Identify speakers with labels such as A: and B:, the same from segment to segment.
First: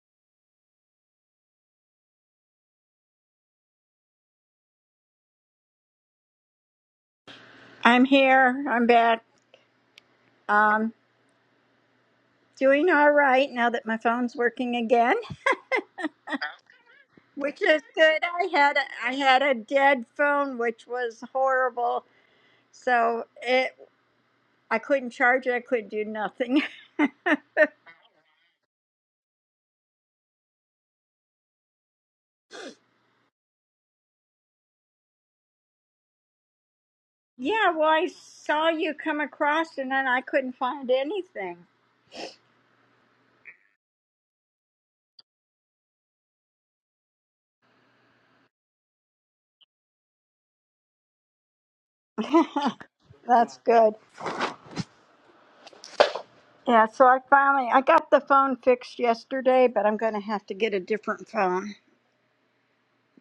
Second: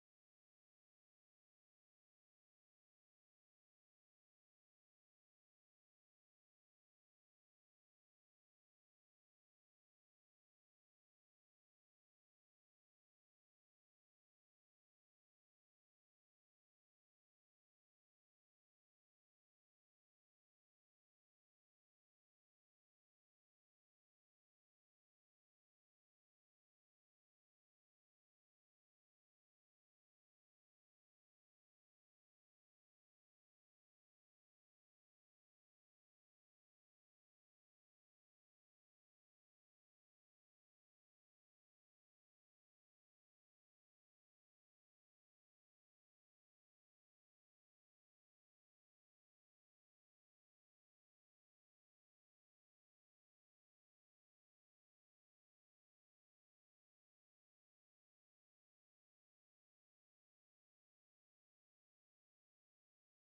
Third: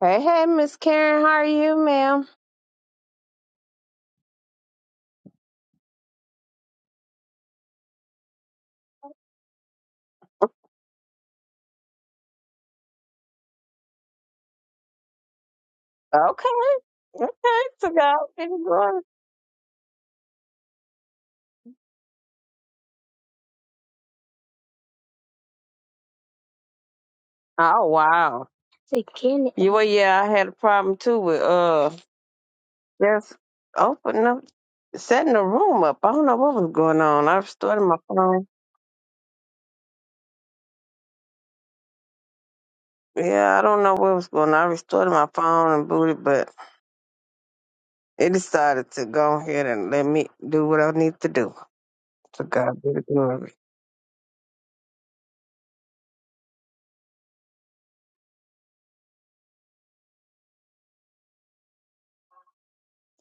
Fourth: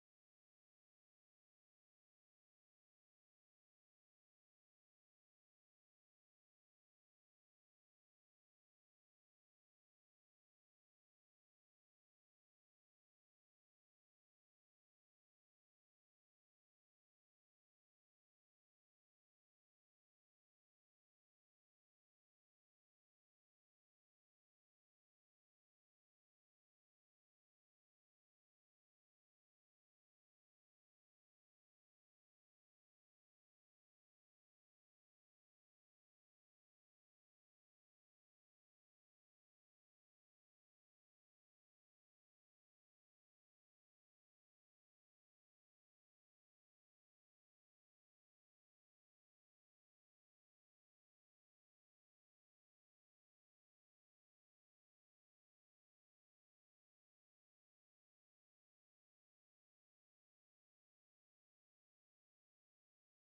A: Hey, hey, Miss Karen, how are you, ma'am?
B: I'm here. I'm back. Um, doing all right now that my phone's working again,
A: Okay,
B: which
A: okay,
B: is
A: to God
B: good.
A: be
B: I
A: the
B: had a,
A: glory.
B: I had a dead phone, which was horrible. So it I couldn't charge it. I couldn't do nothing.
A: Oh wow, you well, yeah, I had a problem too with uh just opening up, setting the room up. I don't know what was going on. I
B: Yeah,
A: restored
B: well,
A: my
B: I
A: phone.
B: saw you come across, and then I couldn't find anything.
A: Yeah, I don't know what was going on. I restored my phone and booted, but it decided to go ahead and let me do what I need to do. To God be the glory.
B: That's good. Yeah, so I finally I got the phone fixed yesterday, but I'm going to have to get a different phone.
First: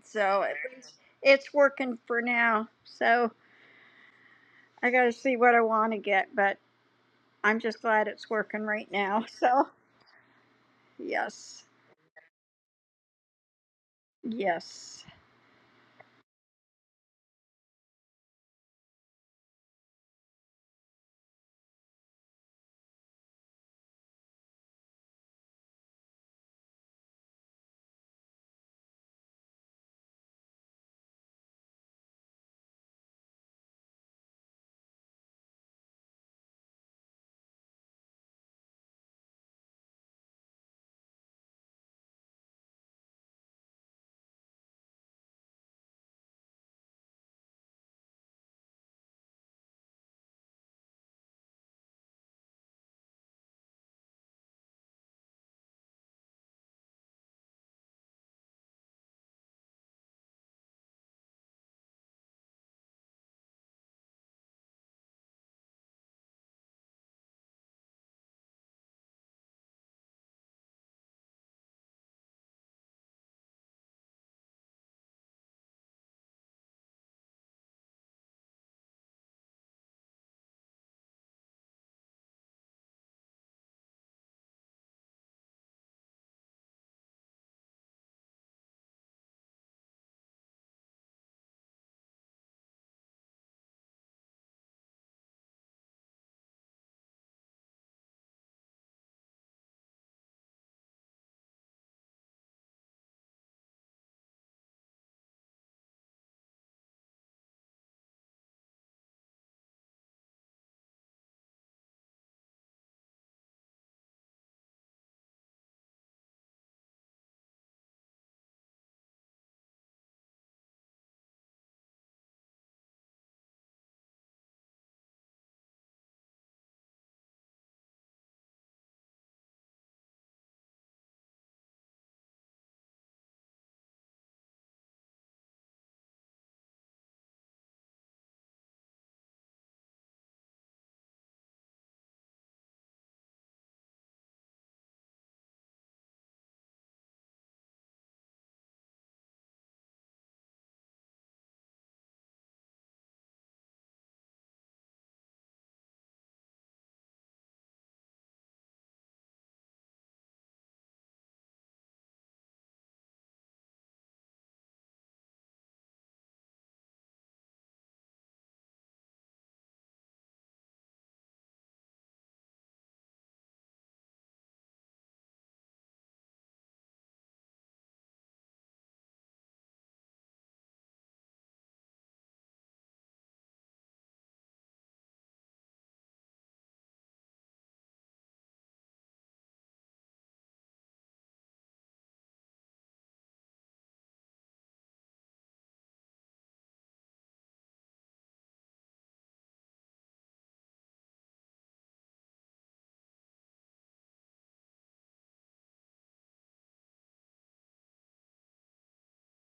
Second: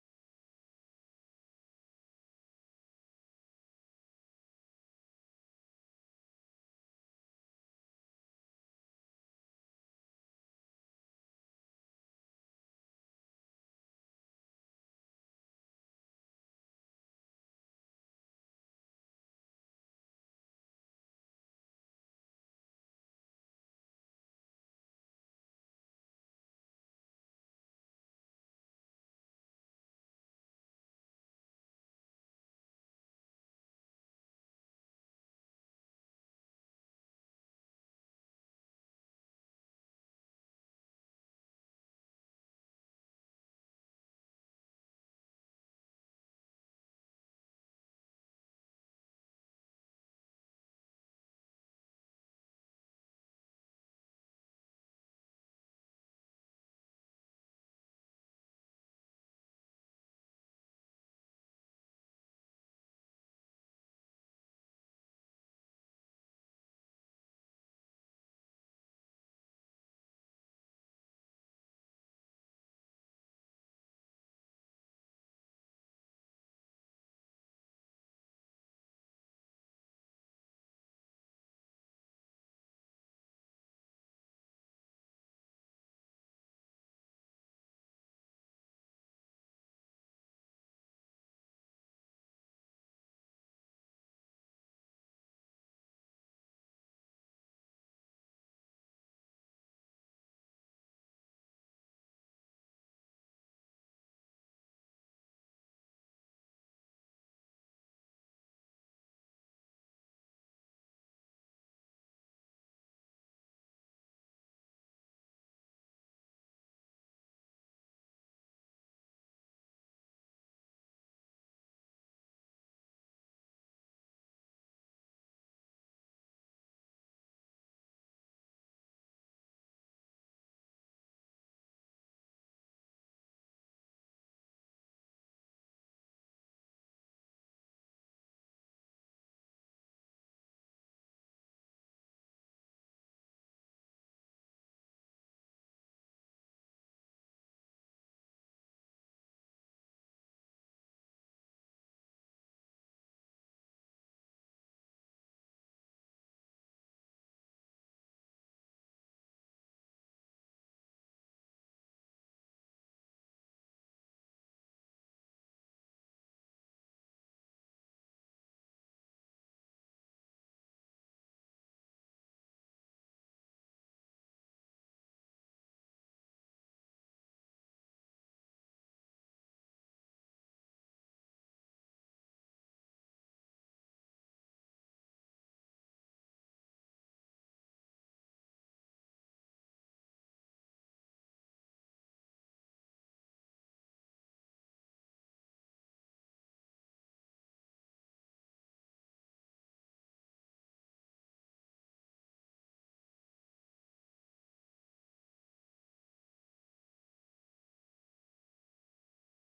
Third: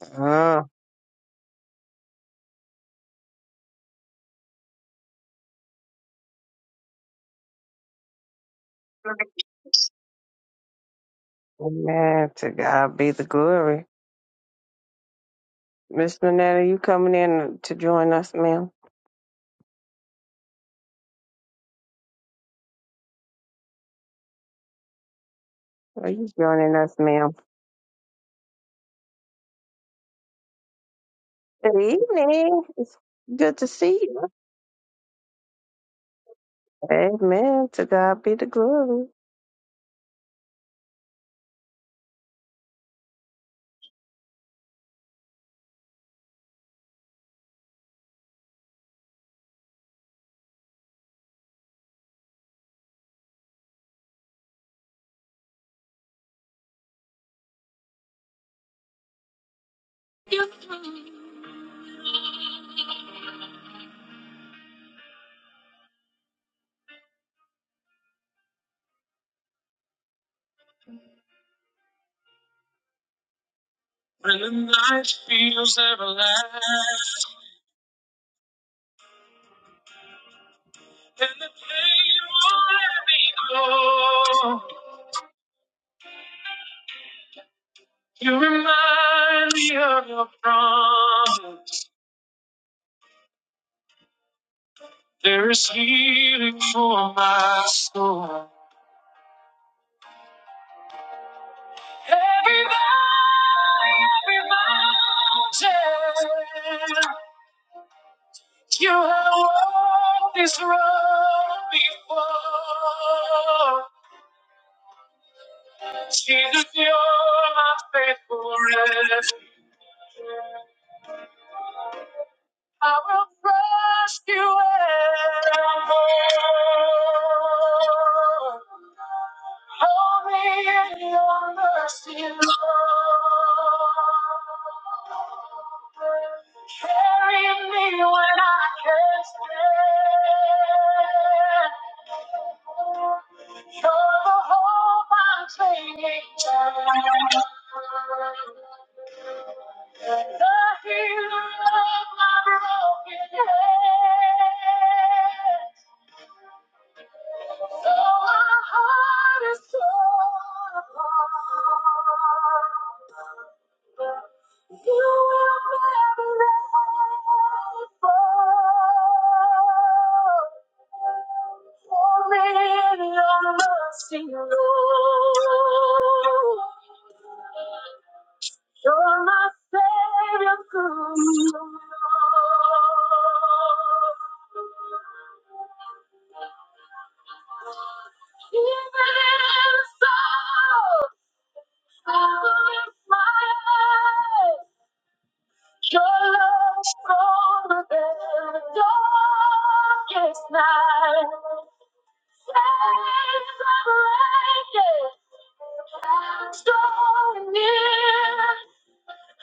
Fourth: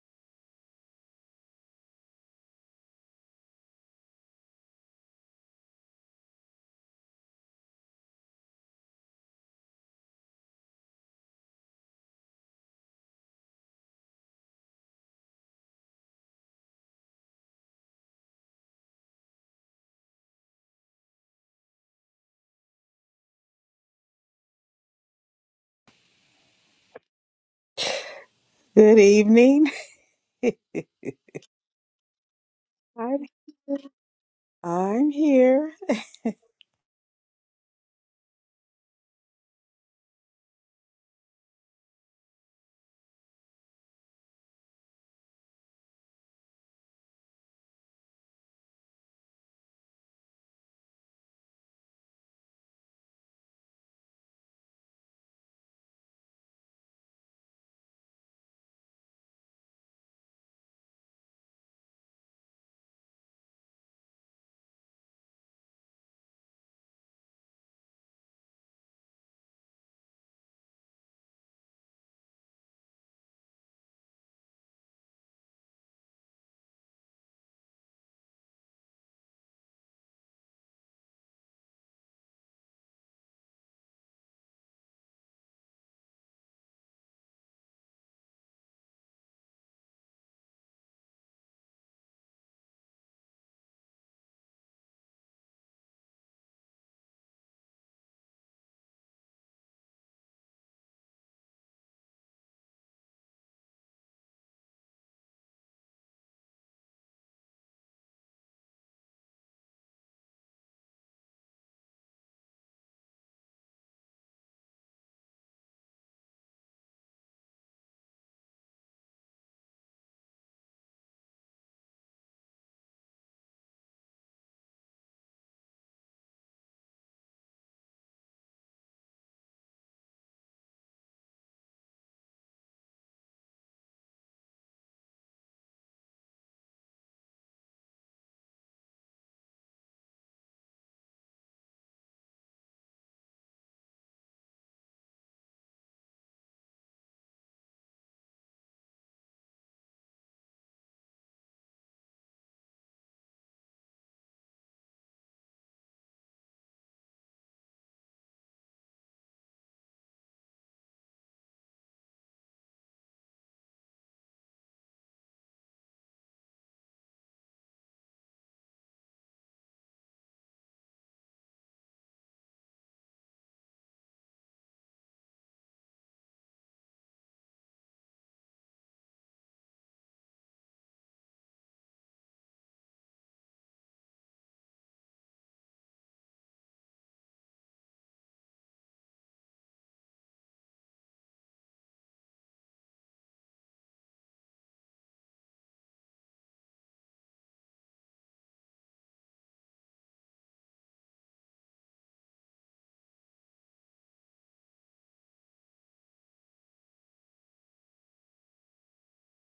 B: So at
A: Uh,
B: least it's working for now. So. I got to see what I want to get, but I'm just glad it's working right now. So, yes,
A: amen. To God be the glory.
B: yes,
A: Miss Minetta, you coming in to join us, ma'am? Are you joining us, ma'am?
C: Good evening.
A: Good evening. It's
C: I'm,
A: good to see you.
C: I'm here.
A: Amen. To God be the glory. When the night feels everlasting and the pain will let me go, you remind me of your promise. There is healing for my soul. Every valley, every mountain, you have walked this road before. Jesus, you're my faithful refuge. I will trust you evermore. Hold me in your mercy, Lord. Carry me when I can't stand. You're the hope I'm clinging to. The healer of my broken head. Though my heart is torn apart. You will never let me fall. For in your mercy, Lord. You're my savior through the Lord. Even in sorrow, I will lift my eyes. Your love stronger than the darkest night, days of raging, so near,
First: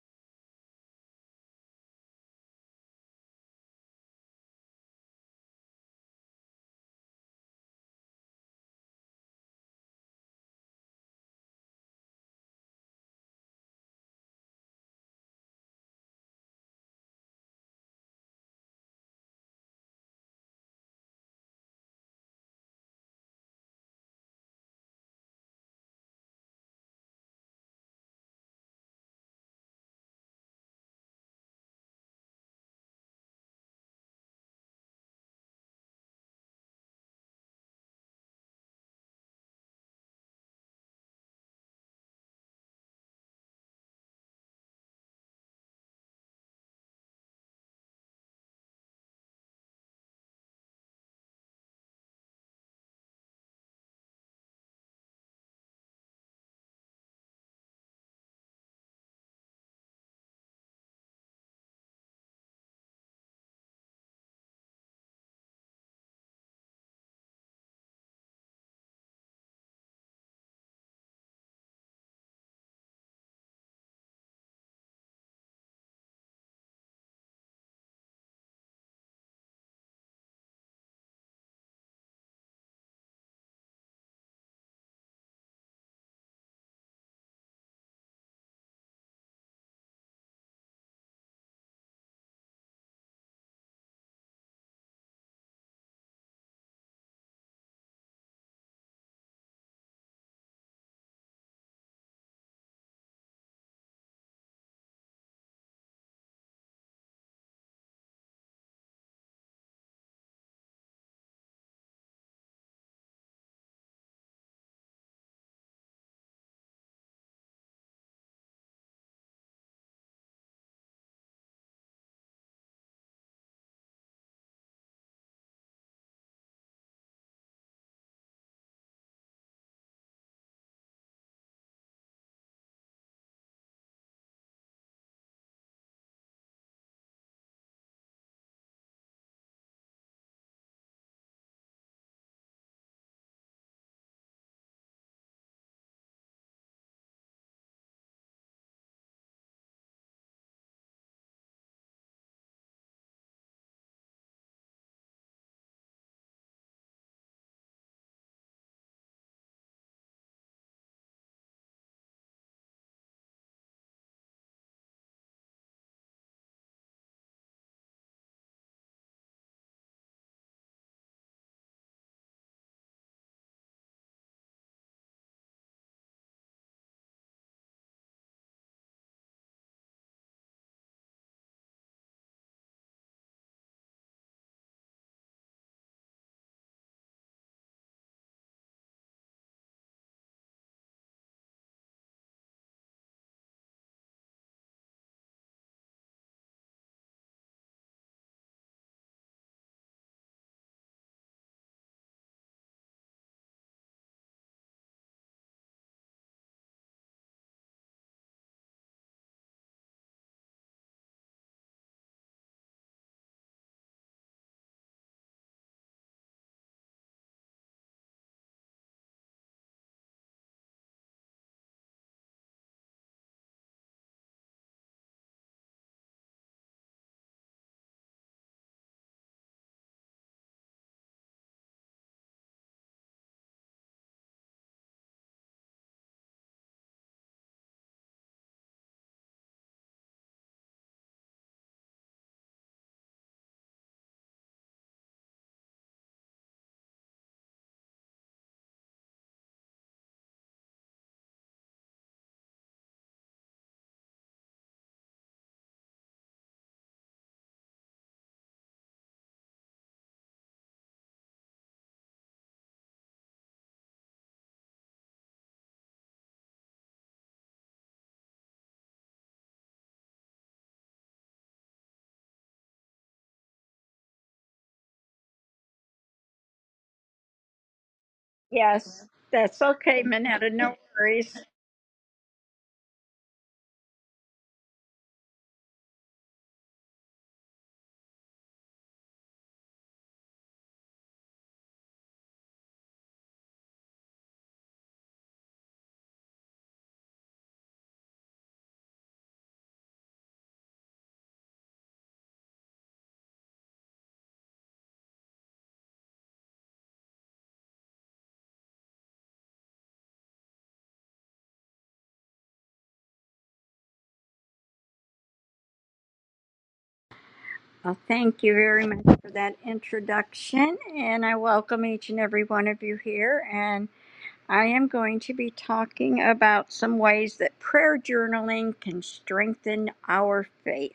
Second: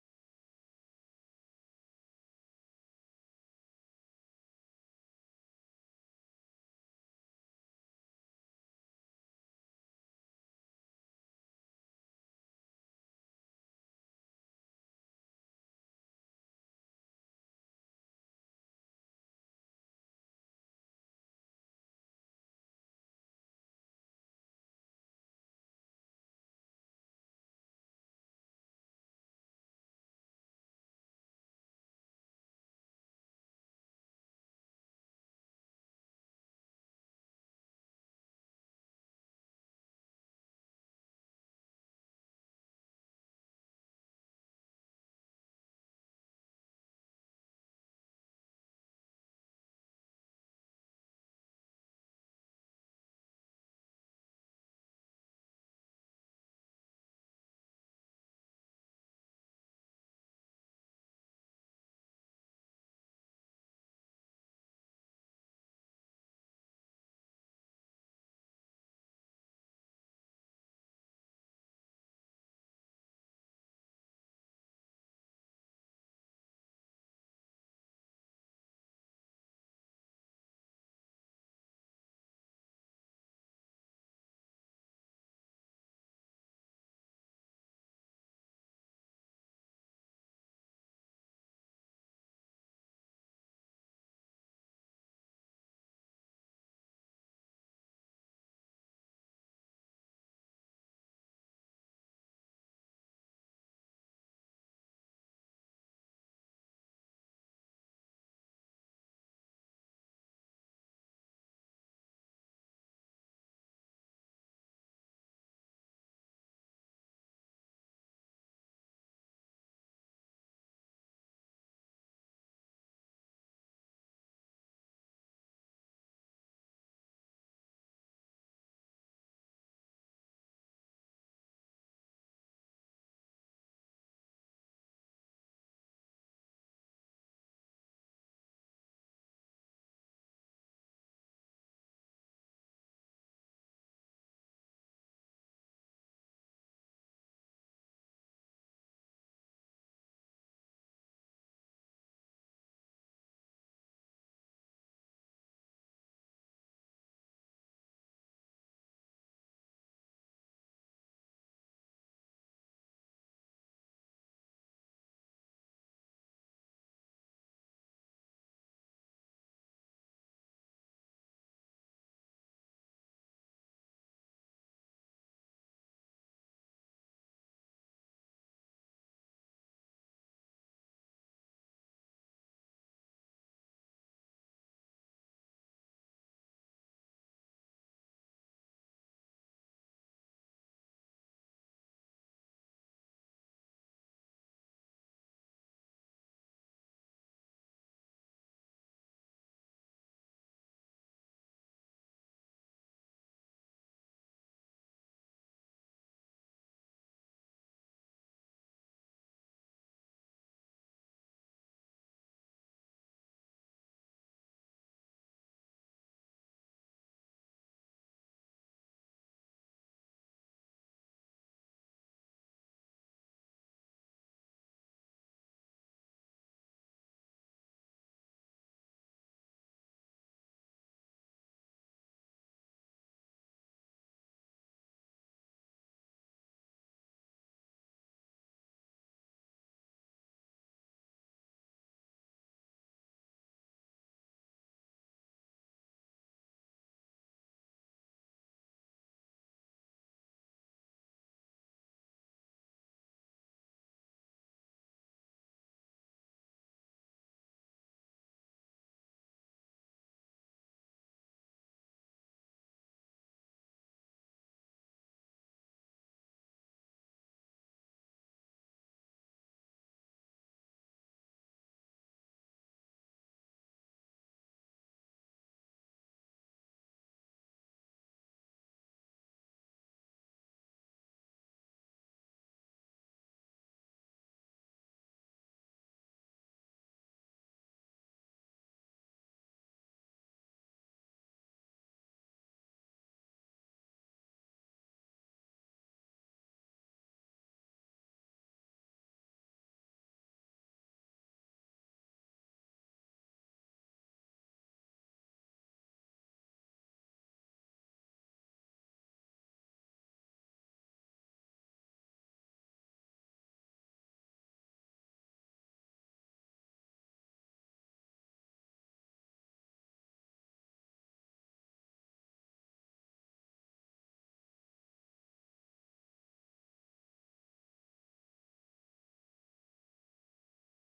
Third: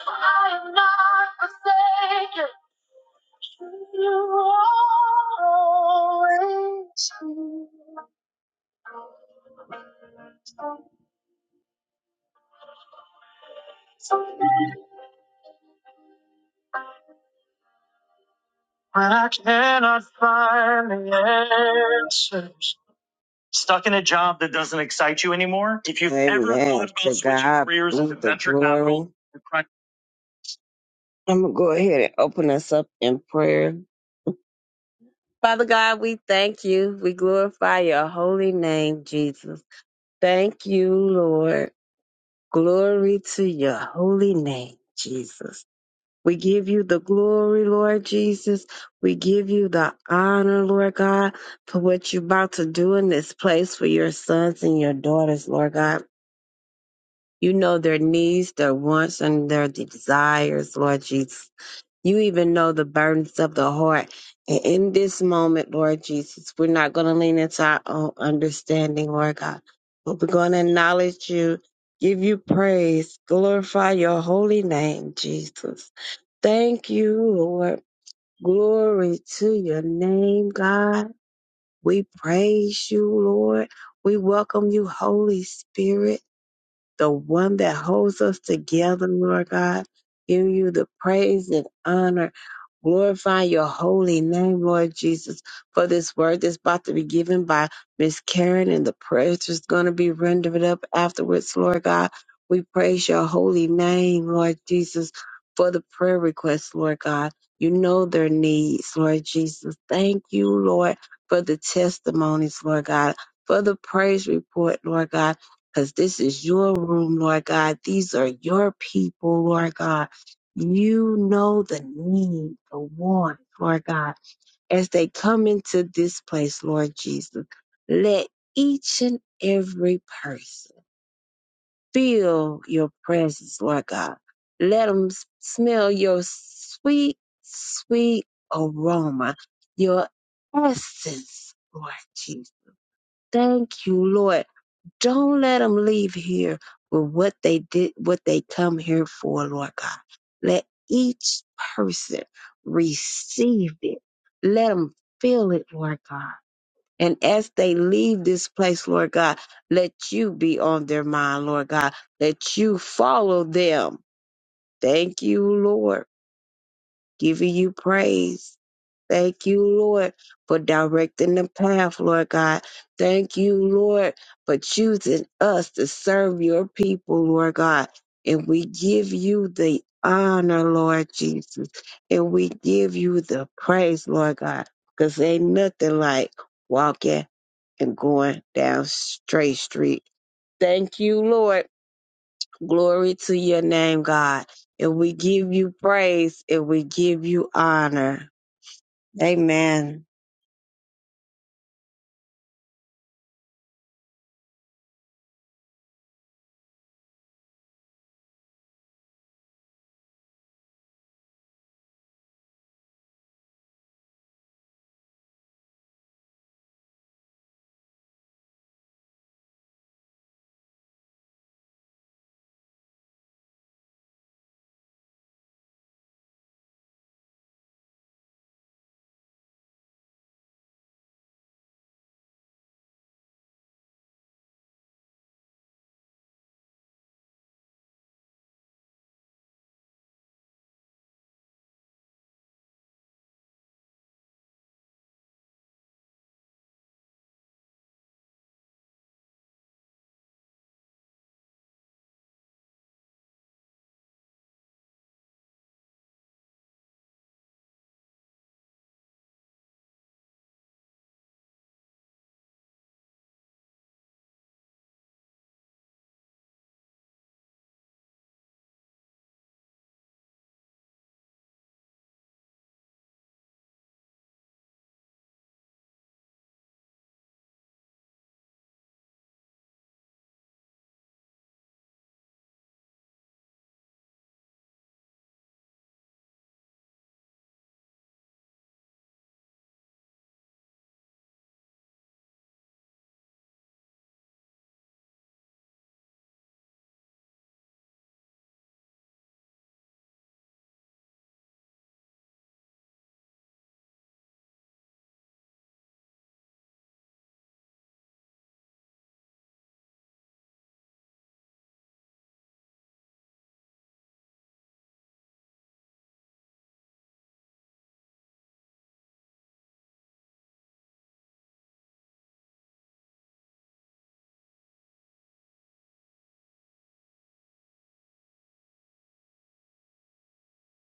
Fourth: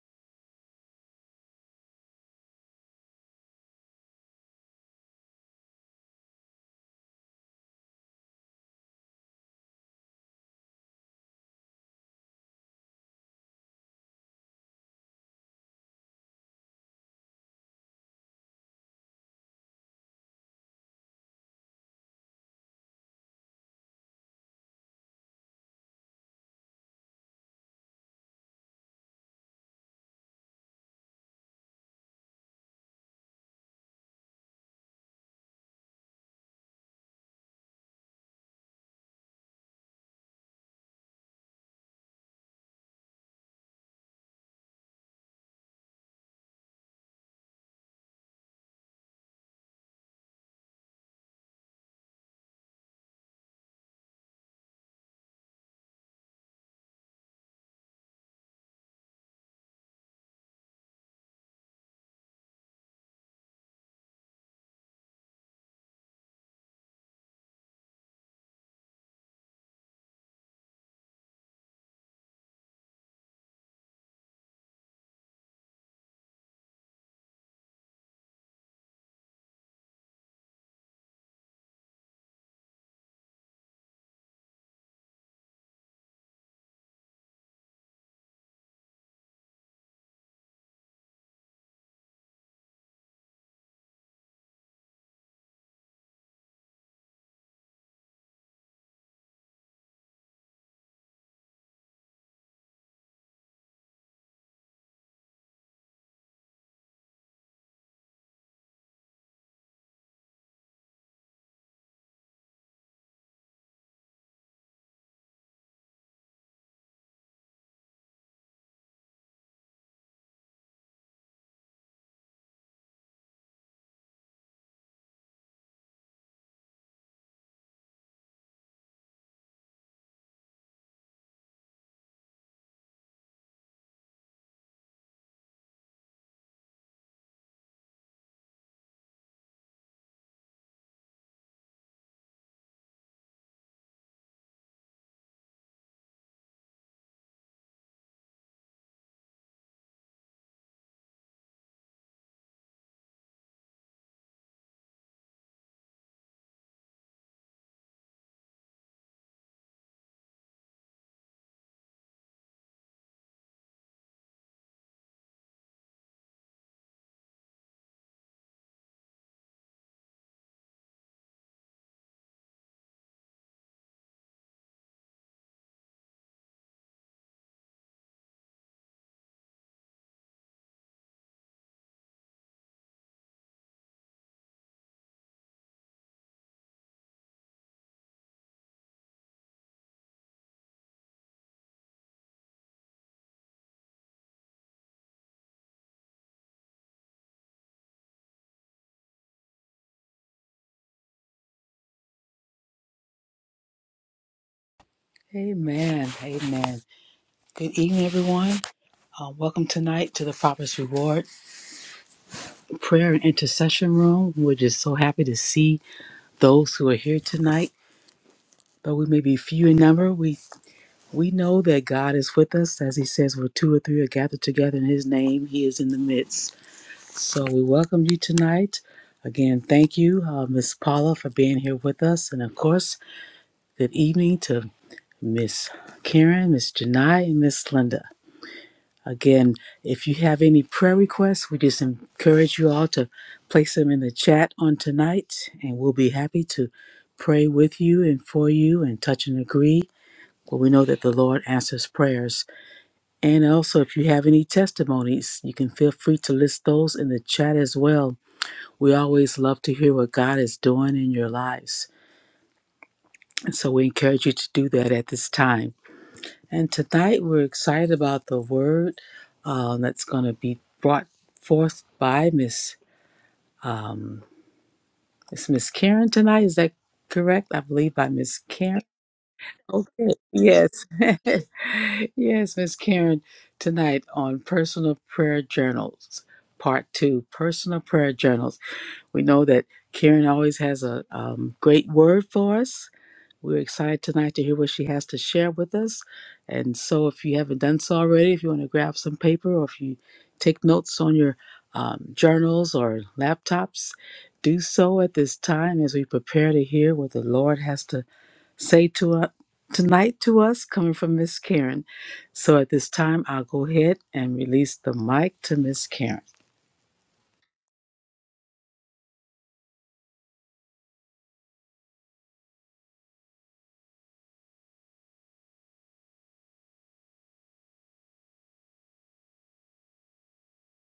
A: I am not forsaken. You always be. When I cannot find the answers. stuck in a job that doesn't excite you anymore. If you've Amen. ever thought about To switching God careers be to the venture glory. capital, or private I'm going to go ahead and open us up in prayer. Father God, we thank you. We glorify your holy name, Jesus. Thank you, Lord. Glory to your holy name, Jesus. We give you the glory, Lord Jesus. We give you the honor, Lord God, for what you're about to do in this place for your sons and your daughters, Lord God. You know their needs, their wants, and their desires, Lord Jesus. You even know the burdens of the heart. And in this moment, Lord Jesus, we're not going to lean into our own understanding, Lord God, but we're going to acknowledge you, give you praise, glorify your holy name, Jesus. Thank you, Lord. Glory to your name, God. We praise you, Lord. We welcome you, Holy Spirit the one that holds us together, Lord God. Give you the praise and honor. Glorify your holy name, Lord Jesus, for this word that's about to be given by Miss Karen and the prayers that's going to be rendered up afterwards, Lord God. We praise your holy name, Lord Jesus, for the prayer requests, Lord God. You know their needs, Lord Jesus. Thank you, Lord, for the testimonies, Lord God, for the praise report, Lord God because this is your room, Lord God. These are your people, Lord God. You know the need, the want, Lord God, as they come into this place, Lord Jesus. Let each and every person feel your presence, Lord God. Let them smell your sweet, sweet aroma, your essence, Lord Jesus. Thank you, Lord don't let them leave here with what they did, what they come here for, Lord God. Let each person receive it. Let them feel it, Lord God. And as they leave this place, Lord God, let you be on their mind, Lord God. Let you follow them. Thank you, Lord giving you praise. Thank you, Lord, for directing the path, Lord God. Thank you, Lord, for choosing us to serve your people, Lord God. And we give you the honor, Lord Jesus. And we give you the praise, Lord God, because ain't nothing like walking and going down straight street. Thank you, Lord. Glory to your name, God. And we give you praise and we give you honor. Amen.
C: Amen. Amen. Good evening, everyone. Uh, welcome tonight to the Father's Reward Prayer and Intercession Room. We're just so happy to see those who are here tonight. Though we may be few in number, we we know that God is with us. As He says, where two or three are gathered together in His name, He is in the midst. So we welcome you tonight. Again, thank you, uh, Miss Paula, for being here with us. And of course, good evening to Miss Karen, Miss Janai, and Miss Linda. Again, if you have any prayer requests, we just encourage you all to place them in the chat on tonight, and we'll be happy to pray with you and for you and touch and agree. But we know that the Lord answers prayers. And also, if you have any testimonies, you can feel free to list those in the chat as well. We always love to hear what God is doing in your lives. And so we encourage you to do that at this time. And tonight we're excited about the word uh, that's going to be brought forth by Miss um, it's Miss Karen tonight. Is that correct? I believe by Miss Karen.
B: yes. That's okay,
C: Okay.
B: Minetta. No
C: Yes.
B: worries.
C: yes, Miss Karen tonight on personal prayer journals, part two. Personal prayer journals. We know that Karen always has a um, great word for us we're excited tonight to hear what she has to share with us. And so, if you haven't done so already, if you want to grab some paper or if you take notes on your um, journals or laptops, do so at this time as we prepare to hear what the Lord has to say to us. Tonight, to us, coming from Miss Karen. So at this time, I'll go ahead and release the mic to Miss Karen.
B: Well, thank you very much for that introduction, and I welcome each and every one of you here. And I am going to be talking about some ways that prayer journaling can strengthen our faith.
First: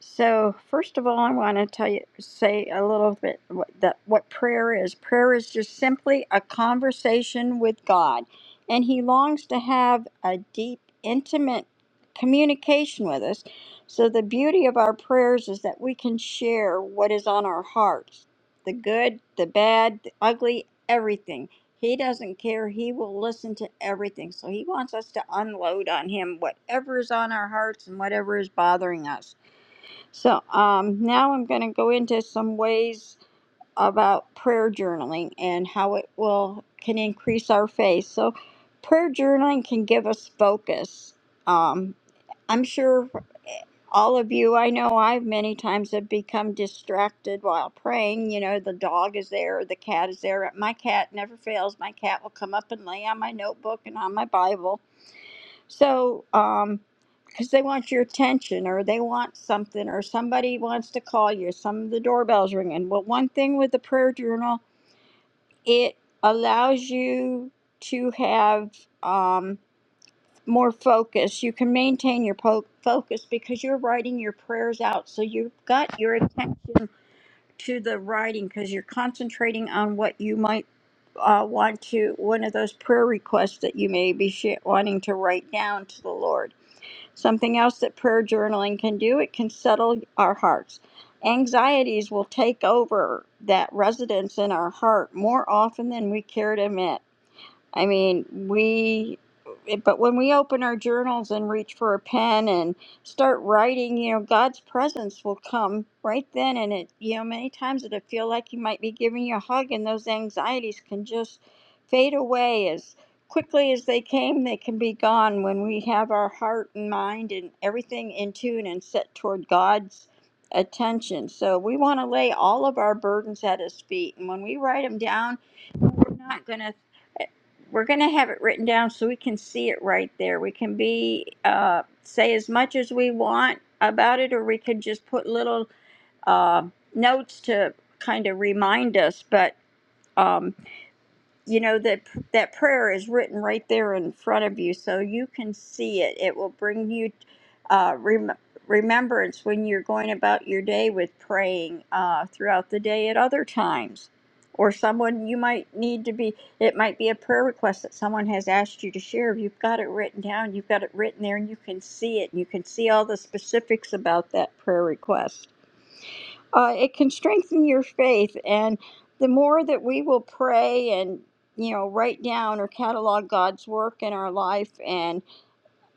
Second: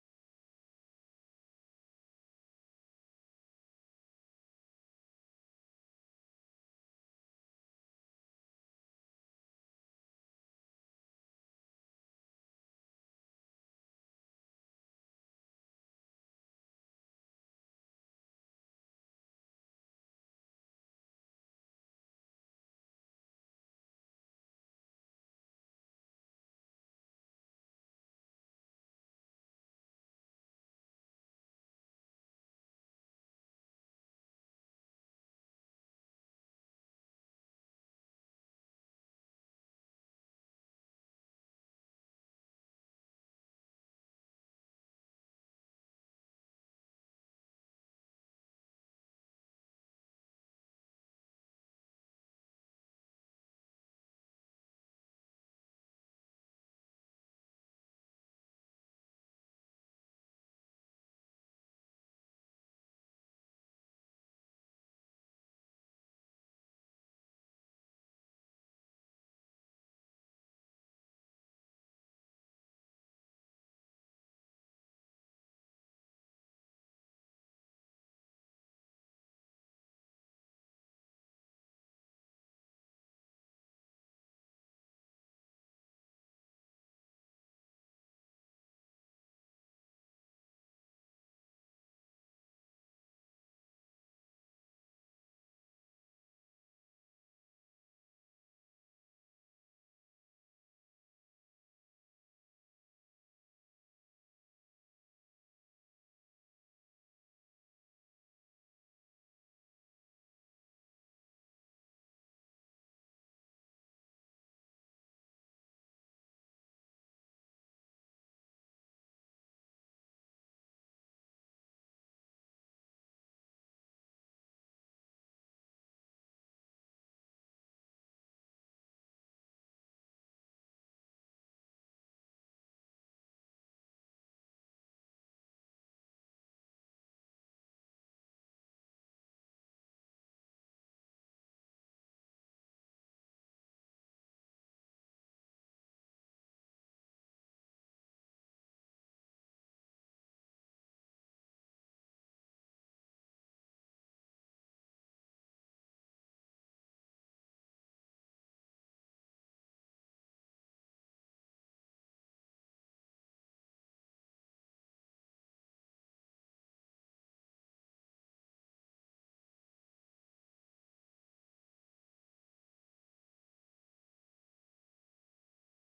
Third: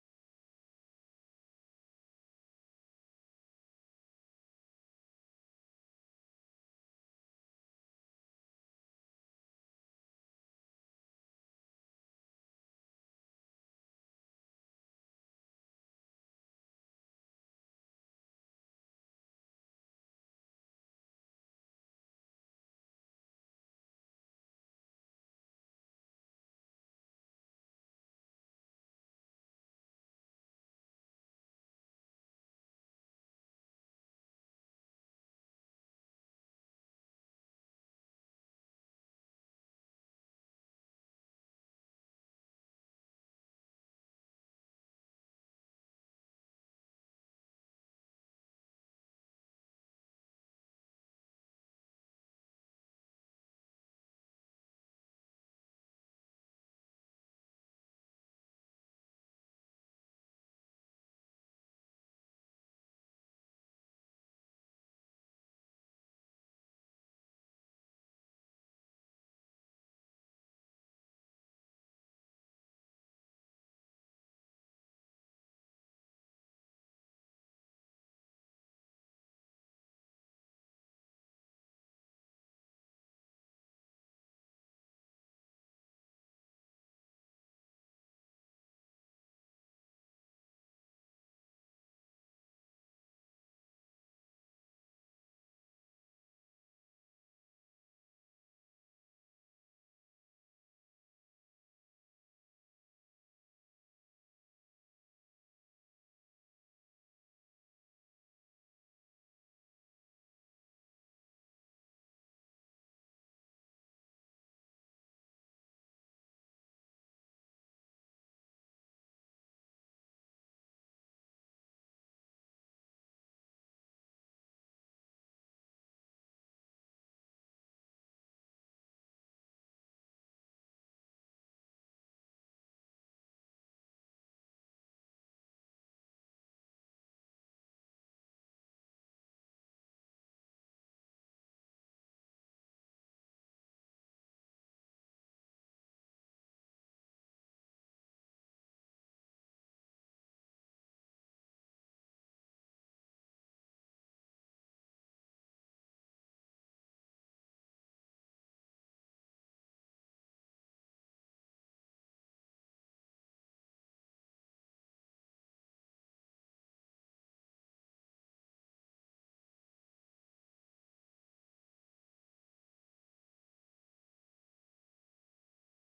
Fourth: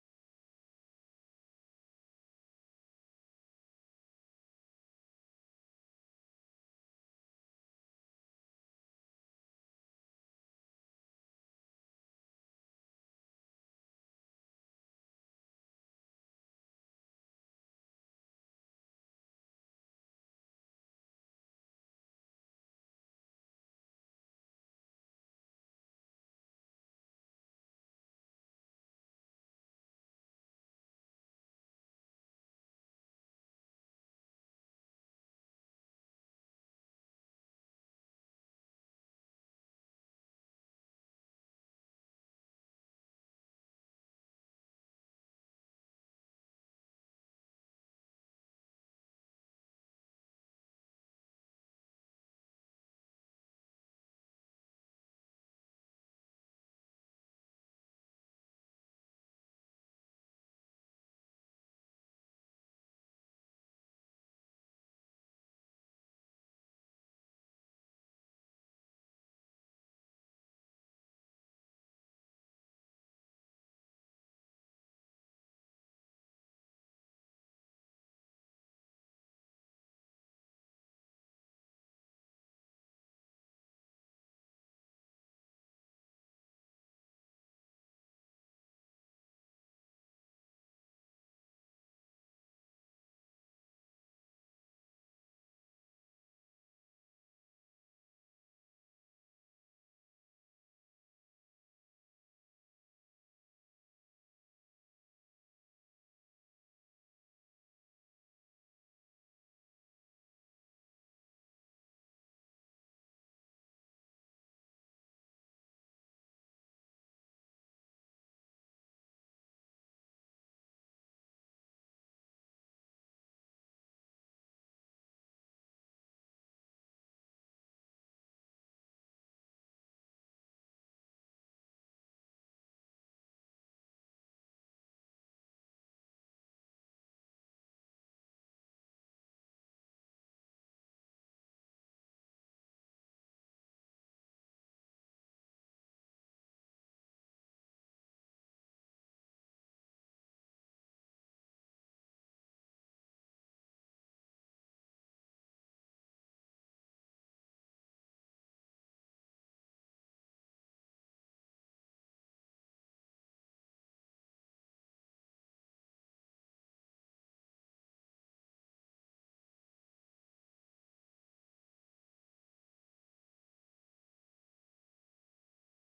B: So first of all, I want to tell you, say a little bit what that what prayer is. Prayer is just simply a conversation with God, and He longs to have a deep, intimate communication with us. So the beauty of our prayers is that we can share what is on our hearts, the good, the bad, the ugly, everything. He doesn't care. He will listen to everything. So he wants us to unload on him whatever is on our hearts and whatever is bothering us. So um, now I'm going to go into some ways about prayer journaling and how it will can increase our faith. So prayer journaling can give us focus. Um, I'm sure eh, all of you I know I've many times have become distracted while praying. You know, the dog is there, the cat is there. My cat never fails. My cat will come up and lay on my notebook and on my Bible so, um, because they want your attention or they want something or somebody wants to call you, some of the doorbell's ringing. But one thing with the prayer journal, it allows you to have um, more focus. You can maintain your po- focus because you're writing your prayers out. So you've got your attention to the writing because you're concentrating on what you might uh, want to, one of those prayer requests that you may be sh- wanting to write down to the Lord. Something else that prayer journaling can do, it can settle our hearts. Anxieties will take over that residence in our heart more often than we care to admit. I mean, we, eh, but when we open our journals and reach for a pen and start writing, you know, God's presence will come right then. And it, you know, many times it'll feel like He might be giving you a hug, and those anxieties can just fade away as quickly as they came, they can be gone when we have our heart and mind and everything in tune and set toward God's attention. So we want to lay all of our burdens at His feet. And when we write them down, we're not going to we're going to have it written down so we can see it right there. We can be uh, say as much as we want about it, or we could just put little uh, notes to kind of remind us. But um, you know that that prayer is written right there in front of you so you can see it it will bring you uh, rem- remembrance when you're going about your day with praying uh, throughout the day at other times or someone you might need to be it might be a prayer request that someone has asked you to share you've got it written down you've got it written there and you can see it you can see all the specifics about that prayer request uh, it can strengthen your faith. And the more that we will pray and, you know, write down or catalog God's work in our life and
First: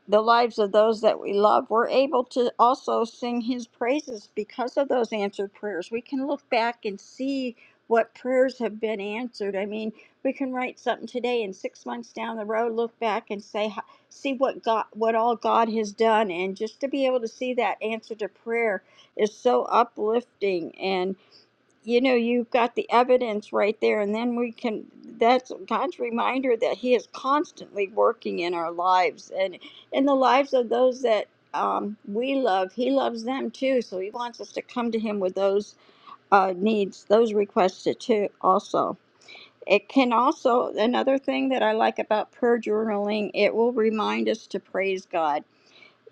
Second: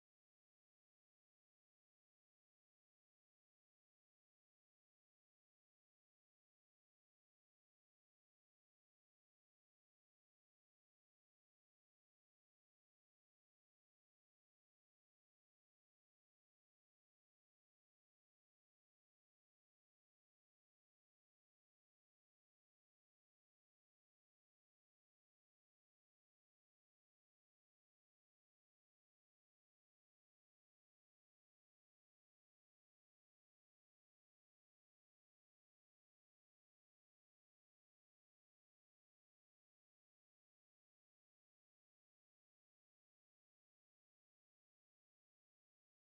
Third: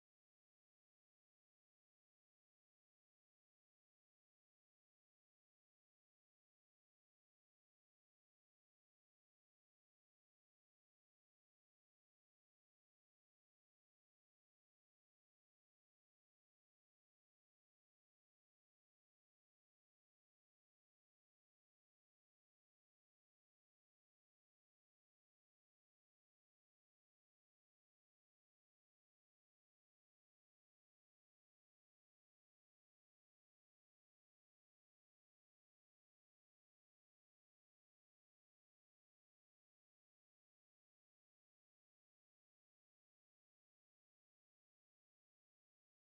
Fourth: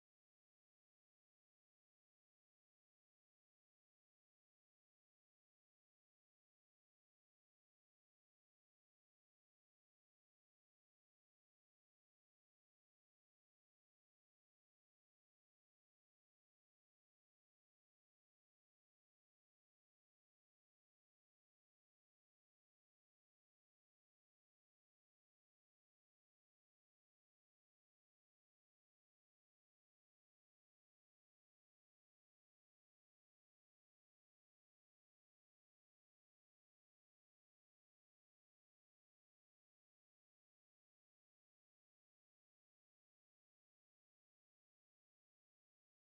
B: the lives of those that we love, we're able to also sing his praises because of those answered prayers. We can look back and see what prayers have been answered. I mean, we can write something today and 6 months down the road look back and say ho- see what God what all God has done and just to be able to see that answer to prayer is so uplifting and you know you've got the evidence right there and then we can that's god's reminder that he is constantly working in our lives and in the lives of those that um, we love he loves them too so he wants us to come to him with those uh, needs those requests too also it can also another thing that i like about prayer journaling it will remind us to praise god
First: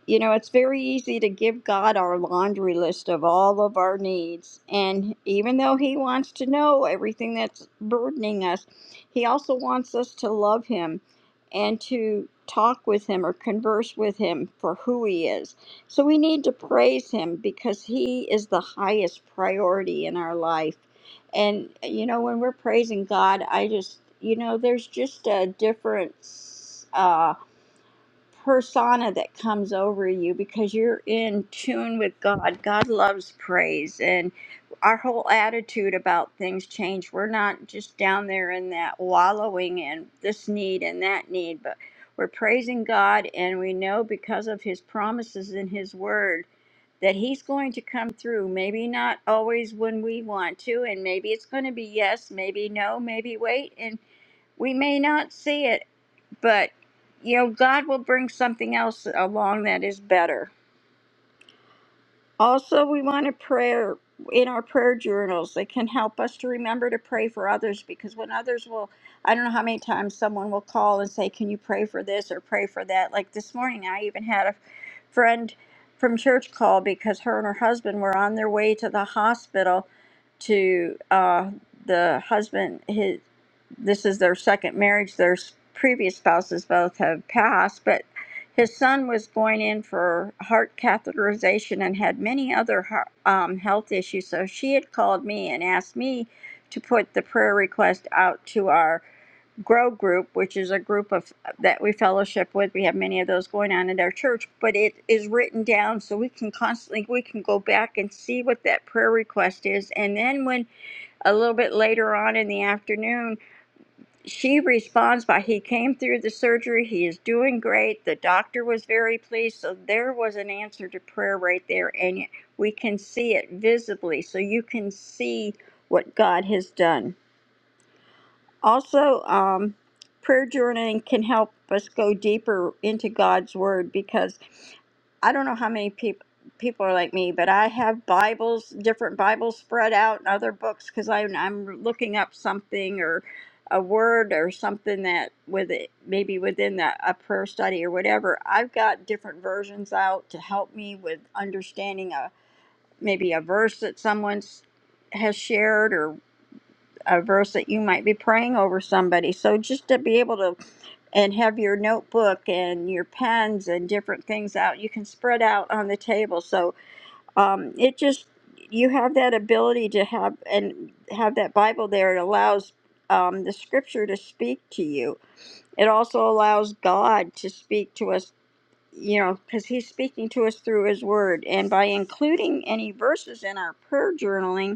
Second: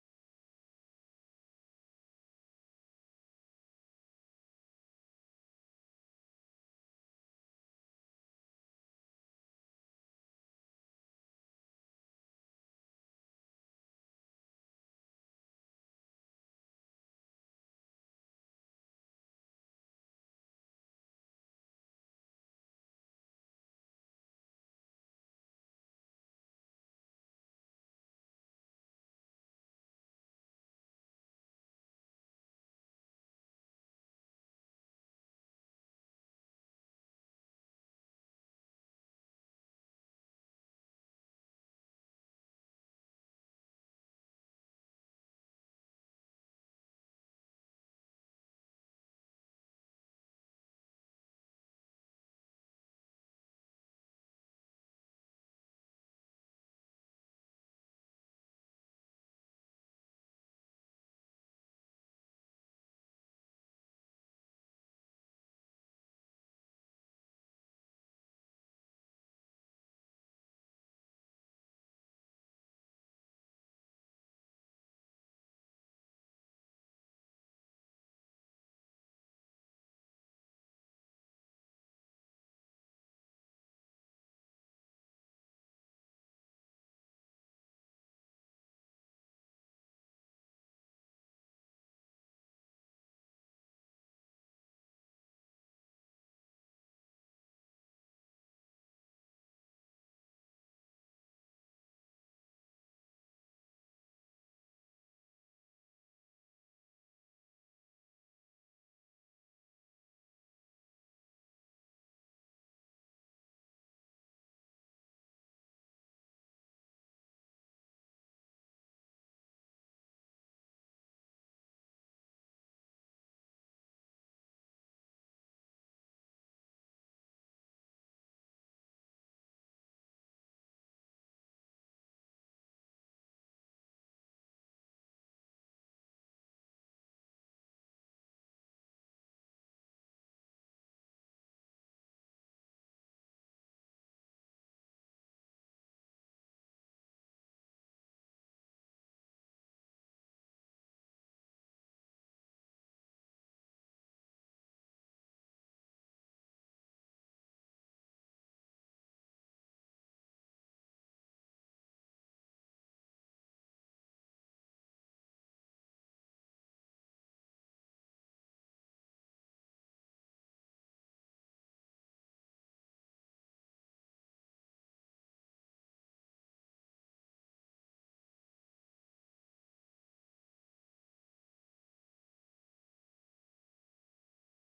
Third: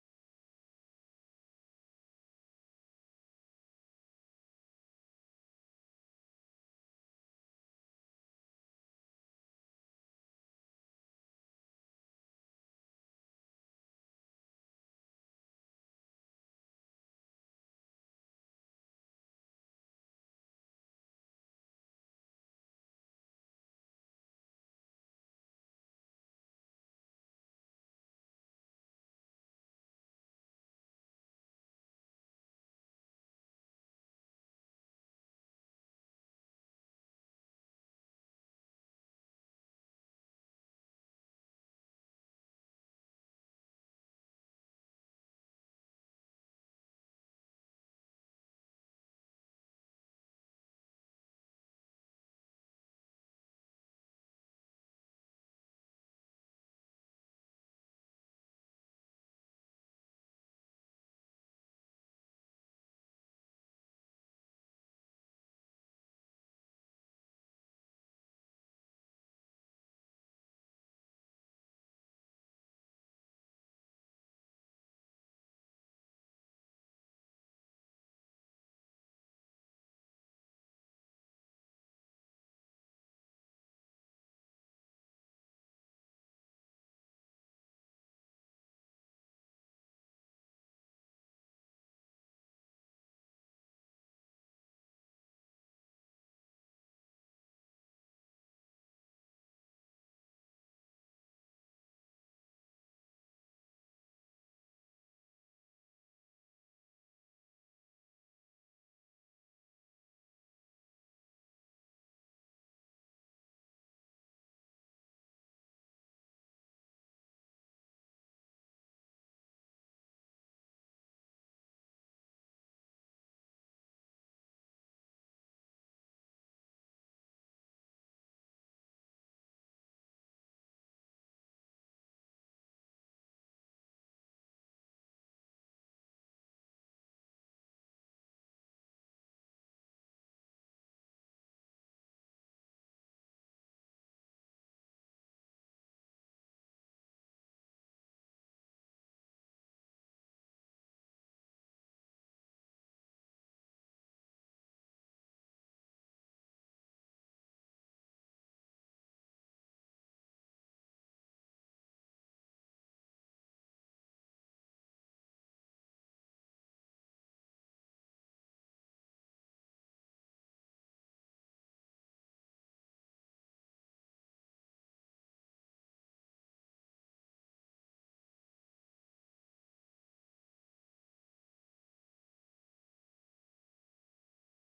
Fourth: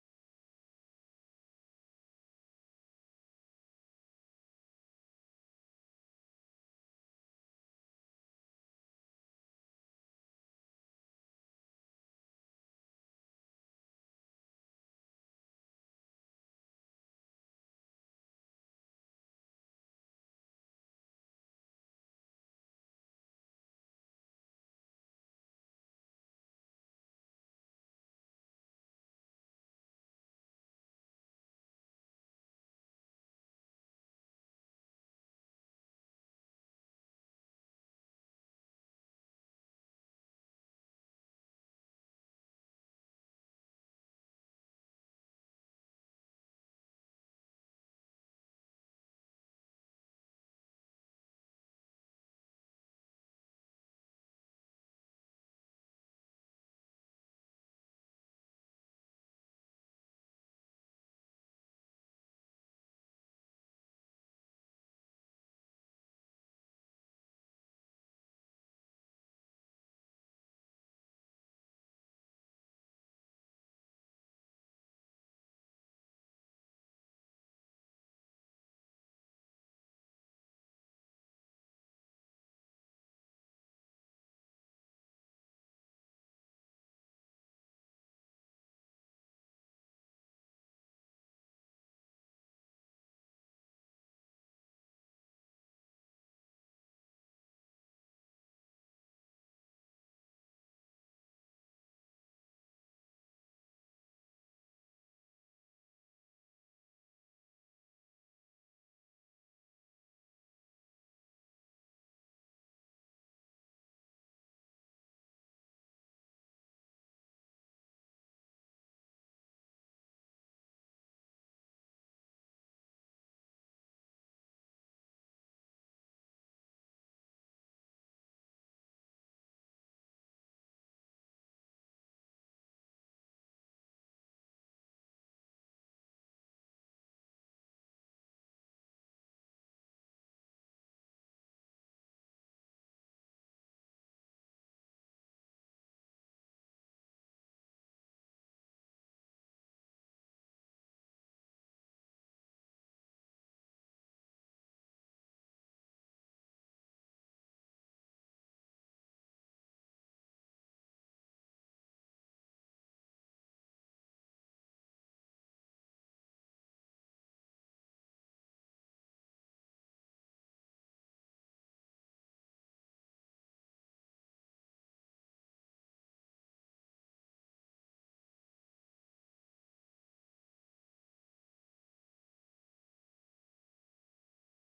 B: you know, it's very easy to give God our laundry list of all of our needs. And even though He wants to know everything that's burdening us, He also wants us to love Him and to talk with Him or converse with Him for who He is. So we need to praise Him because He is the highest priority in our life. And, you know, when we're praising God, I just, you know, there's just a difference. uh, persona that comes over you because you're in tune with God. God loves praise and our whole attitude about things change. We're not just down there in that wallowing in this need and that need, but we're praising God and we know because of his promises in his word that he's going to come through. Maybe not always when we want to and maybe it's going to be yes, maybe no, maybe wait and we may not see it but you know, God will bring something else along that is better. Also, we want a prayer in our prayer journals that can help us to remember to pray for others because when others will, I don't know how many times someone will call and say, Can you pray for this or pray for that? Like this morning, I even had a friend from church call because her and her husband were on their way to the hospital to uh, the husband, his, this is their second marriage. Their s- previous spouses both have passed, but his son was going in for heart catheterization and had many other heart, um, health issues. So she had called me and asked me to put the prayer request out to our grow group, which is a group of that we fellowship with. We have many of those going on in our church, but it is written down so we can constantly we can go back and see what that prayer request is. And then when a little bit later on in the afternoon she responds by he came through the surgery he is doing great the doctor was very pleased so there was an answer to prayer right there and we can see it visibly so you can see what god has done also, um, prayer journaling can help us go deeper into God's Word because I don't know how many people people are like me, but I have Bibles, different Bibles spread out and other books because I'm I'm looking up something or a word or something that with it maybe within the, a prayer study or whatever. I've got different versions out to help me with understanding a maybe a verse that someone's has shared a verse that you might be praying over somebody. So just to be able to and have your notebook and your pens and different things out, you can spread out on the table. So um, it just you have that ability to have and have that Bible there. It allows um, the Scripture to speak to you. It also allows God to speak to us. You know, because he's speaking to us through his word. And by including any verses in our prayer journaling,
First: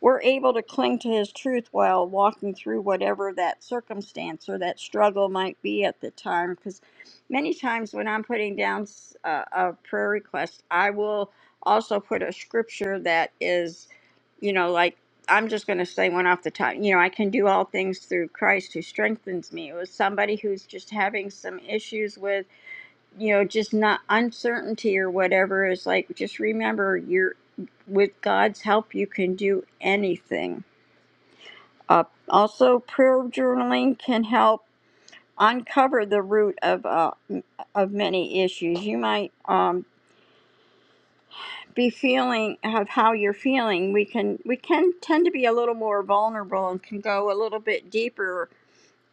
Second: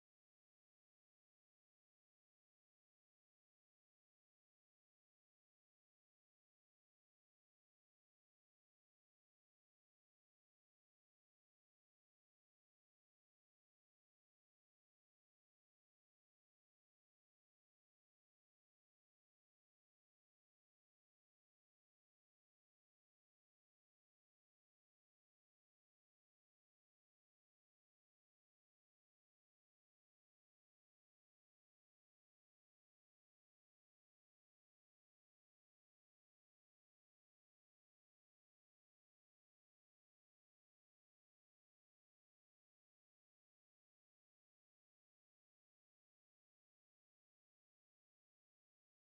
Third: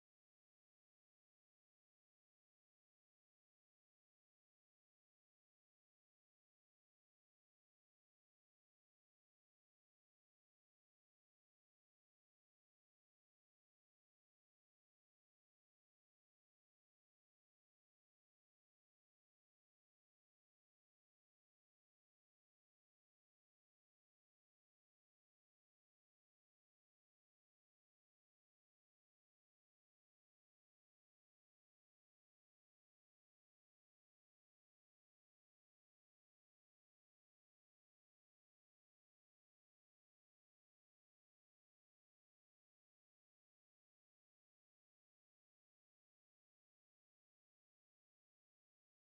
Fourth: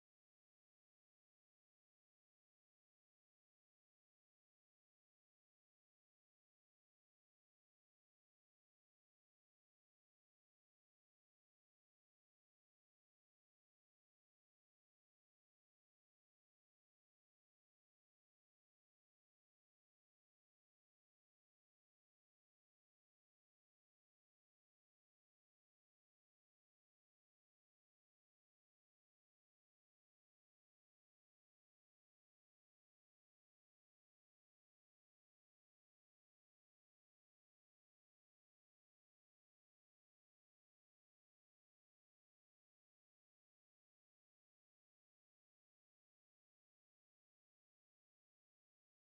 B: we're able to cling to His truth while walking through whatever that circumstance or that struggle might be at the time. Because many times when I'm putting down s- a, a prayer request, I will also put a scripture that is, you know, like I'm just going to say one off the top. You know, I can do all things through Christ who strengthens me. It was somebody who's just having some issues with you know, just not uncertainty or whatever is like, just remember you're with God's help, you can do anything. Uh, also, prayer journaling can help uncover the root of uh, m- of many issues. You might um, be feeling of how you're feeling. We can we can tend to be a little more vulnerable and can go a little bit deeper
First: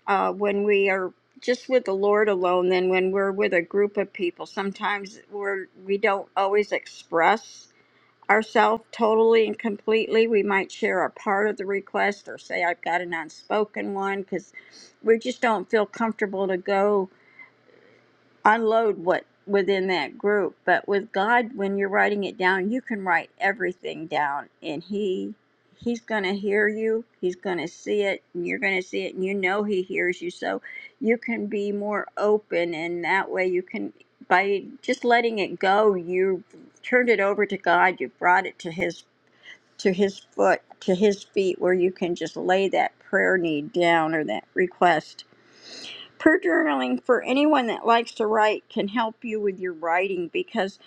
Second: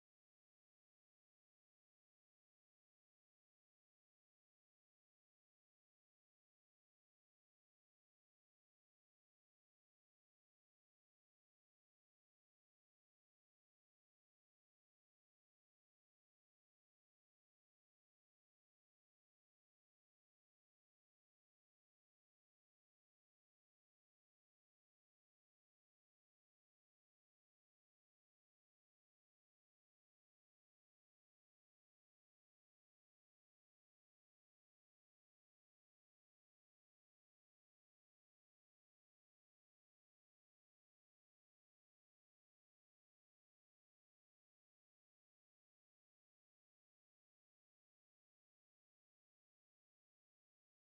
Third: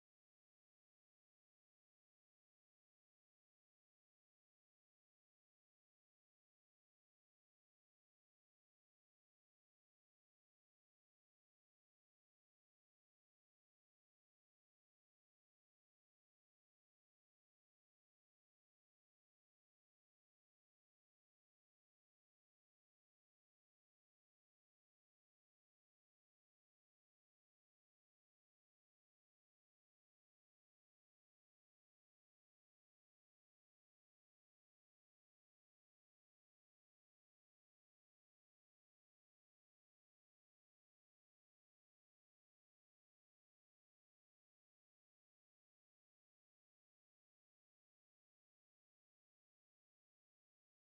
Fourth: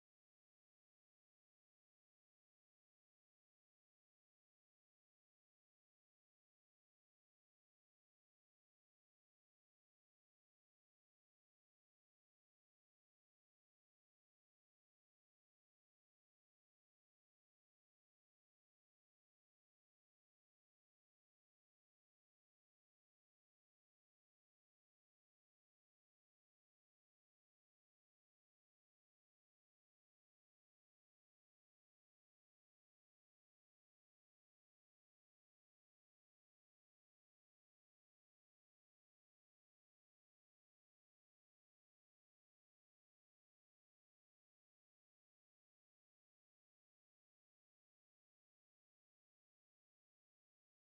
B: uh, when we are just with the Lord alone than when we're with a group of people. Sometimes we're we don't always express ourselves totally and completely. We might share a part of the request or say I've got an unspoken one because we just don't feel comfortable to go unload what within that group. But with God, when you're writing it down, you can write everything down, and He He's going to hear you. He's going to see it, and you're going to see it, and you know He hears you. So you can be more open, and that way you can by just letting it go, you turned it over to God. You brought it to His to His foot to His feet, where you can just lay that prayer need down or that request Prayer journaling for anyone that likes to write can help you with your writing because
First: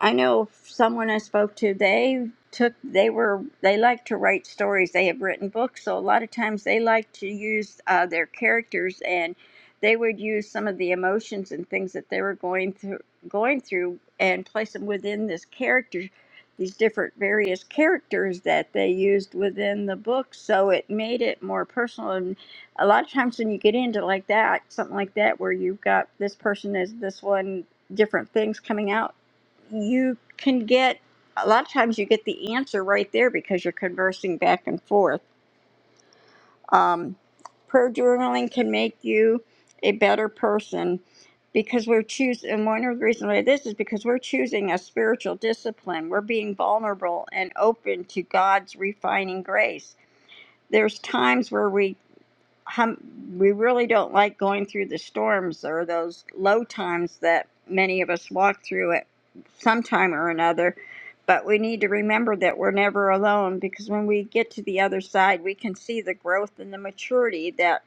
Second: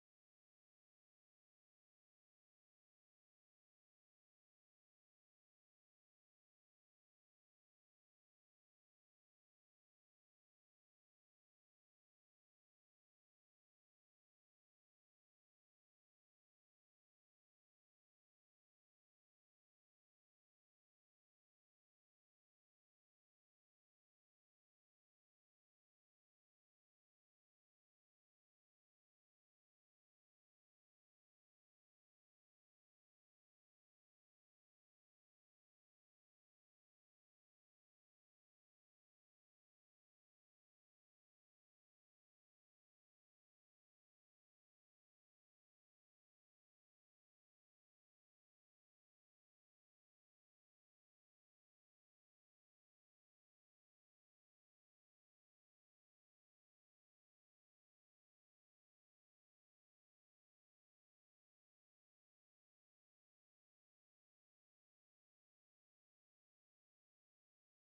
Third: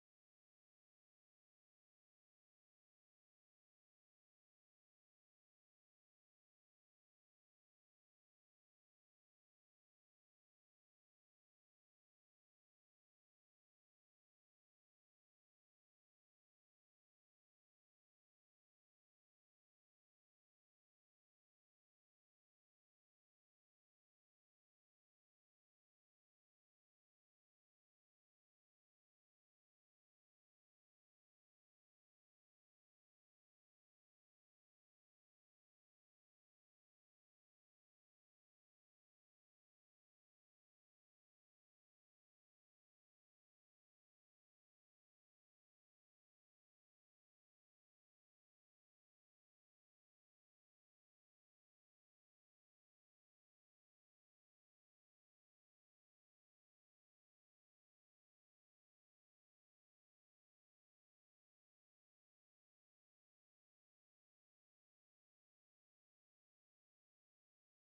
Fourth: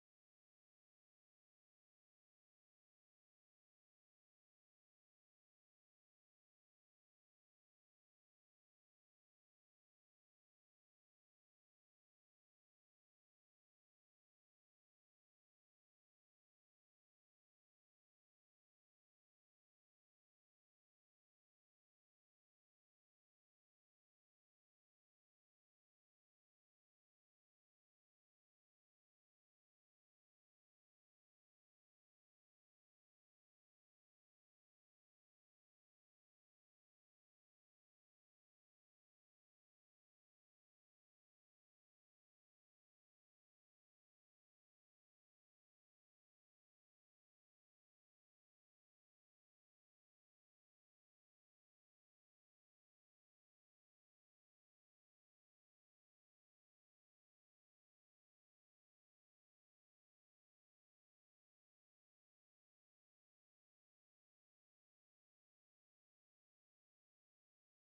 B: I know someone I spoke to, they took, they were, they like to write stories. They have written books, so a lot of times they like to use uh, their characters and they would use some of the emotions and things that they were going through, going through and place them within this character, these different various characters that they used within the book. So it made it more personal and a lot of times when you get into like that, something like that, where you've got this person is this one, different things coming out, you can get a lot of times you get the answer right there because you're conversing back and forth. Um, prayer journaling can make you a better person because we're choosing, and one of the reasons why this is because we're choosing a spiritual discipline. We're being vulnerable and open to God's refining grace. There's times where we hum, we really don't like going through the storms or those low times that many of us walk through at some time or another. But we need to remember that we're never alone because when we get to the other side, we can see the growth and the maturity that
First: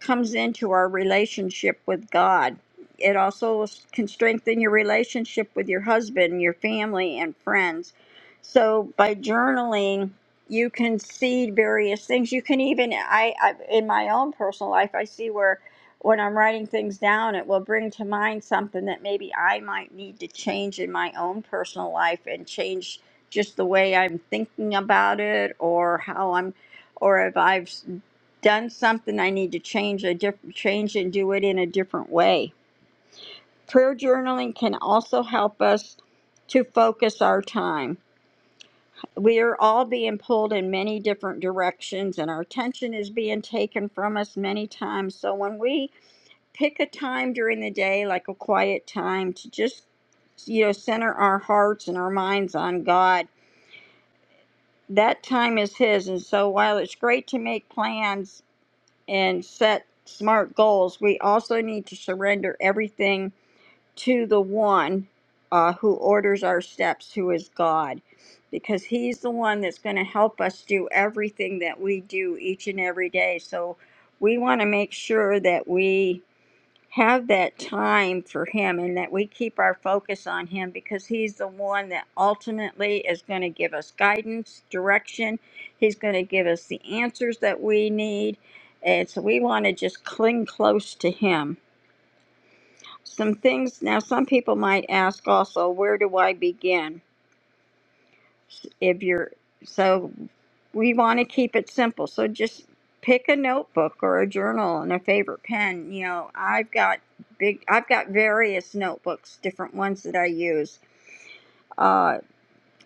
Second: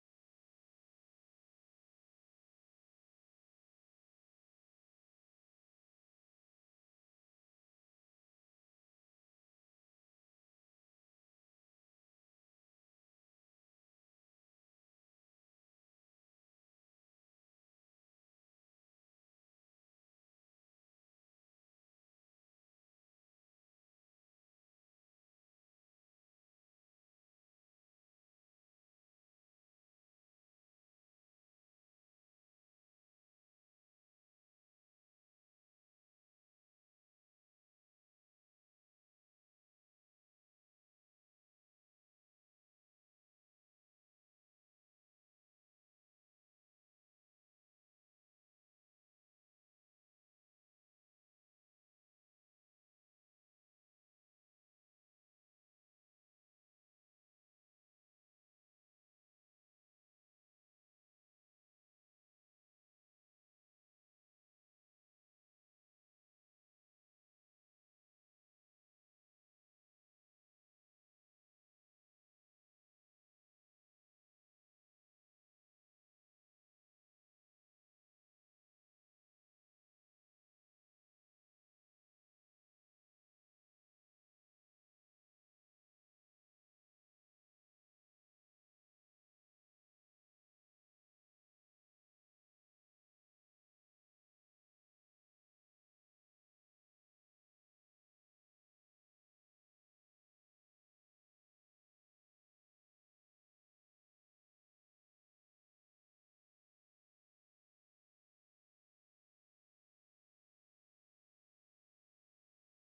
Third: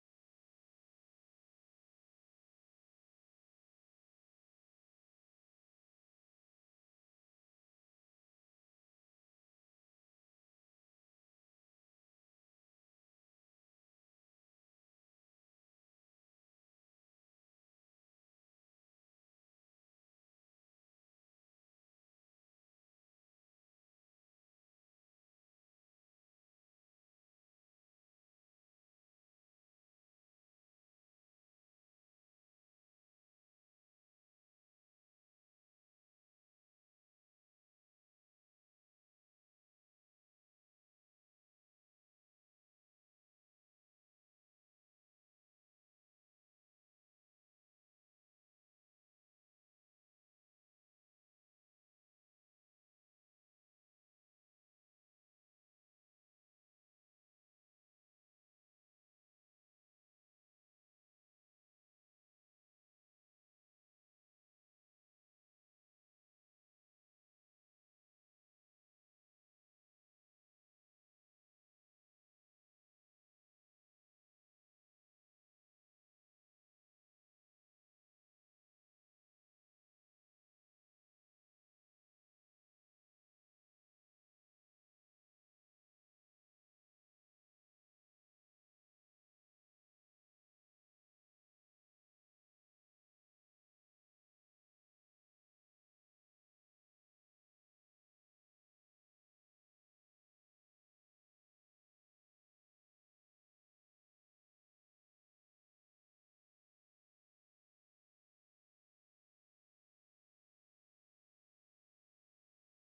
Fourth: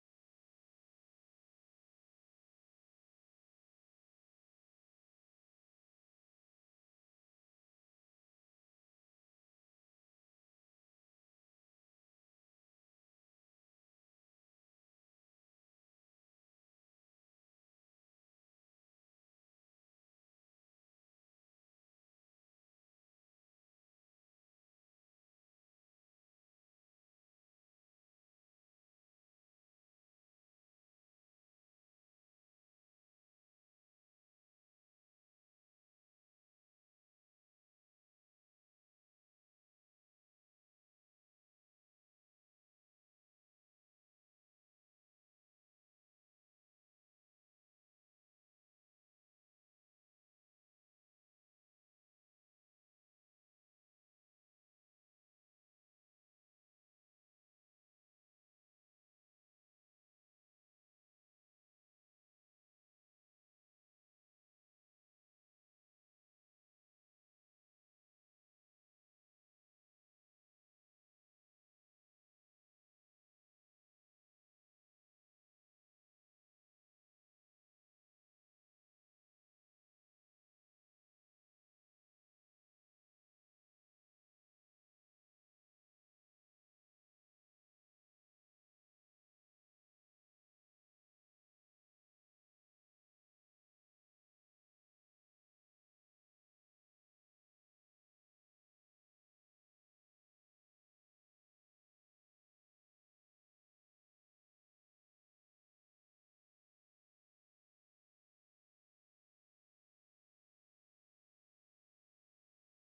B: comes into our relationship with God. It also can strengthen your relationship with your husband, your family, and friends. So by journaling, you can see various things. You can even, I, I in my own personal life, I see where when I'm writing things down, it will bring to mind something that maybe I might need to change in my own personal life and change just the way I'm thinking about it or how I'm or if I've done something I need to change a different change and do it in a different way. Prayer journaling can also help us to focus our time. We are all being pulled in many different directions and our attention is being taken from us many times. So when we pick a time during the day like a quiet time to just you know center our hearts and our minds on God, that time is his and so while it's great to make plans and set smart goals, we also need to surrender everything to the one uh, who orders our steps, who is God, because He's the one that's going to help us do everything that we do each and every day. So we want to make sure that we have that time for him and that we keep our focus on him because he's the one that ultimately is going to give us guidance, direction. He's going to give us the answers that we need. And so we want to just cling close to him. Some things now, some people might ask also, where do I begin? if you're so we want to keep it simple so just pick a notebook or a journal and a favorite pen you know i've got big i've got various notebooks different ones that i use uh,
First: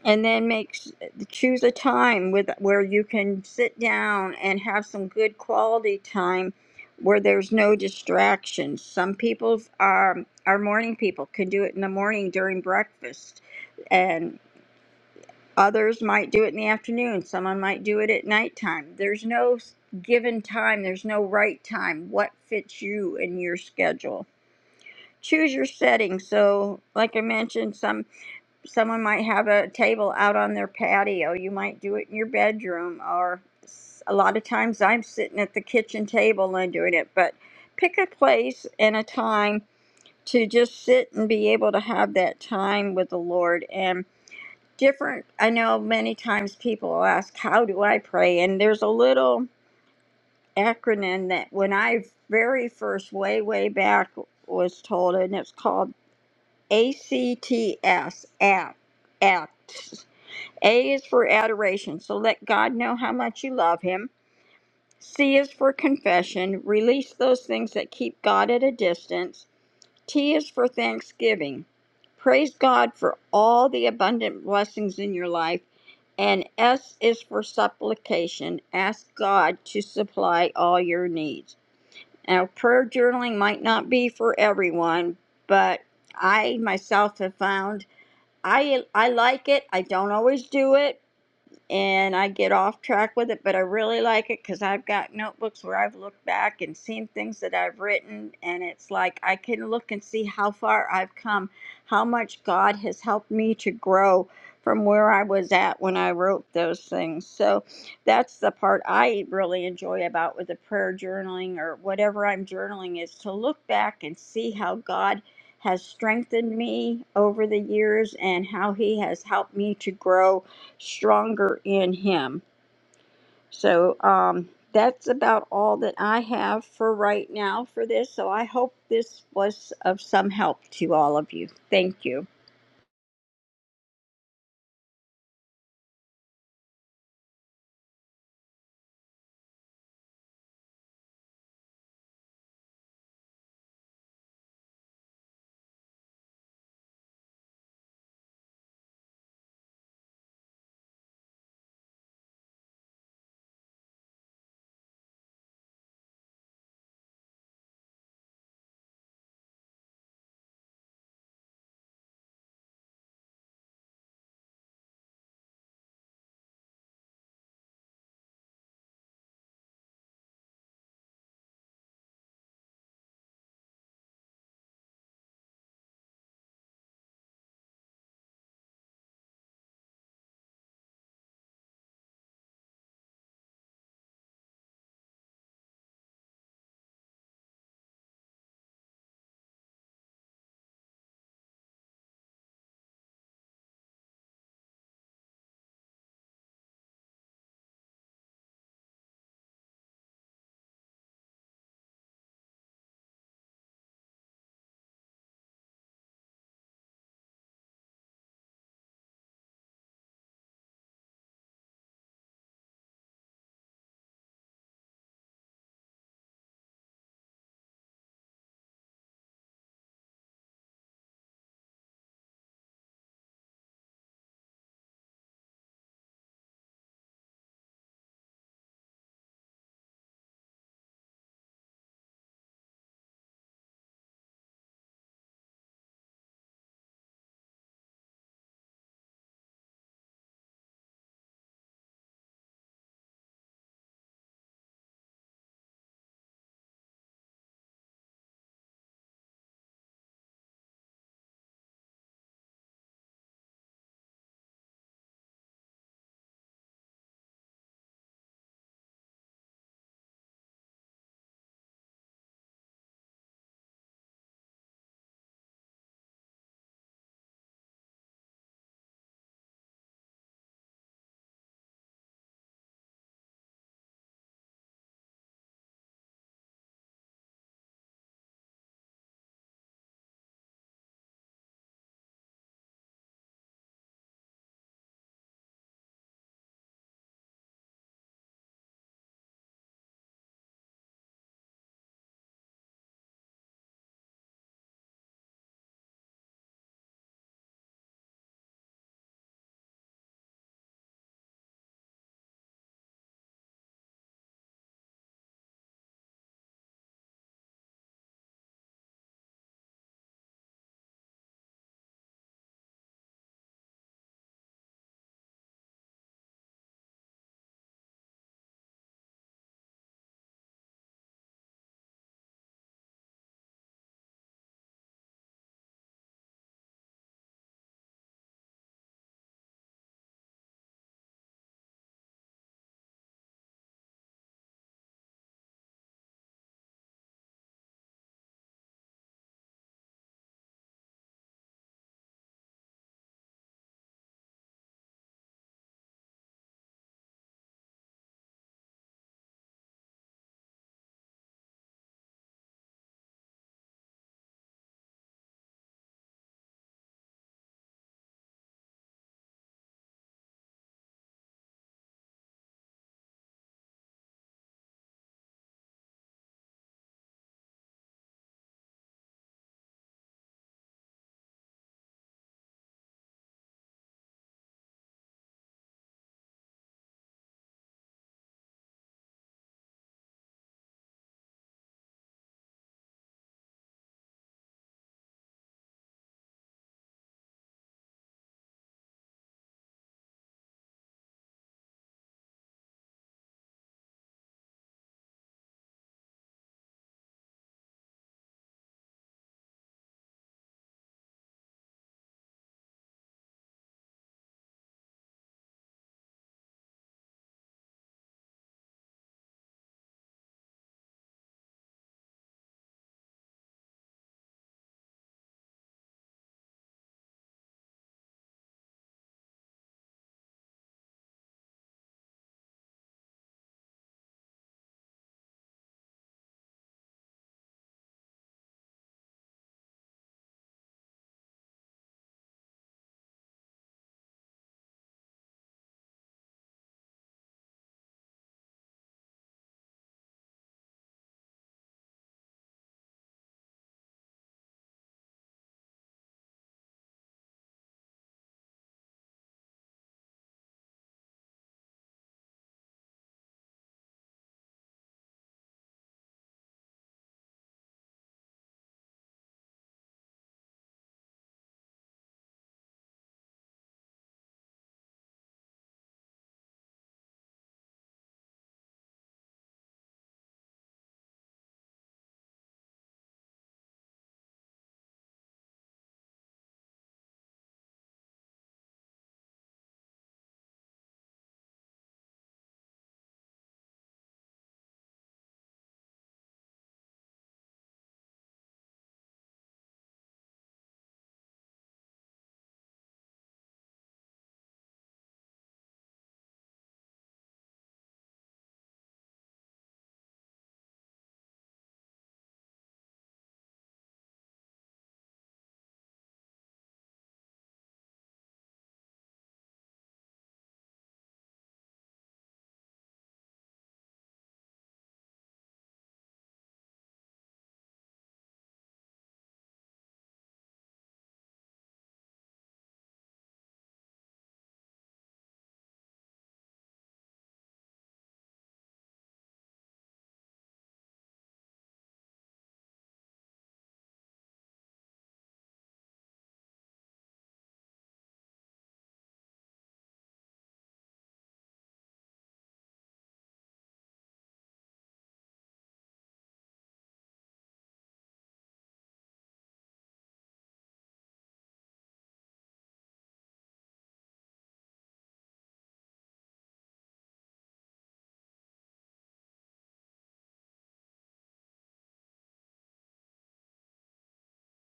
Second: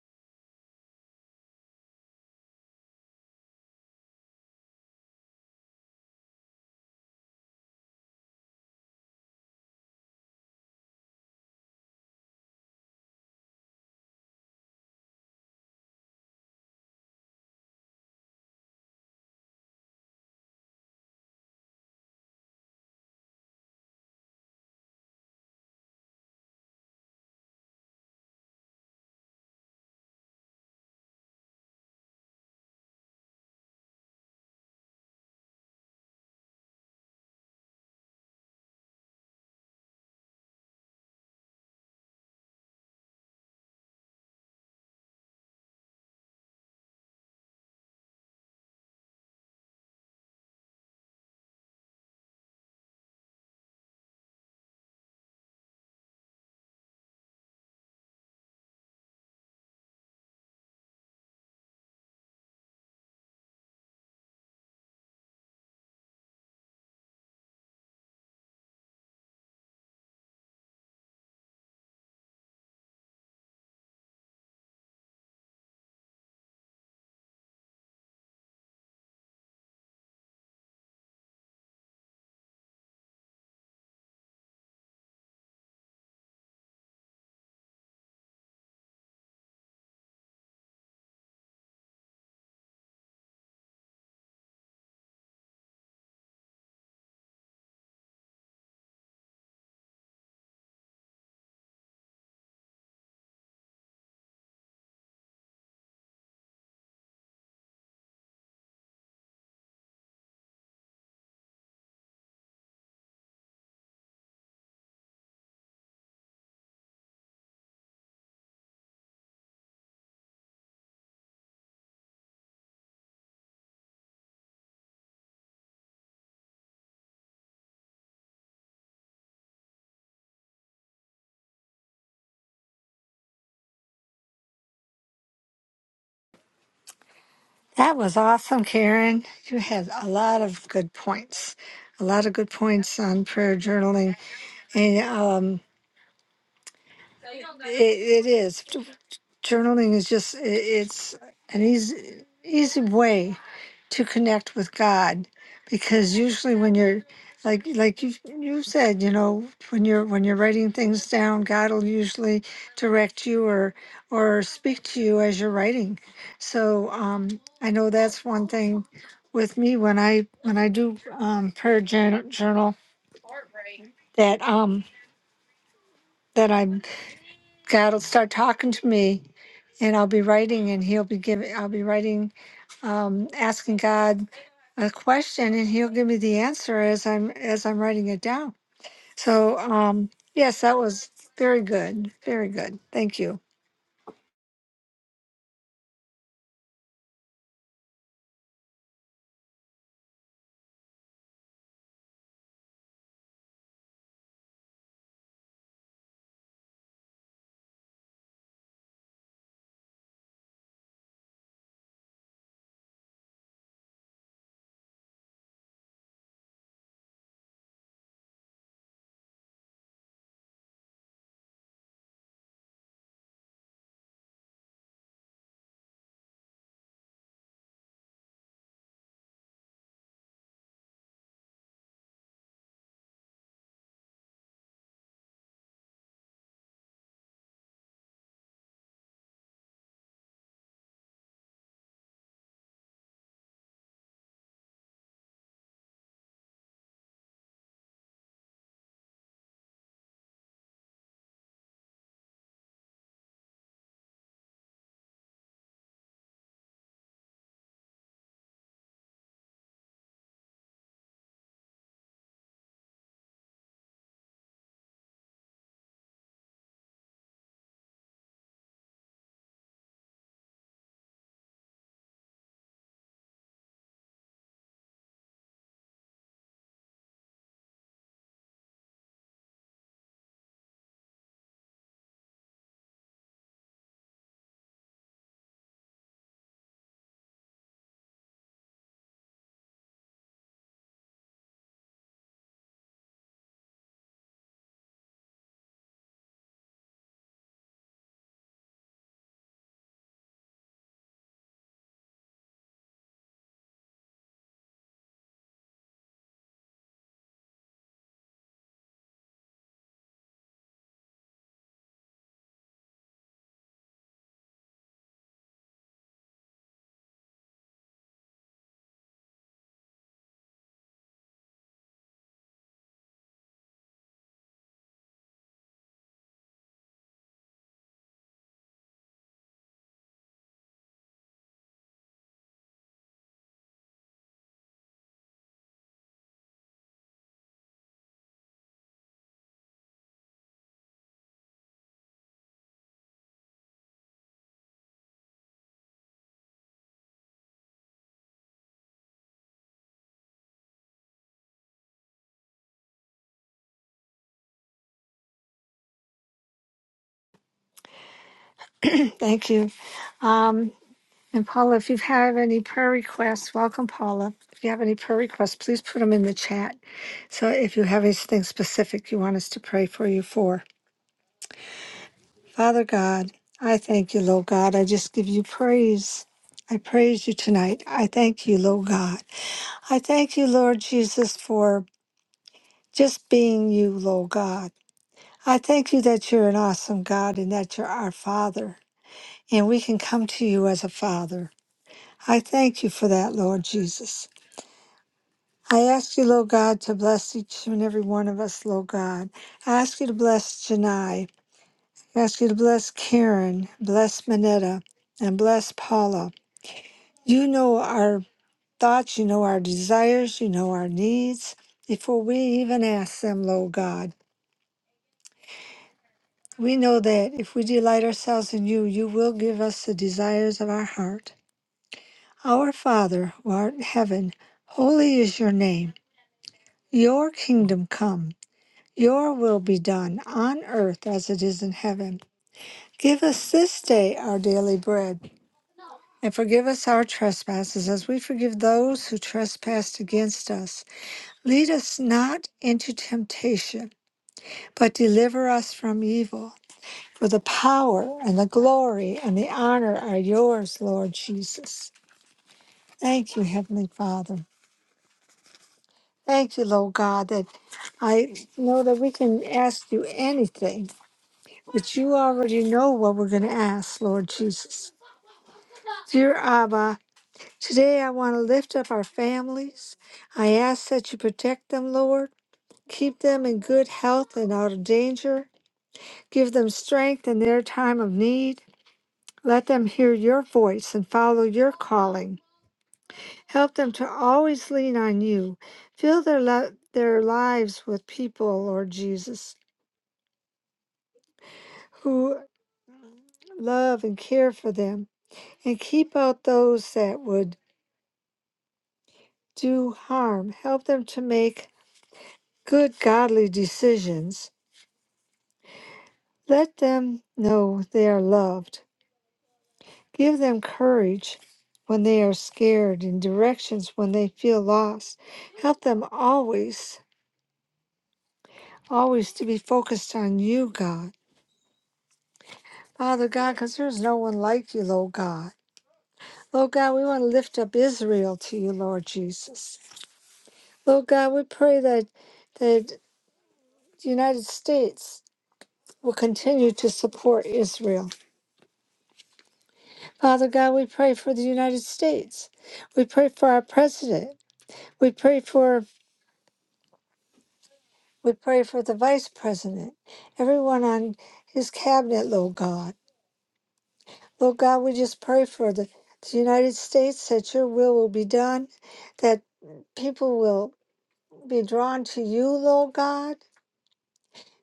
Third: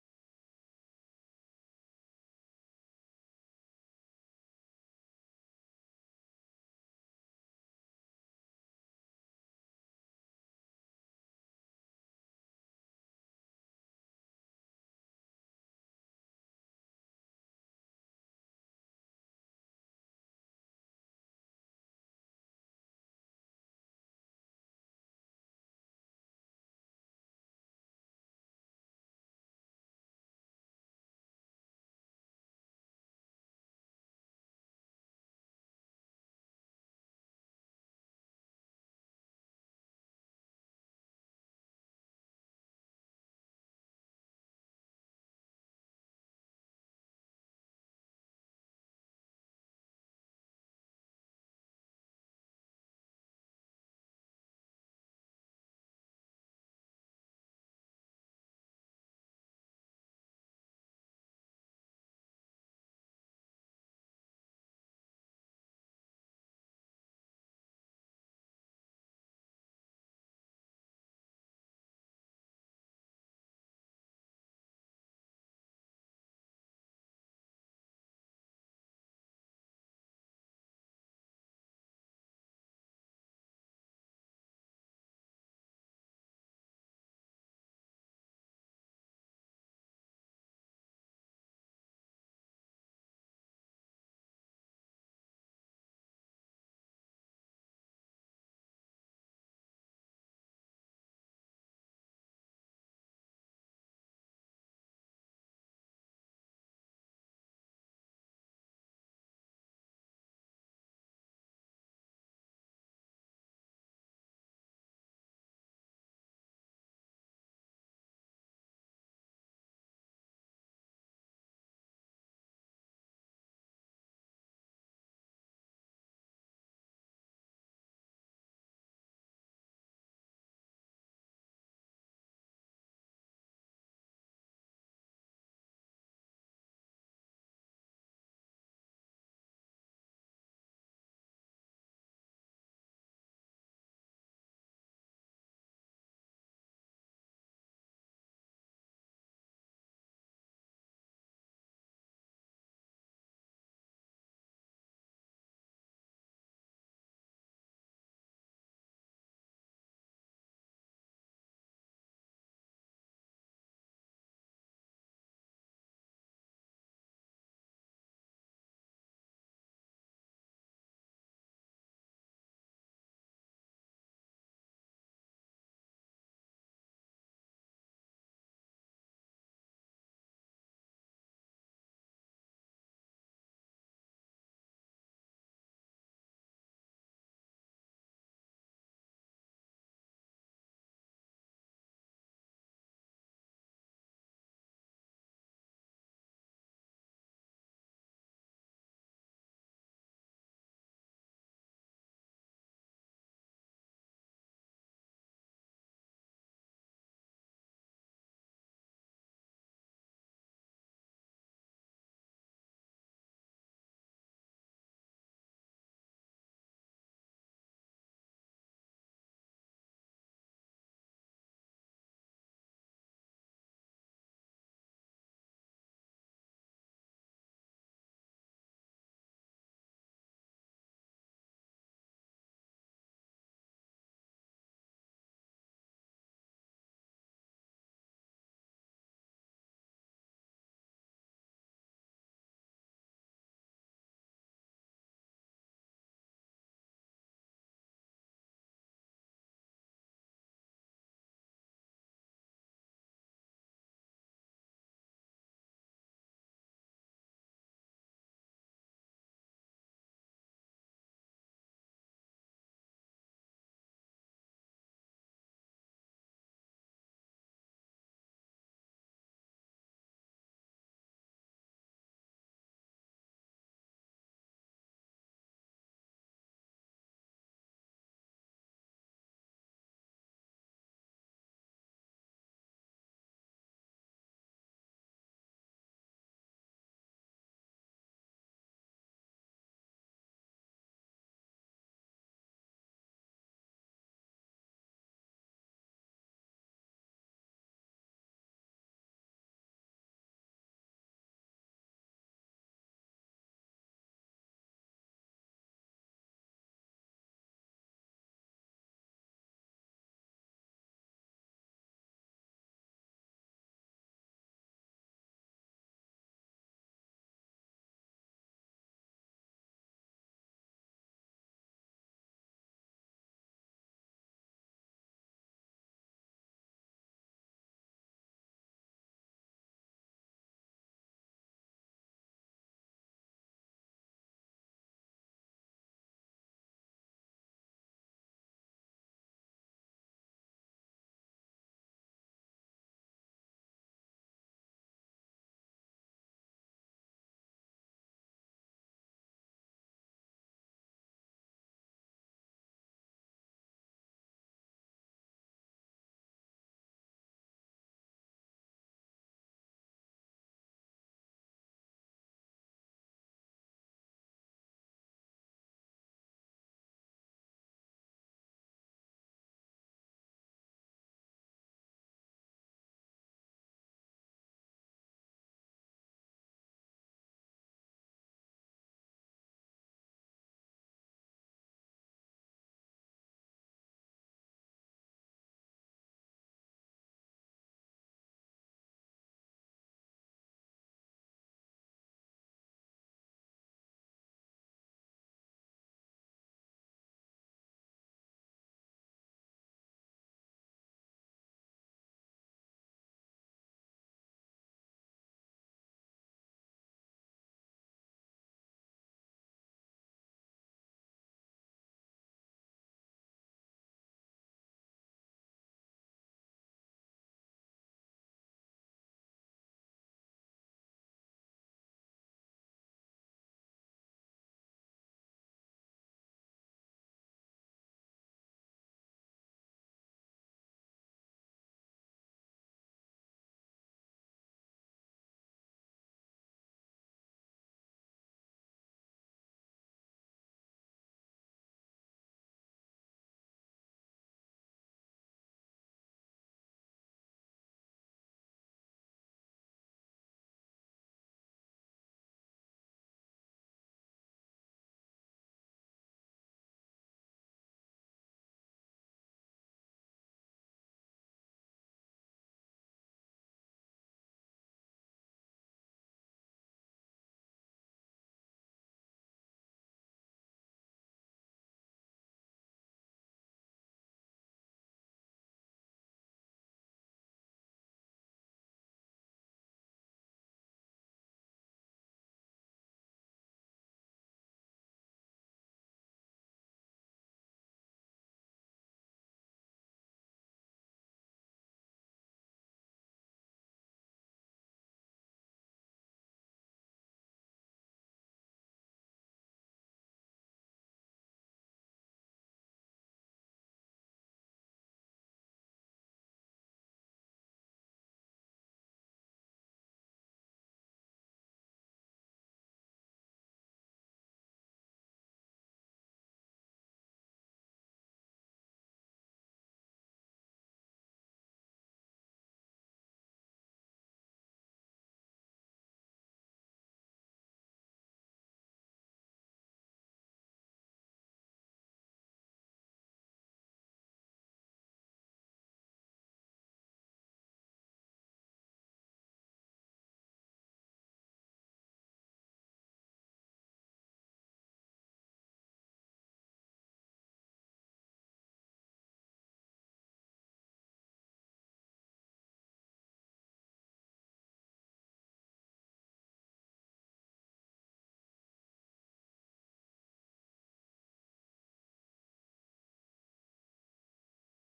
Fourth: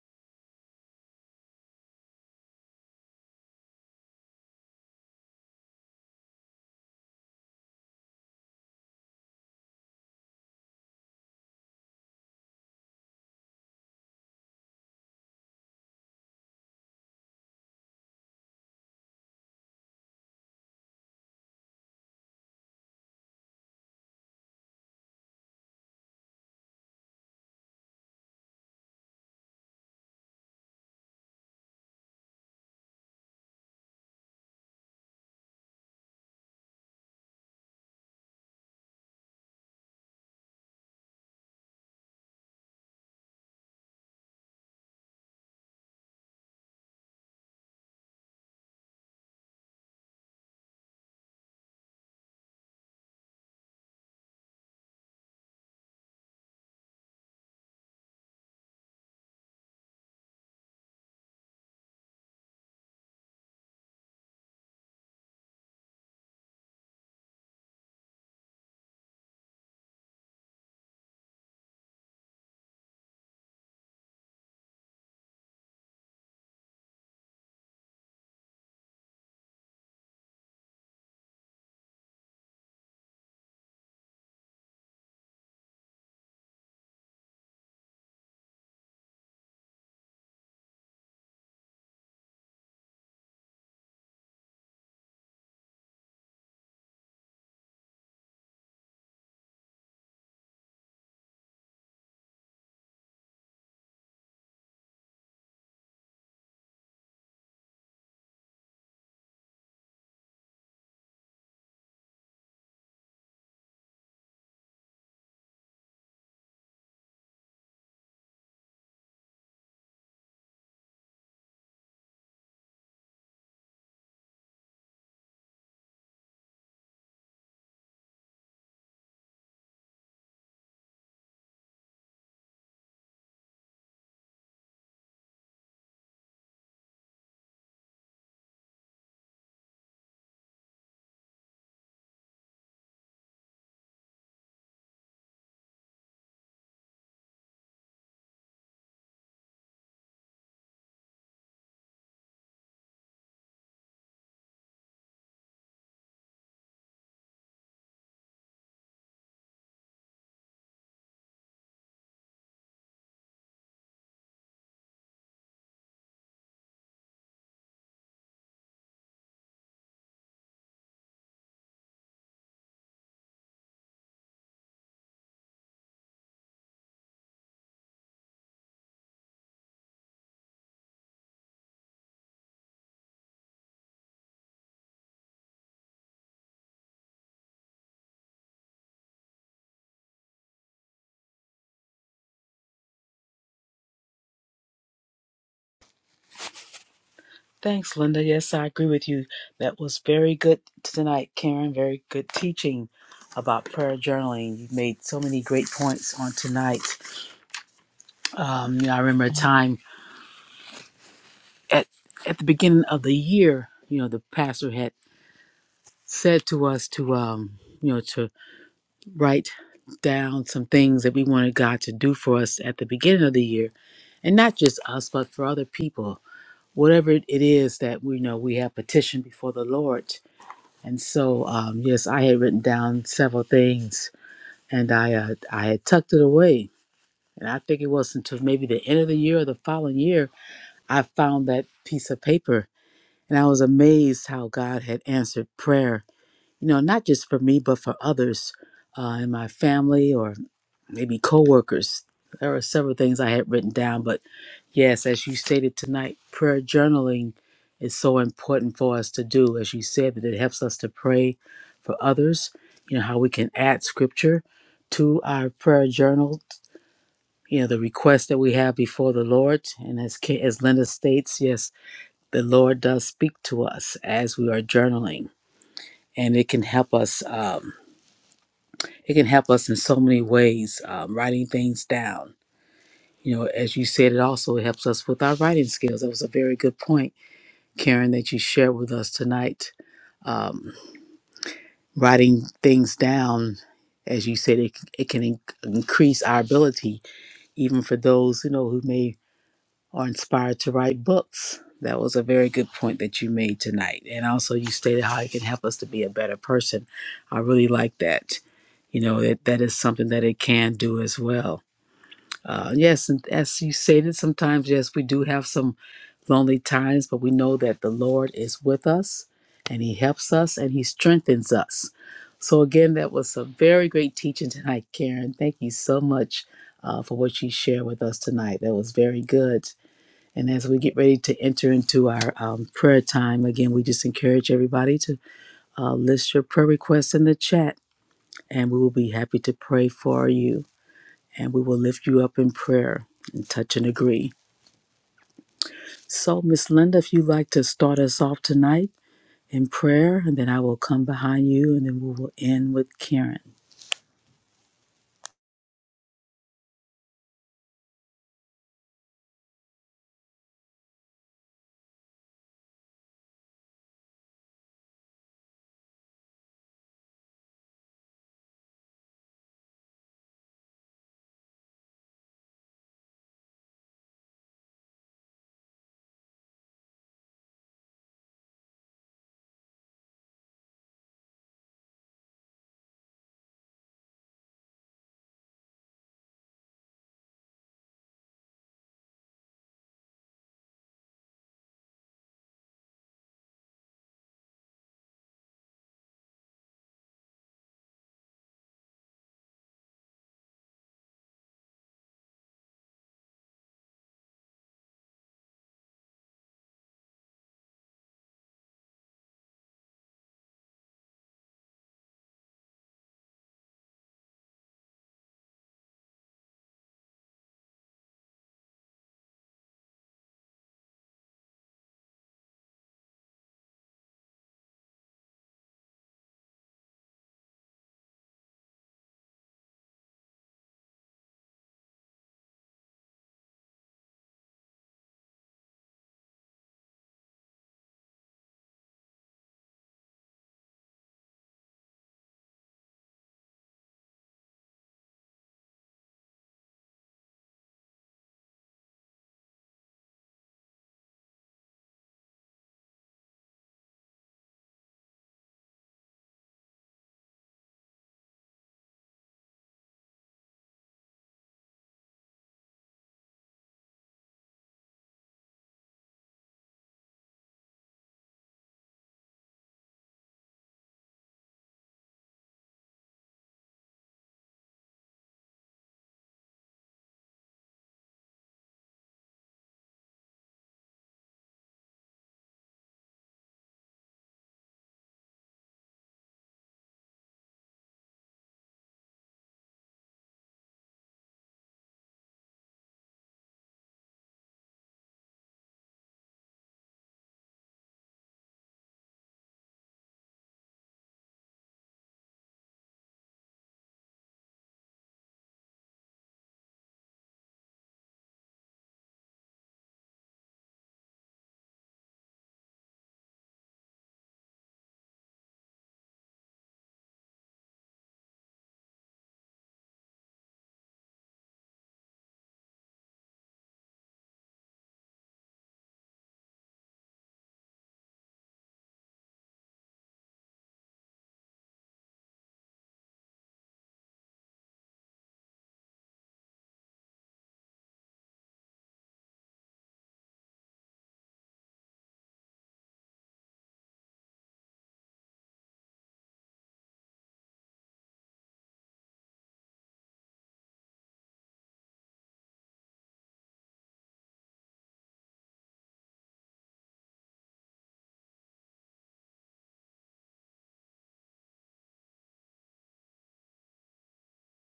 B: and then make s- choose a time with where you can sit down and have some good quality time where there's no distractions some people are are morning people can do it in the morning during breakfast Others might do it in the afternoon. Someone might do it at nighttime. There's no s- given time, there's no right time. What fits you and your schedule? Choose your setting. So, like I mentioned, some someone might have a table out on their patio. You might do it in your bedroom or s- a lot of times I'm sitting at the kitchen table and doing it, but pick a place and a time to just sit and be able to have that time with the Lord. And different i know many times people will ask how do i pray and there's a little acronym that when i very first way way back was told and it's called acts act act a is for adoration so let god know how much you love him c is for confession release those things that keep god at a distance T is for thanksgiving. Praise God for all the abundant blessings in your life. And S is for supplication. Ask God to supply all your needs. Now, prayer journaling might not be for everyone, but I myself have found I I like it. I don't always do it, and I get off track with it, but I really like it because I've got notebooks where I've looked back and seen things that I've written, and it's like I can look and see how far I've come, how much God has helped me to grow from where I was at when I wrote those things. So that's the part I really enjoy about with the prayer journaling or whatever I'm journaling is to look back and see how God has strengthened me over the years and how he has helped me to grow stronger in him. So um, that's about all that I have for right now for this. So I hope this was of some help to all of you. Thank you.
D: That was awesome, Karen. You had a lot of good points, a lot of good points on prayer journaling, and um, it, it is journaling is just i- it's an easy easy way to connect with God because usually when you're like like you you said, you know, when you're when you're writing things down, God will usually direct you or or speak to you as you're writing. So um I know that's one thing with me when I when I do um prayer journal, journal that um that I'm God will start talking to me and I'll be writing and he'll be giving, I'll be writing, um, asking God a question and he'll give me the answer as I'm, as I'm writing it down. So, um, yes, that was very good. Very good. Thank you.
C: Thanks, Linda. Yes, I agree with you. That was very good tonight, Karen. Very good teaching about prayer journaling. You made so many great points on tonight. Um, you know, I remember a time at at the beginning of the year. You know, the pastor had said to us to um, you know to write down some things that we wanted God to do for us at the beginning of the year, and not just us, but for other people. Whatever it is that we know we have petitioned before the Lord And so, um, yes, I had written down several things, and I uh, I had tucked it away. And I think it was until maybe the end of the year or the following year, I found that piece of paper, and I was amazed how God had answered prayer. You know, not just for me, but for others uh, in my family or maybe coworkers. There are several things I had written down, but yes, as you stated tonight, prayer journaling is so important for us to do. As you said, that it helps us to pray for others. You know how we can add scripture to our prayer journal. You know the requests that we have before the Lord, and as Ki- as Linda states, yes, the Lord does speak to us as we are journaling, and it can help us. Um, it can help us in so many ways. Um, writing things down You know, as you said, it also helps us with our writing skills. That was a very good point, Karen, that you shared with us tonight. Um, writing things down, as you said, it, it can in- increase our ability, even for those you know who may are inspired to write books. That was a very good point that you made tonight, and also you stated how it can help us to be a better person. I really like that. You know that that is something that it can do as well. Uh, yes, and as you stated, sometimes yes, we do have some lonely times, but we know that the Lord is with us and He helps us and He strengthens us. So, again, that was a very great teaching tonight, Karen. Thank you so much uh, for what you shared with us tonight. That was very good. And as we get ready to enter into our um, prayer time, again, we just encourage everybody to uh, list your prayer requests in the chat, and we will be happy to pray for you. And we will lift you up in prayer and touch and agree. So, Miss Linda, if you'd like to start us off tonight. in prayer, and then I will come behind you, and then we will end with Karen.
D: Thank you. Um, and Paula, if you have any prayer requests, welcome Paula. If you have any prayer requests, please put them in the chat. So if you have anything specific you want us to pray for you for. Father God, I thank you, Lord God. I just give you praise. I praise you tonight. I thank you, Lord God. I thank you, Lord Jesus, for just being you, Lord God. I thank you that you're an awesome God and that you're our Father, and we can come to you as a Father. I thank you for that, Lord Jesus. I ask you, Lord God, to bless each and every one of us, Lord God. I ask you to bless Janai. I ask you to bless Karen, bless Manetta, and bless Paula. You know our thoughts, you know our desires, you know our needs before we even ask them, Lord God. We know that if we delight ourselves in you, you will give us the desires of our heart. Our Father, who art in heaven, holy is your name. Your kingdom come, your will be done on earth as it is in heaven. Give us this day our daily bread, and forgive us our trespasses as we forgive those who trespass against us Lead us not into temptation, but deliver us from evil. For the power and the glory and the honor are yours, Lord Jesus. Thank you, Heavenly Father. Thank you, Lord God, that I know that we can ask you anything, but you already know what we're going to ask, Lord Jesus. Dear Abba, today I want to lift up our families. I ask that you protect them, Lord. Keep them in good health and out of danger. Give them strength in their time of need. Let them hear your voice and follow your calling. Help them to always lean on you. Fill their, lo- their lives with people, Lord Jesus, who love and care for them, and keep out those that would do harm. Help them to make good, godly decisions. Let them know they are loved Give them courage when they are scared and directions when they feel lost. Help them always, always to be focused on you, God. Father God, because there's no one like you, Lord God. Lord God, we want to lift up Israel to you, Lord Jesus. Lord God, we pray that that the United States will continue to support Israel. Father God, we pray for the United States. We pray for our president. We pray for We pray for the vice president, everyone on his cabinet, Lord God. Lord God, we just pray for the, the United States that your will will be done, that people will be drawn to you, Lord God.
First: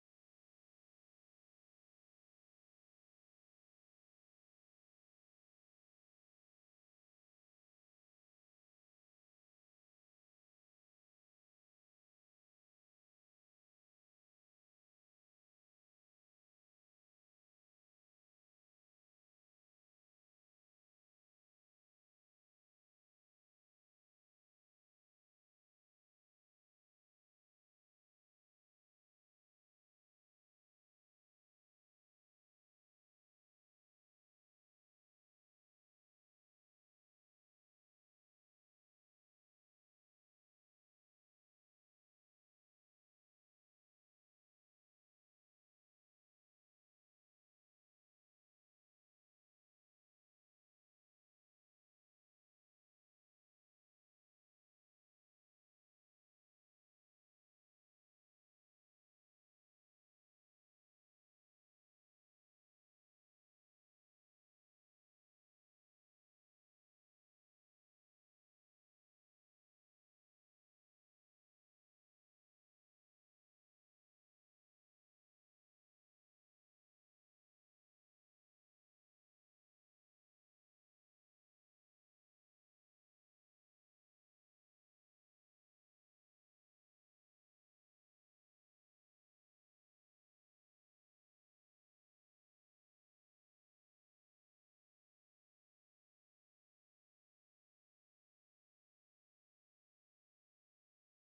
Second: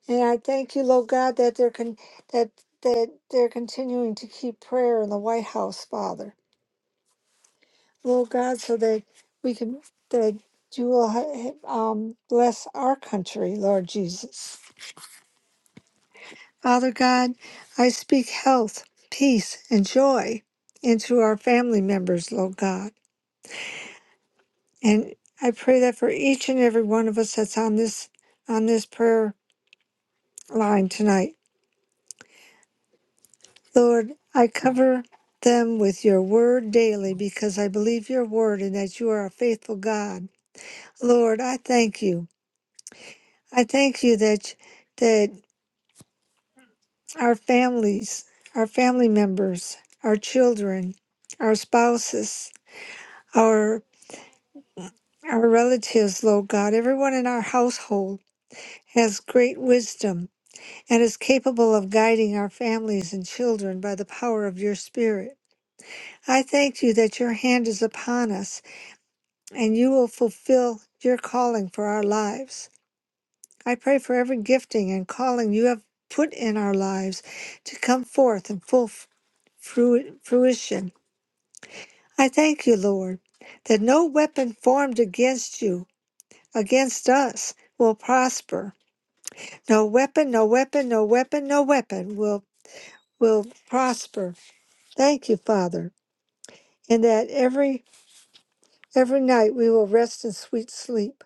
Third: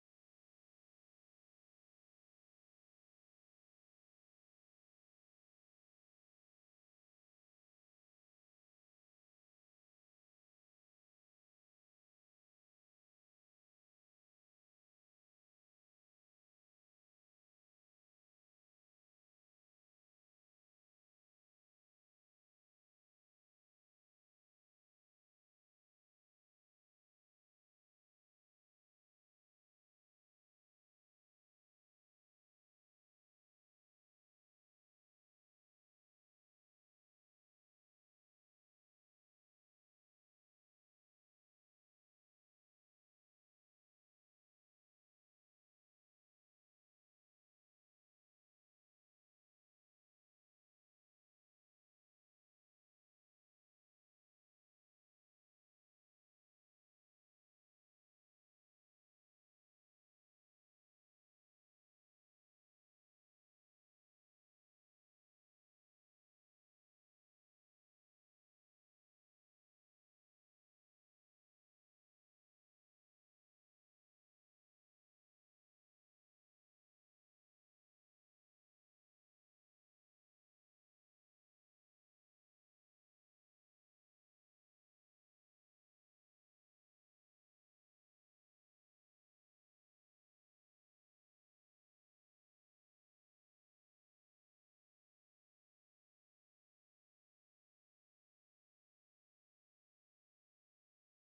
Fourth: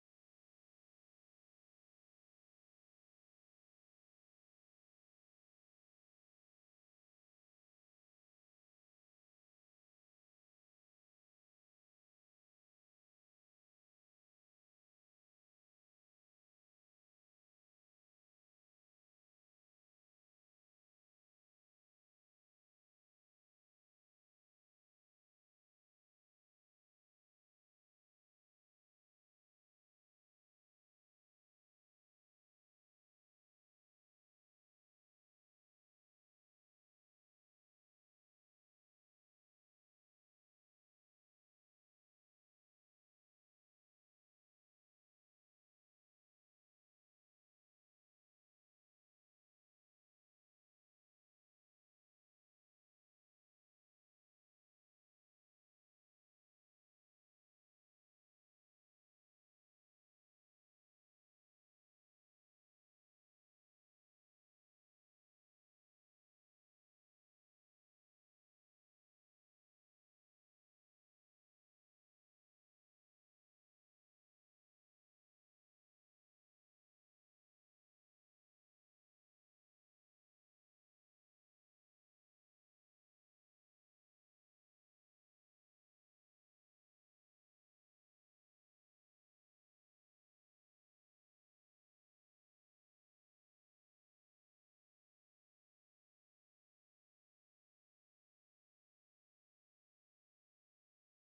D: And I thank you, Lord God, that they're con- that that they're continuing to keep prayer in the White House, Father, Lord God, so that we can that you will ha- ha- um, bless our country, Lord Jesus. Father God, I speak health, peace, and joy into our family members, Lord God. And I pray that for each and every one of us that's on this on this prayer line tonight. Lord, I cover them with your word daily because I believe your word and that you are a faithful God. Lord, I thank you. I thank you that that our families, our family members, our children, our spouses, our our relatives, Lord God, everyone in our household has great wisdom and is capable of guiding our families and children by the power of your Spirit. I thank you that your hand is upon us and you will fulfill your calling for our lives. I pray for every gifting and calling you have put in our lives to come forth in full f- frui- fruition. I thank you, Lord, that no weapon formed against you, against us, will prosper No weapon, no weapon, no weapon, no weapon will will prosper. Thank you, Father, and that every every night we will rest in sweet sleep.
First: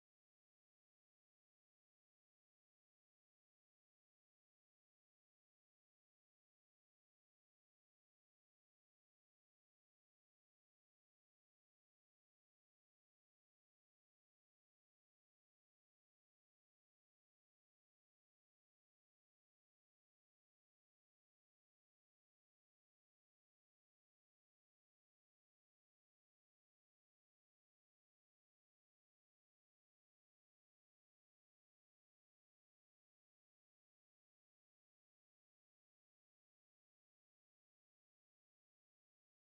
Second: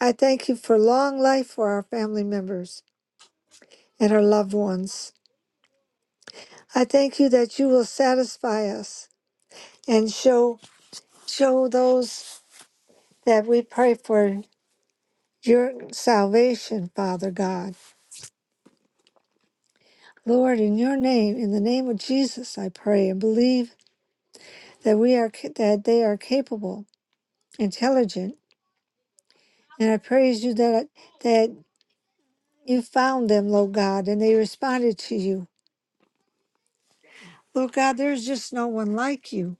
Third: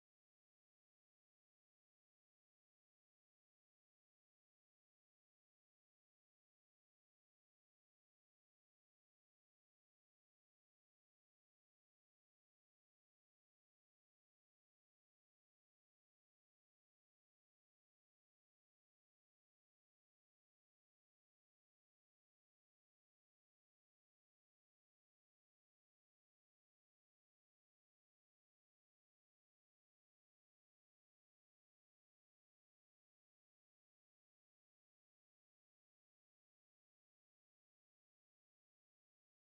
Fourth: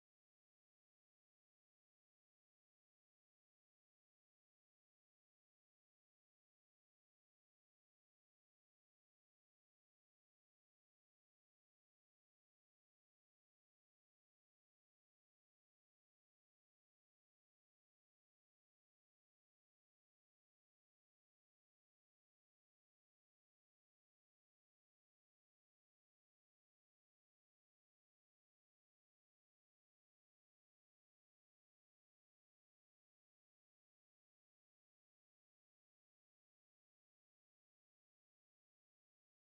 D: I thank you for long life for our family members and our loved ones. I thank you that you will satisfy us and show show those that we pray for your salvation, Father God. Lord, in your name, in the name of Jesus, I pray and believe that we are ca- that they are capable intelligent. And I praise you that that you found them, Lord God, and they responded to you. Lord God, there's just no one like you.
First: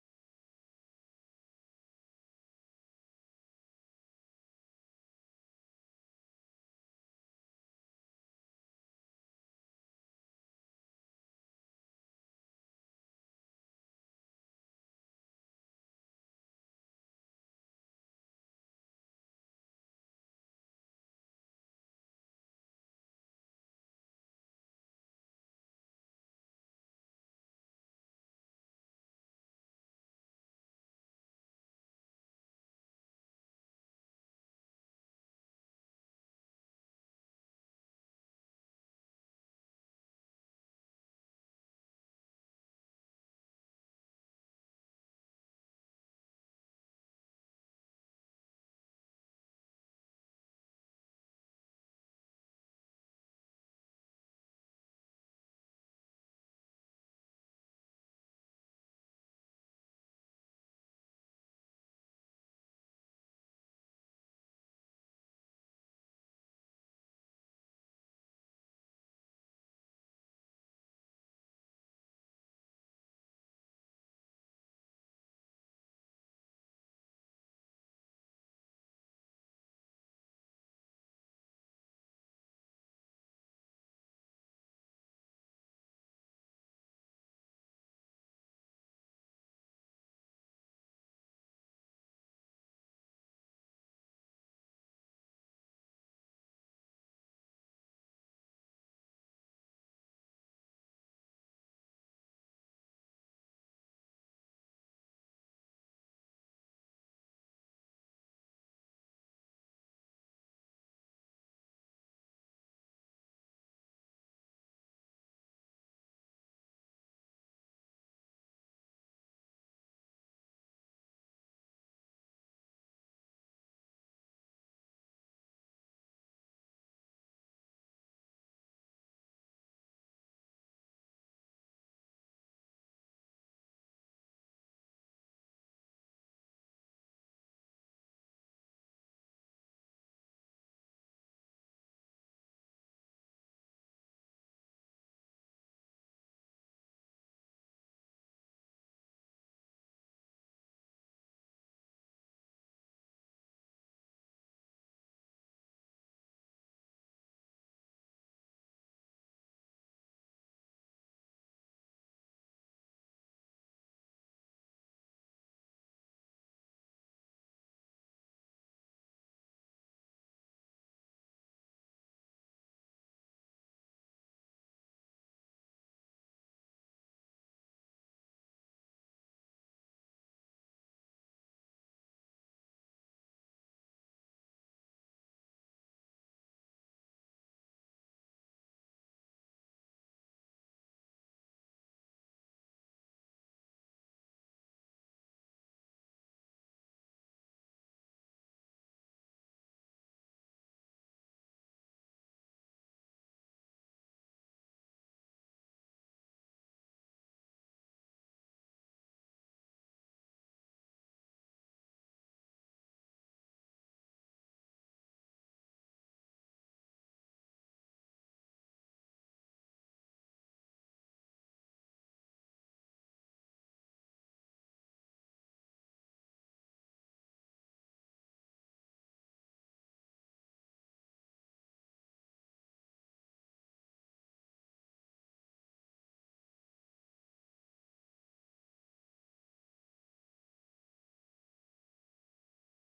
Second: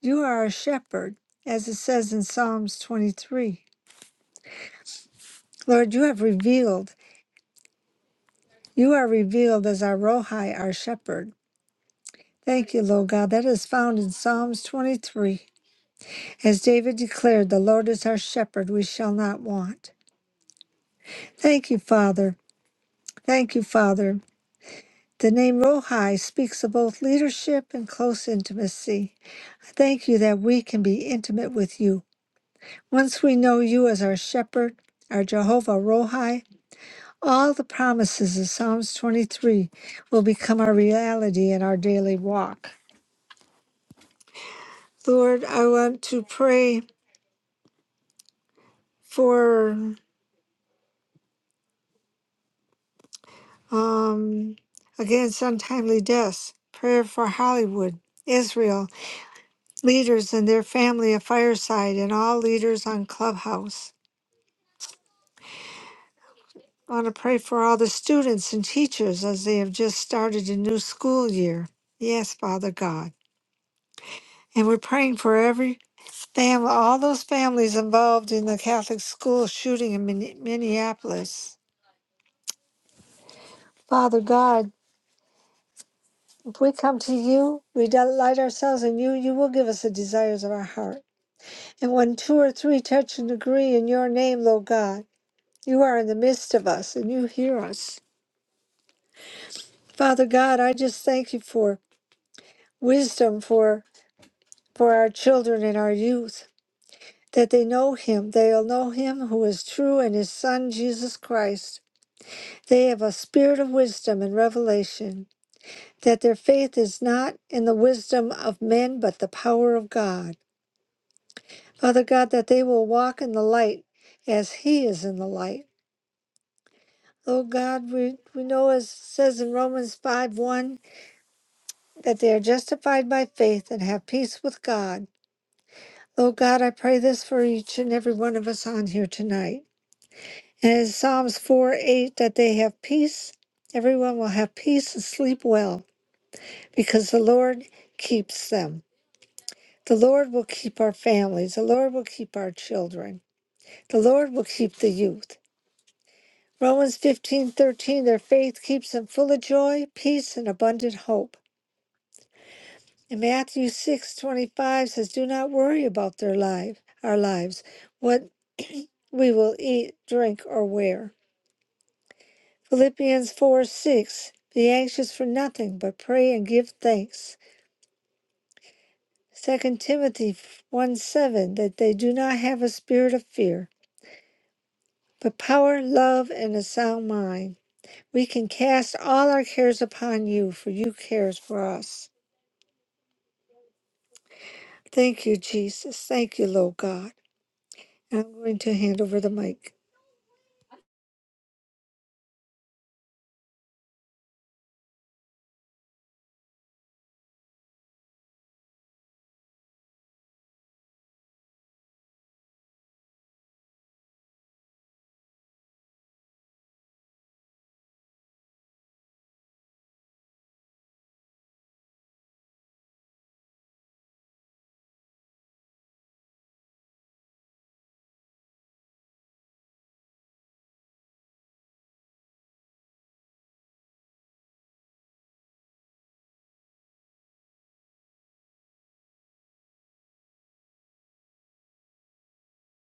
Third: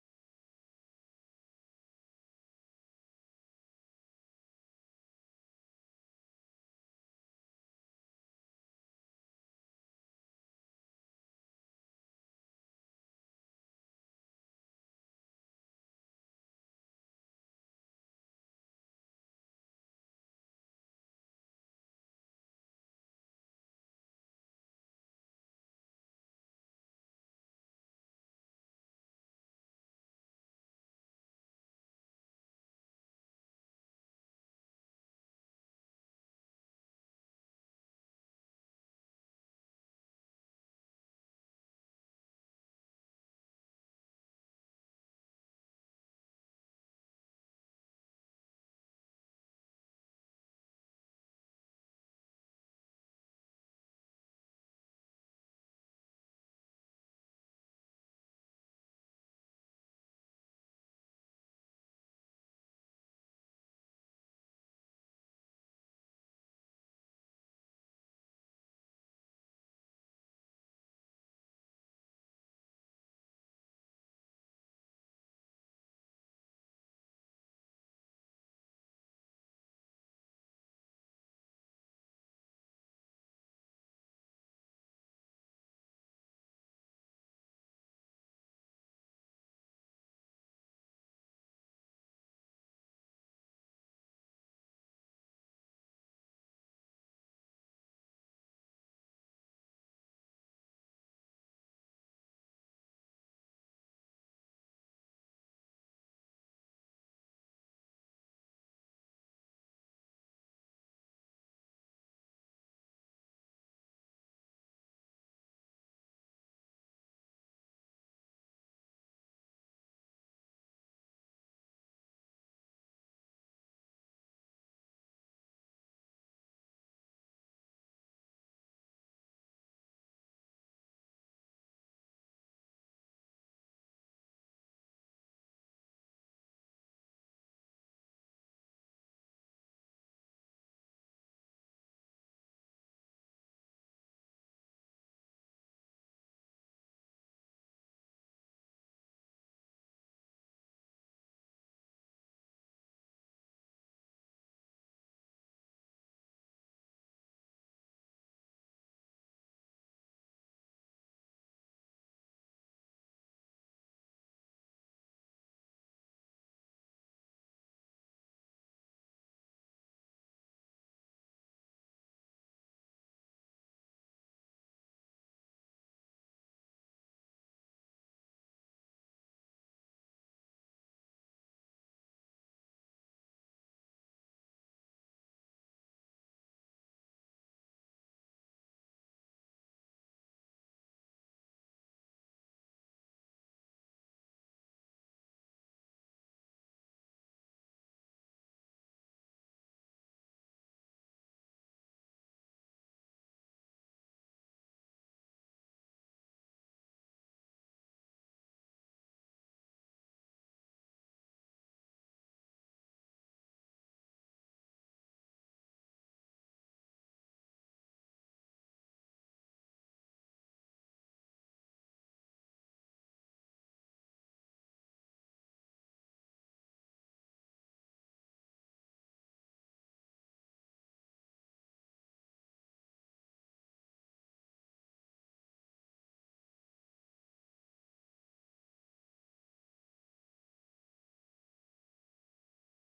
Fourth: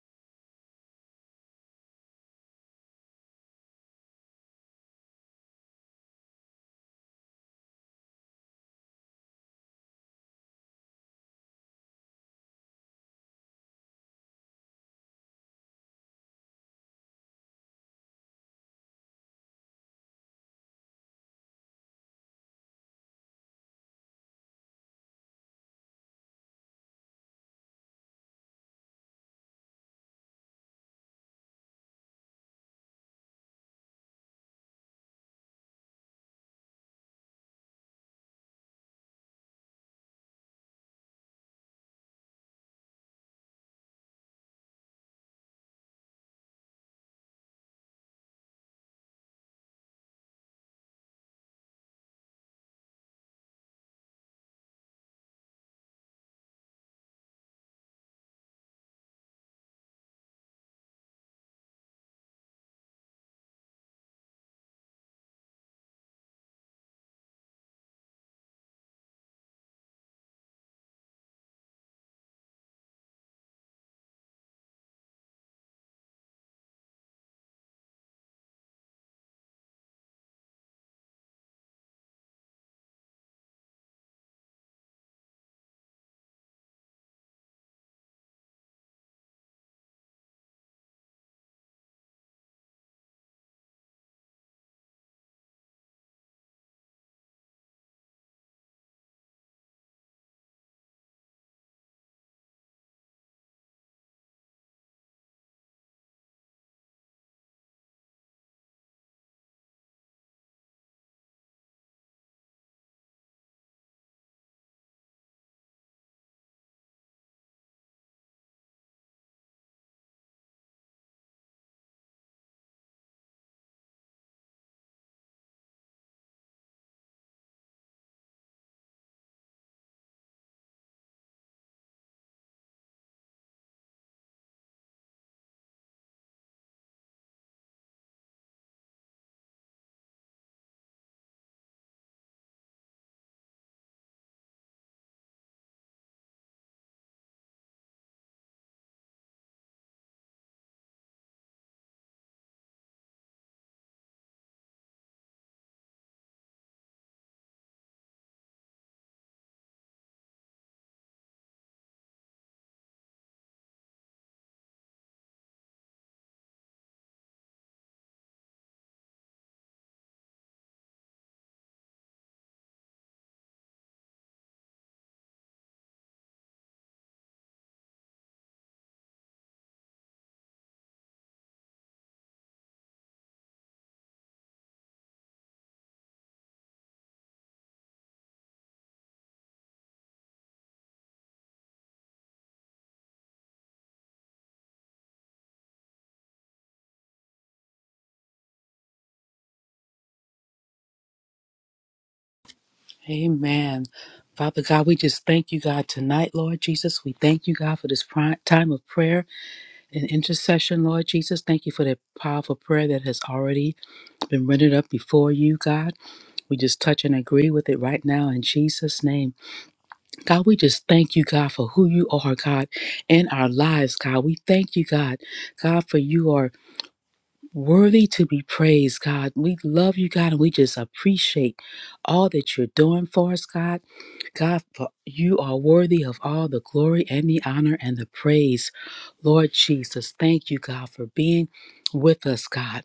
D: You are a shepherd, as it says in Psalms 23. Lord, you have revealed, you are revealed as our Rohi, our shepherd. Thank you, Lord God. That is found in Psalms 23. As David declared, the Lord is our shepherd, we shall not want. Thank you, Father. Thank you, Father. The name Rohi speaks of both leadership and close intimacy. I thank you that we can be intimate with you. Once we know you as our shepherd, our Jehovah Rohi, all the promises of Psalms 23 will become our reality in our daily walk. Lord, I want to pray for, um, against untimely deaths, prayer for Hollywood, Israel, leaders and their family of Fireside, and all leaders on Clubhouse. I want to pray for all the students and teachers as they have just started a new school year. Yes, Father God. And we're praying for every family, all those families involved in the Catholic school shooting in Min- Minneapolis. Father God, if we come to you, we delight ourselves in you, you will give us the desires of our heart. And when two or three touch and agree in your name, Lord God, you are in the midst of us and you hear us. Father God, I just thank you for wisdom, for for our children and our youth, that they know him. They'll know him who is true and his Son, Jesus Christ. They have a spirit of wisdom and revelation, that their faith is not in the wisdom of men, but the power of God. Father God, that they will walk in the light as he is in the light. Lord God, we, we know as it says in Romans 5 1 that they are justified by faith and have peace with God. Lord God, I pray this for each and every one of us on here tonight And in Psalms 4 8, that they have peace, everyone will have peace and sleep well, because the Lord keeps them. The Lord will keep our families. The Lord will keep our children. The Lord will keep the youth. Romans fifteen thirteen. their faith keeps them full of joy, peace, and abundant hope. And Matthew six twenty five says, Do not worry about their life, our lives, what we will eat, drink, or wear Philippians 4 6, be anxious for nothing, but pray and give thanks. Second Timothy 1 7, that they do not have a spirit of fear, but power, love, and a sound mind. We can cast all our cares upon you, for you cares for us. Thank you, Jesus. Thank you, Lord God. And I'm going to hand over the mic.
C: Amen. Father God, we just thank you, God, tonight, Lord Jesus. We thank you, God, for this pri- time of prayer and intercession, Lord Jesus. Thank you for that powerful prayer that has already been rendered up before you, God. We just touch and agree with it right now in Jesus' name. God, we just thank you, God, for who you are, God, in our lives, God. We thank you, God, God, for you are. Worthy to be praised, God. We love you, God, and we just appreciate all that you're doing for us, God. God, for you are worthy of all the glory and the honor and the praise. Lord Jesus, thank you, God, for being with us, God.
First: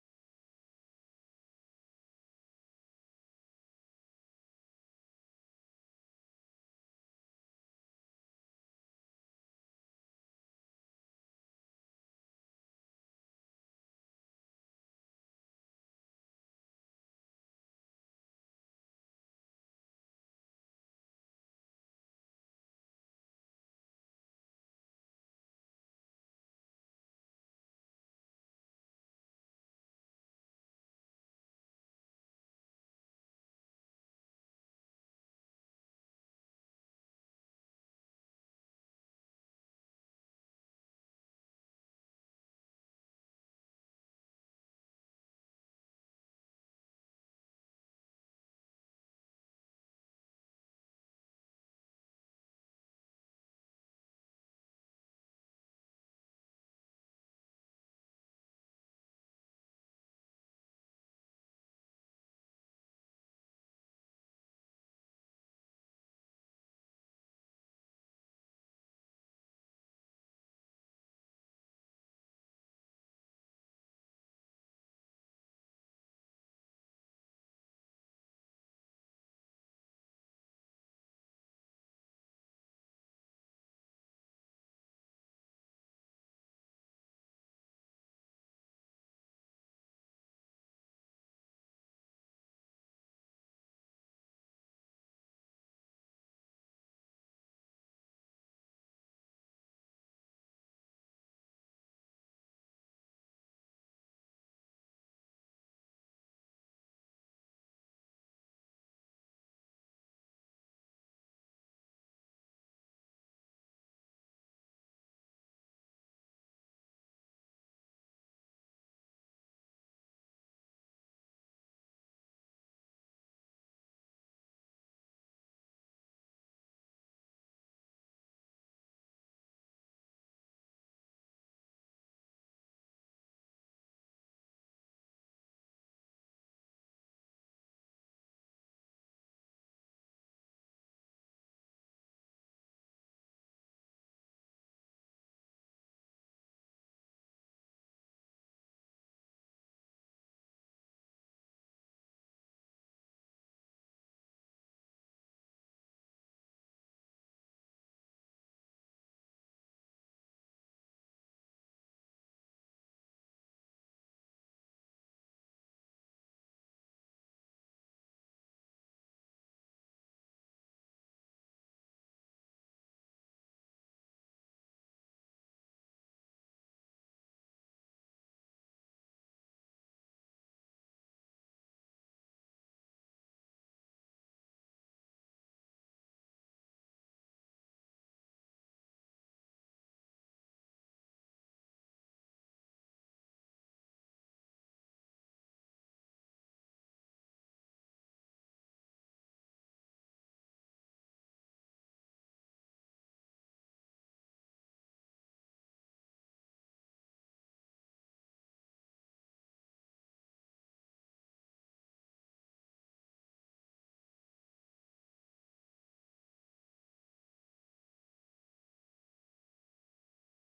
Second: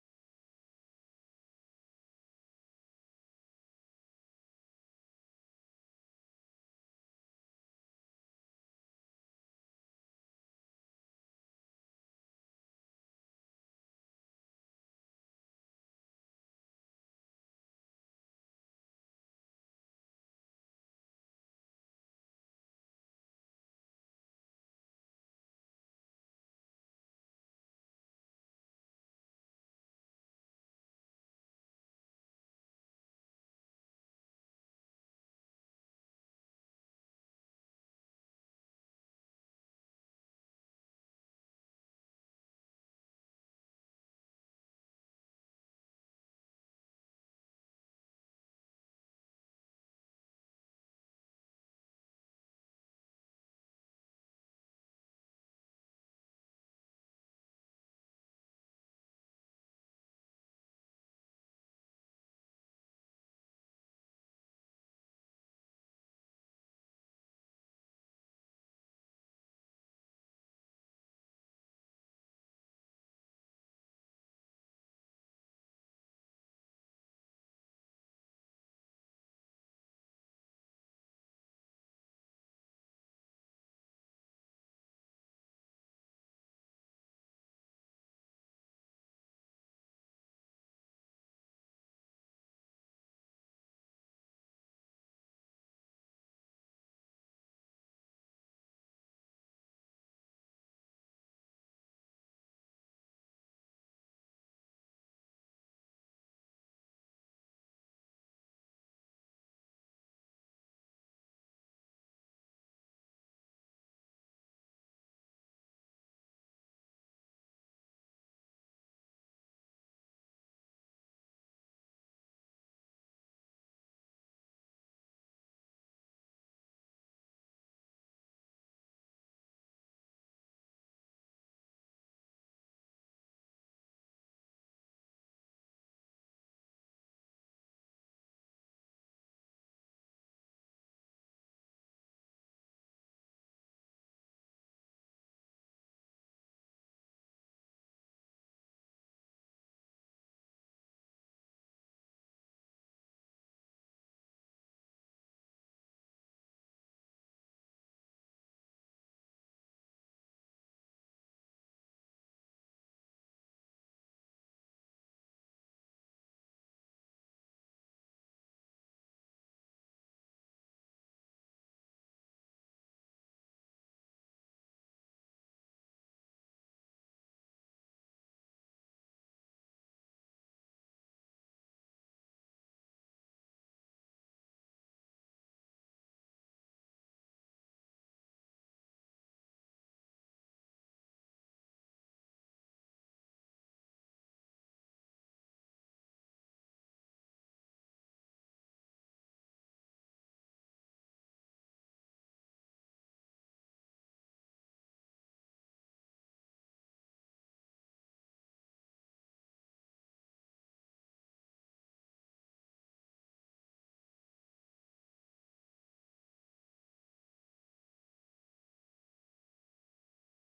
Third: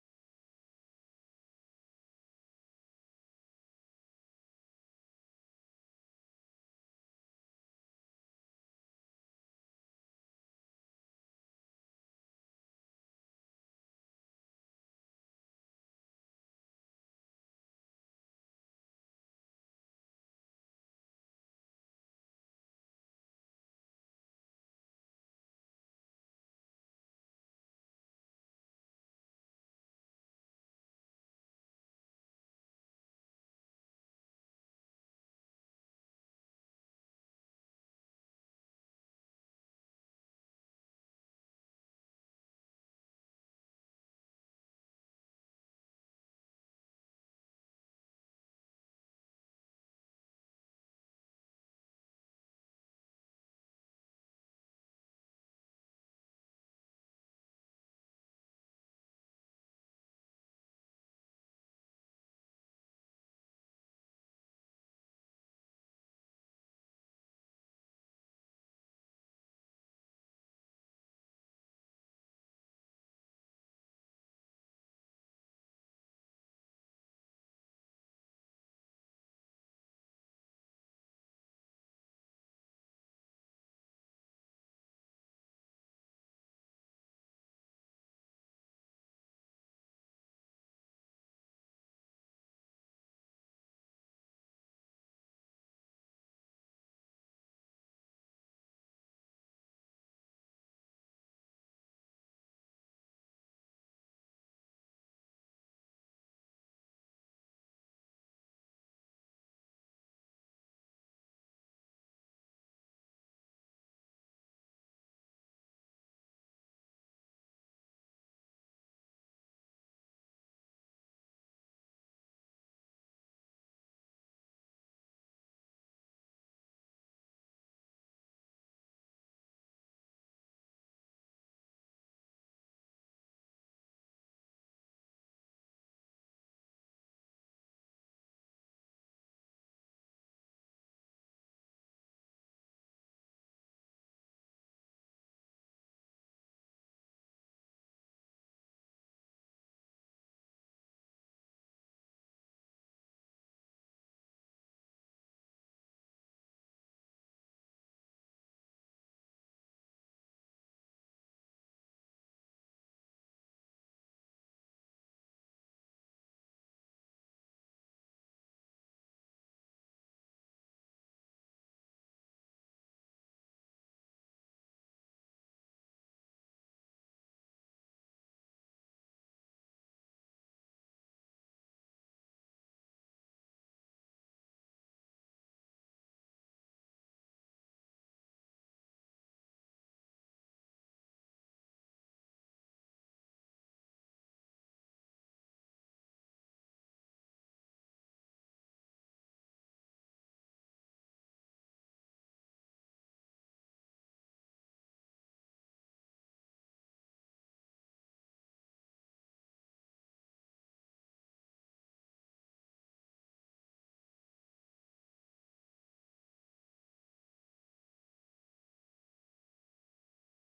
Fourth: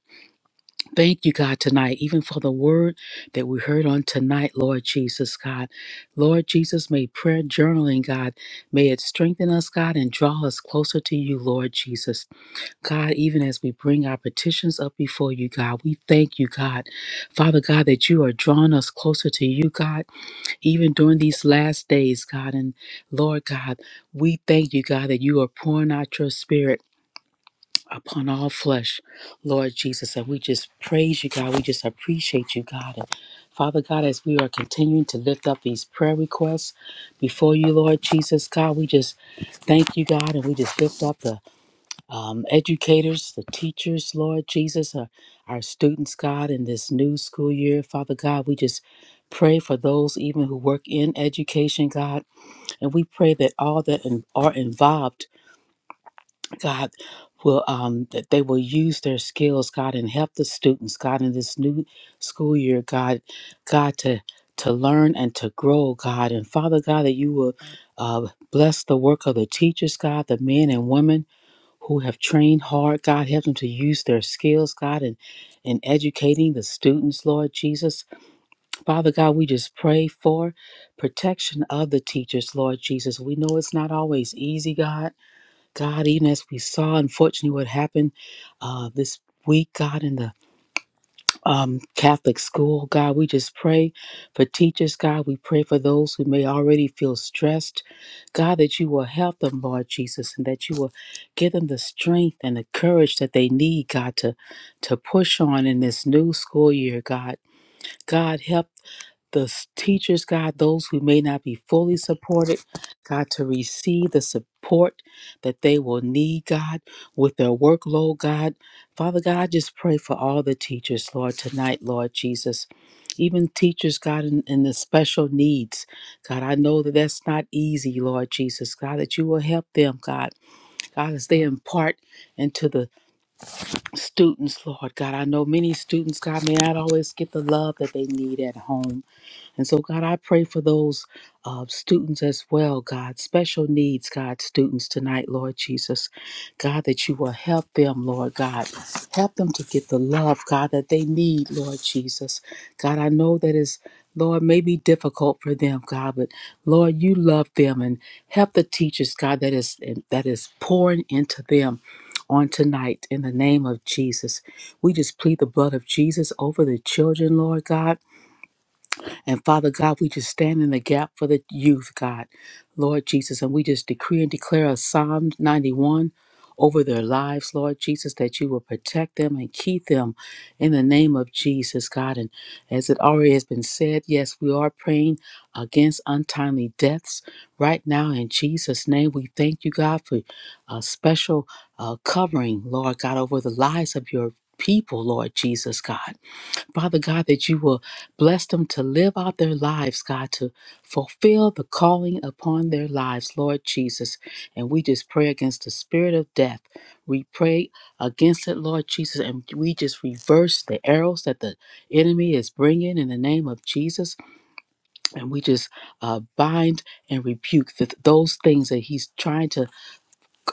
C: Thank you, God, tonight, even for the word that we heard on tonight, Lord Jesus, God. Lord Jesus, may prayer journaling, God, may it strengthen us, God, and draw us closer to you, Lord Jesus. God, even as we bring our petitions up before you, God, we thank you, God. Father God, that you are drawing us closer to you, God, even during these last days, God. And Lord God, we thank you, God, that you are pouring out your spirit upon all flesh, Lord Jesus. And we just praise you, God. We just appreciate you, God. And Father God, as we are continuing to lift up these prayer requests before you, Lord Jesus, God, we just thank you, God, and we just lift up the um, educators, the teachers, Lord Jesus, our, our students, God, in this new school year. Father God, we just pray for those even who work in education, God, and we pray that all that in, are involved, God, will um, that they will use their skills, God, and help the students, God, in this new school year, God, God to to learn and to grow, God, and Father God, that you will uh, bless the work of the teachers, God, the men and women who have trained hard. God, help them to use their skills, God, in, in educating the students, Lord Jesus. Father God, we just pray for protection of the teachers, Lord Jesus. We know it's not always easy, God. God, even as we saw, unfortunately, what happened uh, this week, God, in the um, Catholic school. God, we just pray for teachers. God, we pray for those who may already feel stressed. God, that you will help them, Lord Jesus, and that you will give them the strength and the courage that they need, God, to, to push on in this new school year, God. God, help the s- teachers, God, those who may not be fully supported, God, to receive the support that they will need, God, with their workload, God. Father God, I just pray for all the teachers, Lord, tonight, Lord Jesus. Even teachers, God, in, in the special needs. God, I know that that's not easy, Lord Jesus. God, that you will help them, God. God, as they impart into the students, Lord. God, I know many students, God, may not always get the love that they need at home. And so, God, I pray for those uh, students as well, God, special needs, God, students tonight, Lord Jesus. God, that you will help them, Lord God. Help them to get the love, God, that they need, Lord Jesus. God, I know that is. Lord, may be difficult for them, God, but Lord, you love them and help the teachers, God, that is that is pouring into them on tonight in the name of Jesus. We just plead the blood of Jesus over the children, Lord God. And Father God, we just stand in the gap for the youth, God, Lord Jesus. And we just decree and declare a Psalm 91 over their lives, Lord Jesus, that you will protect them and keep them in the name of Jesus, God. And as it already has been said, yes, we are praying against untimely deaths right now in Jesus' name. We thank you, God, for a special uh, covering, Lord God, over the lives of your people, Lord Jesus, God. Father God, that you will bless them to live out their lives, God, to fulfill the calling upon their lives, Lord Jesus. And we just pray against the spirit of death. We pray against it, Lord Jesus, and we just reverse the arrows that the enemy is bringing in the name of Jesus. And we just uh, bind and rebuke th- those things that he's trying to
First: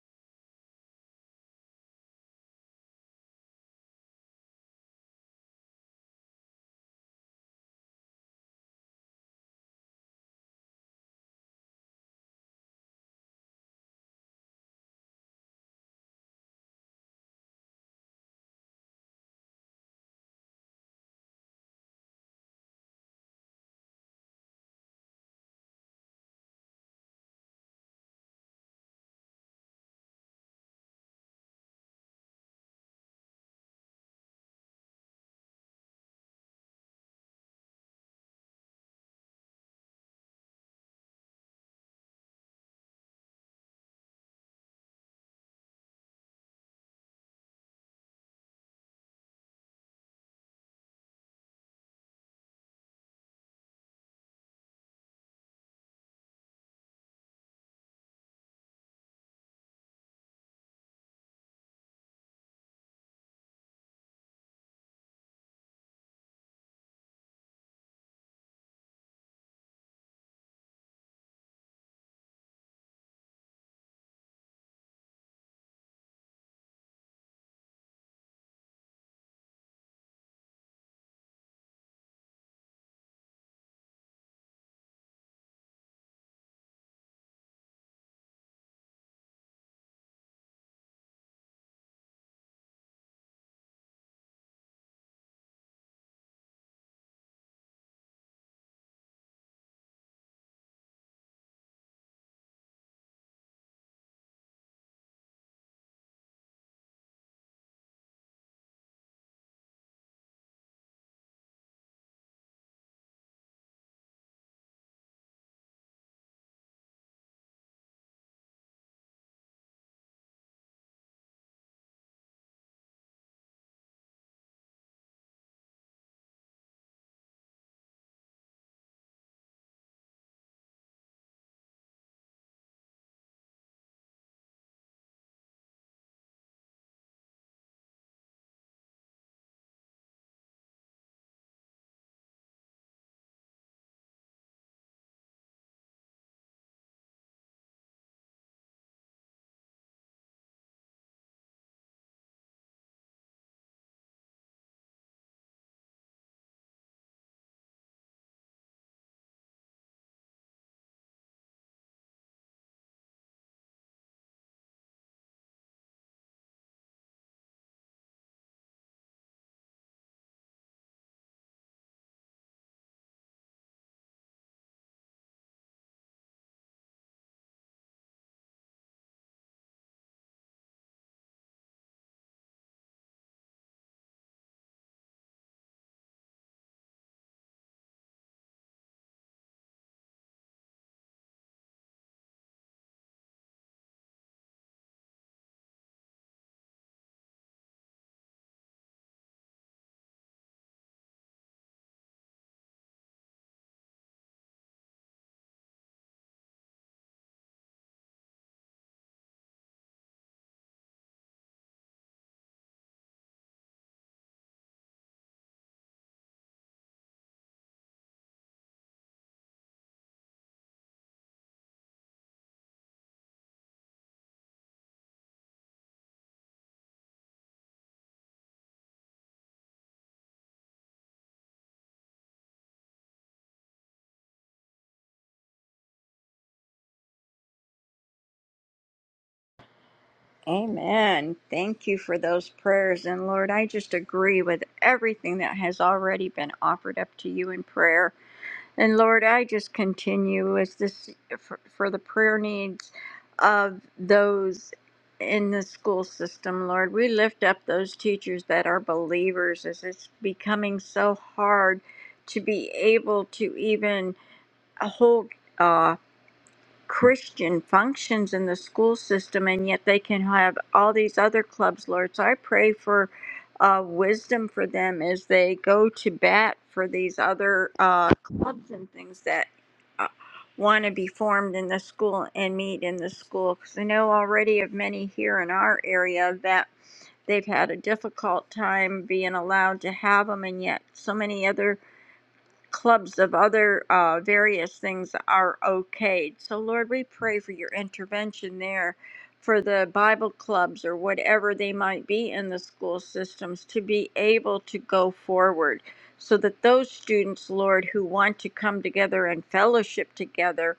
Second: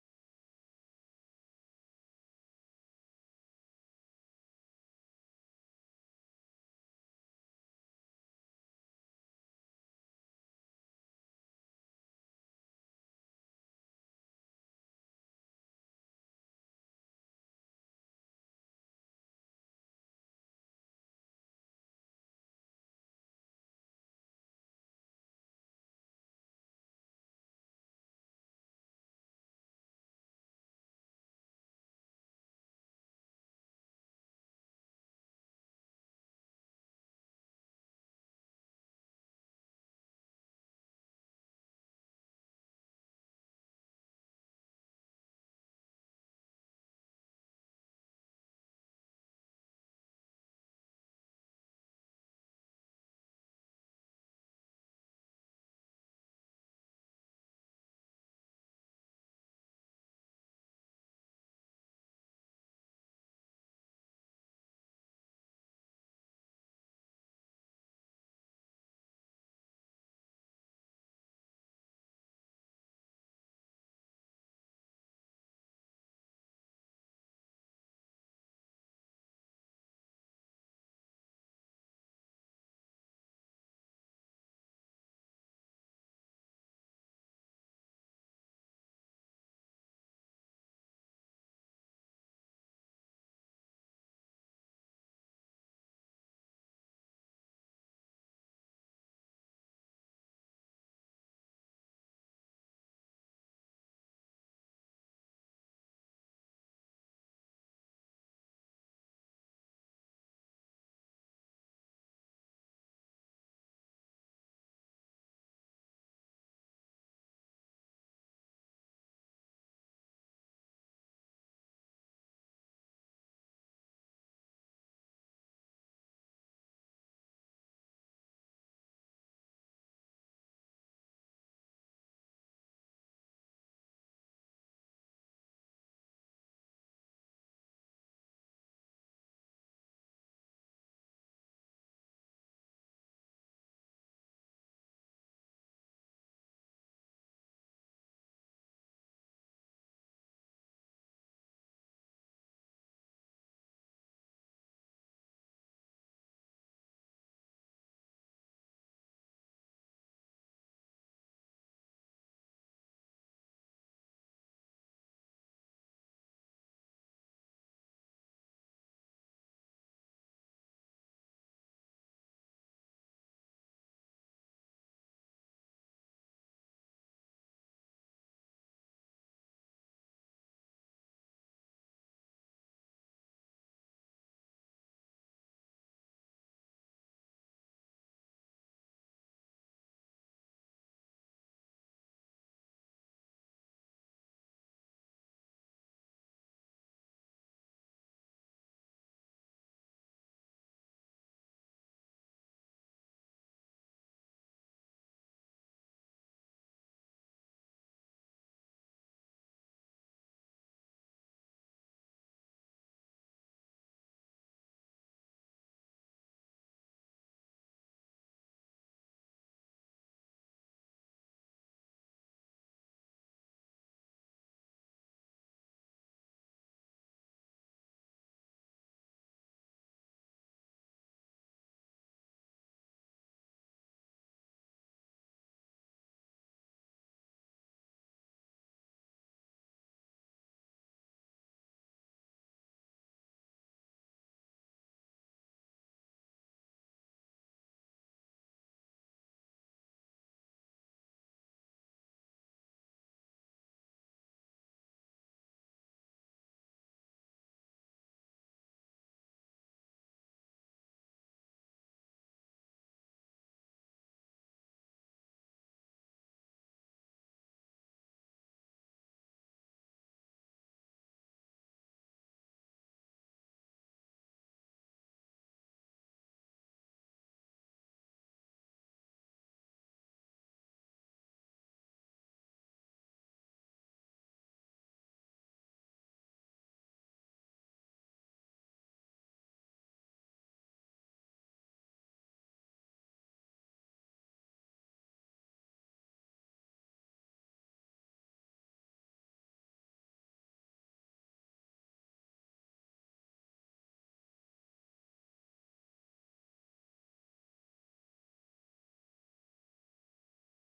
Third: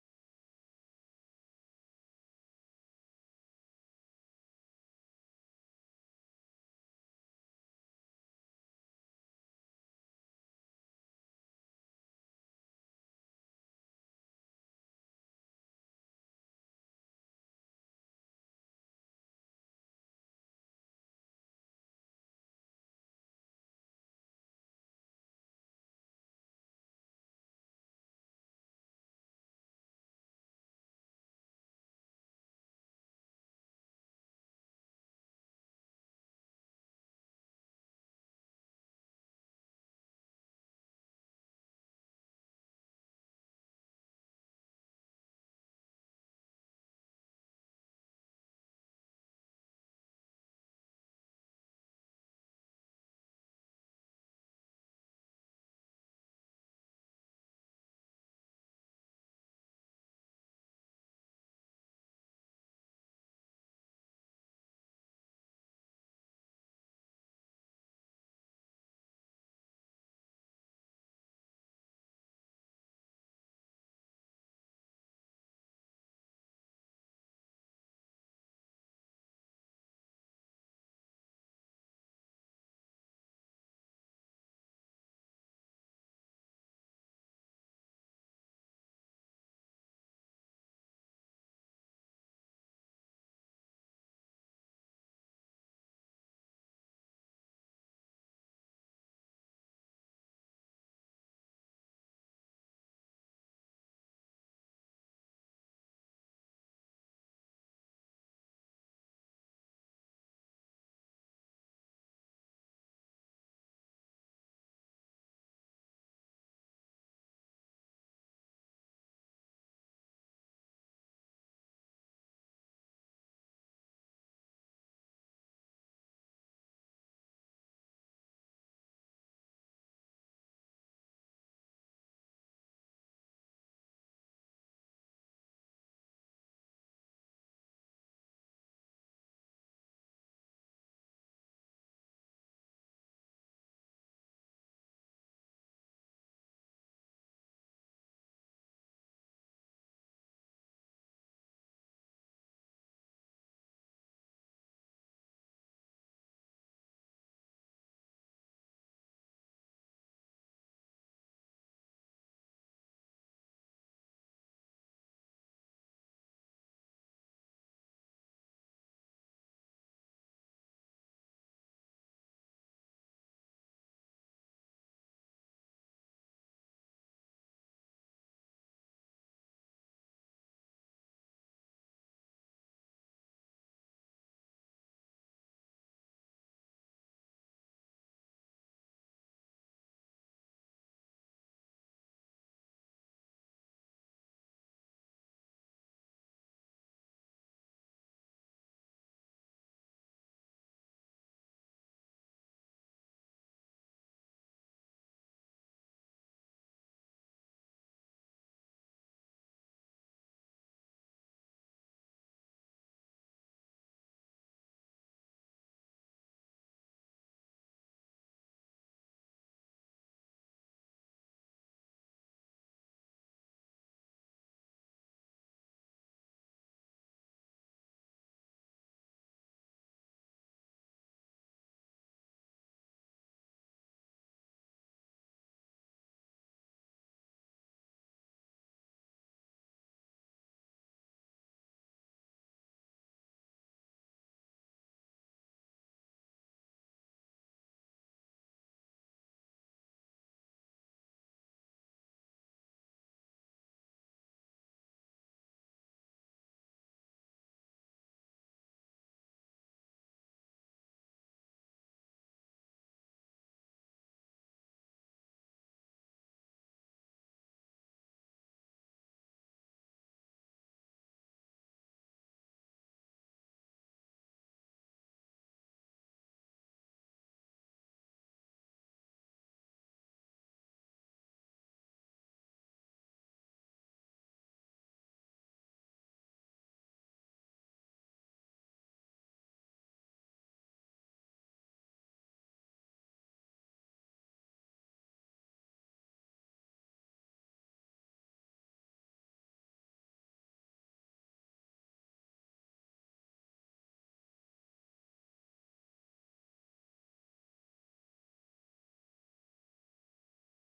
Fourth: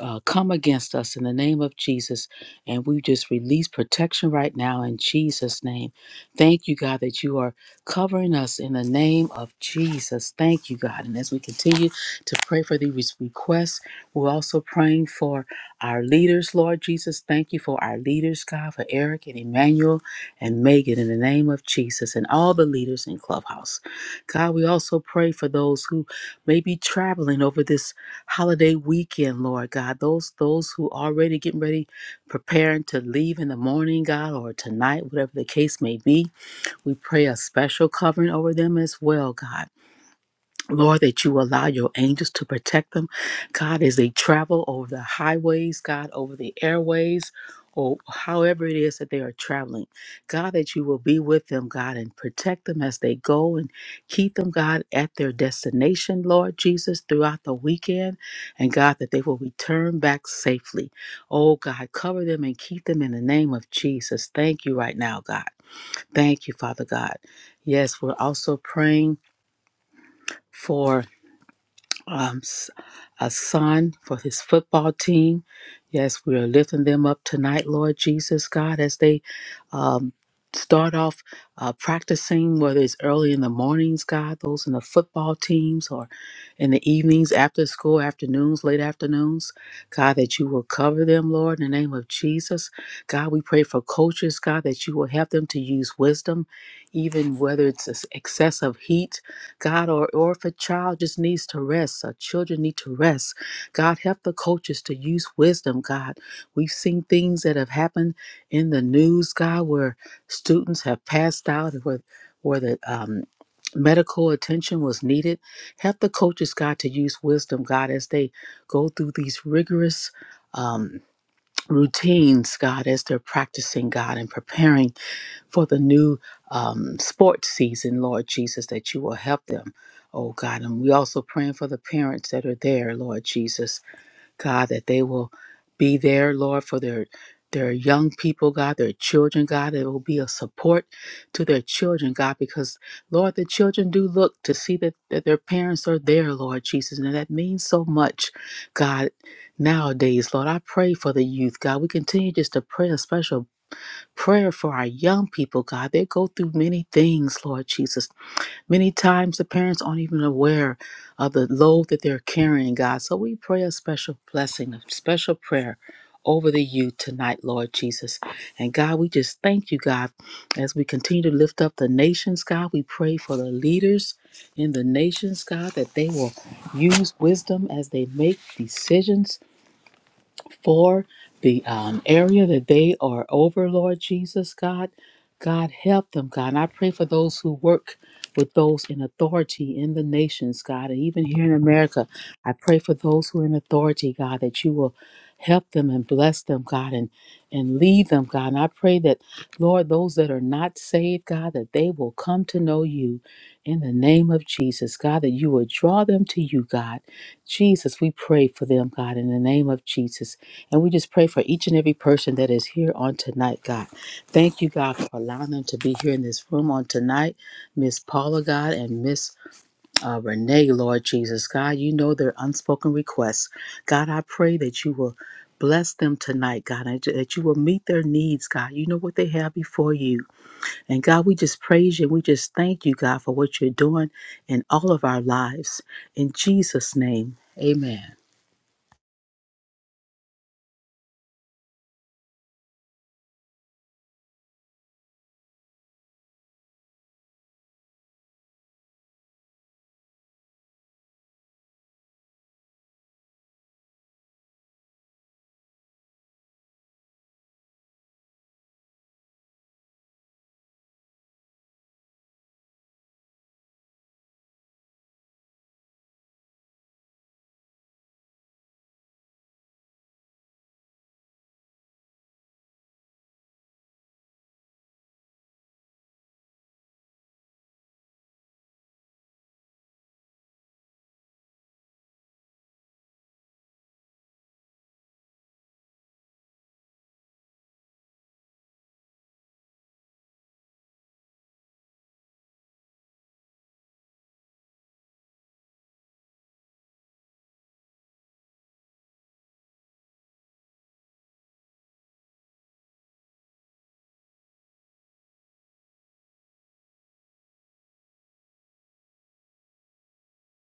C: uh, come against us in the name of Jesus. And we just release protection right now in Jesus' name. Thank you, God, that you are covering us in the name of Jesus. Thank you, God. And as we continue to pray for these requests, we're also praying for our leaders, Lord Jesus. Thank you for our leaders, God, for Eric and Emmanuel and Megan in the name of Jesus and all the leaders in Clubhouse. God, we also pray for those who may be traveling over this holiday weekend, Lord God. Those those who already getting ready, preparing to leave in the morning, God, or tonight, whatever the case may be. We pray a special covering over them as well, God. Lord, that you allow your angels to protect them, God, as they travel over the highways, God, over the airways, or however it is that they are traveling. God, that you will be with them, God, and protect them as they go and keep them, God, at their destination, Lord Jesus, throughout the weekend. And God, that they will return back safely. Oh, God, cover them and keep them in the name of Jesus. Thank you right now, God. Thank you, Father God. Yes, we're also praying for um, s- a son for his football team. Yes, we are lifting them up tonight, Lord Jesus, God, as they um, start off uh, practicing, whether it's early in the mornings, God, those in the football teams, or in the evenings, after school, afternoons, late afternoons. God, that you will cover them, Lord, in the name of Jesus. God, we pray for coaches, God, that you will help them to use wisdom, even whether it's this excessive heat. God, or, or if a child just needs to rest, our children need to rest. God, help the coaches to use wisdom, God. We've seen things that have happened in the news, God, where students have passed out, and where, where the um, medical attention was needed. Help the coaches, God, to use wisdom, God, as they go through these rigorous um, routines, God, as they're practicing, God, and preparing for the new um, sports season, Lord Jesus, that you will help them, oh God. And we also praying for the parents that are there, Lord Jesus, God, that they will be there, Lord, for their their young people, God, their children, God, it will be a support to their children, God, because Lord, the children do look to see that, that their parents are there, Lord Jesus, and that means so much, God, nowadays, Lord. I pray for the youth, God. We continue just to pray a special prayer for our young people, God. They go through many things, Lord Jesus. Many times the parents aren't even aware of the load that they're carrying, God. So we pray a special blessing, a special prayer over the youth tonight, Lord Jesus. And God, we just thank you, God, as we continue to lift up the nations, God. We pray for the leaders in the nations, God, that they will use wisdom as they make decisions for the um, area that they are over, Lord Jesus, God. God, help them, God. And I pray for those who work with those in authority in the nations, God, and even here in America. I pray for those who are in authority, God, that you will help them and bless them, God, and, and lead them, God. And I pray that, Lord, those that are not saved, God, that they will come to know you in the name of Jesus, God, that you will draw them to you, God. Jesus, we pray for them, God, in the name of Jesus. And we just pray for each and every person that is here on tonight, God. Thank you, God, for allowing them to be here in this room on tonight. Miss Paula, God, and Miss uh, Renee, Lord Jesus, God, you know their unspoken requests. God, I pray that you will bless them tonight, God, and that you will meet their needs, God. You know what they have before you. And God, we just praise you. We just thank you, God, for what you're doing in all of our lives. In Jesus' name, amen.
B: Amen. Thank you for those prayers. And Lord, I just agree with everything that has already been offered up to you in prayer. And Lord, I just continue as this for, for the prayer needs of those in the school system, Lord. We lift up those teachers that are believers as it's becoming so hard to be able to even hold. uh, Christian functions in the school system, and yet they can have all these other clubs, Lord. So I pray for uh, wisdom for them as they go to bat for these other uh, clubs and things that uh, want to be formed in the school and meet in the school. Because I know already of many here in our area that they've had a difficult time being allowed to have them, and yet so many other clubs of other uh, various things are okayed. So, Lord, we pray for your intervention there for the Bible clubs or whatever they might be in the school systems to be able to go forward so that those students, Lord, who want to come together and fellowship together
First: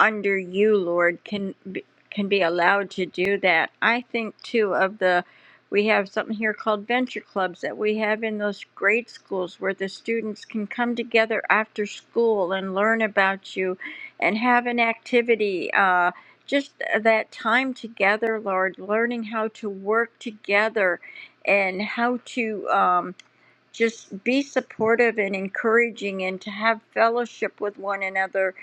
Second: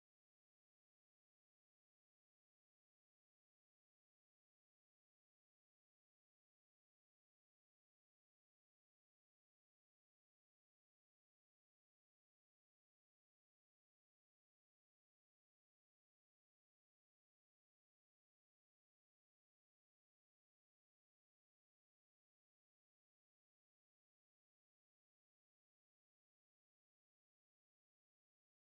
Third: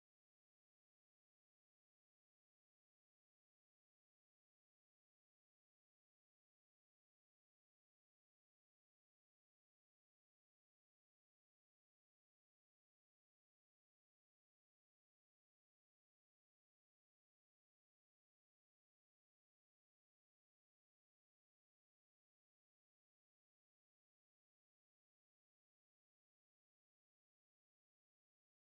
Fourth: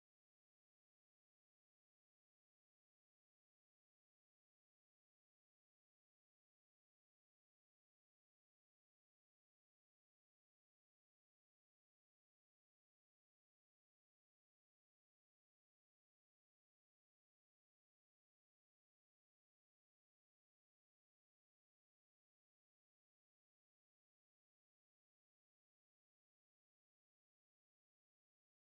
B: under you, Lord, can be, can be allowed to do that. I think too of the we have something here called venture clubs that we have in those grade schools where the students can come together after school and learn about you and have an activity uh, just that time together lord learning how to work together and how to um, just be supportive and encouraging and to have fellowship with one another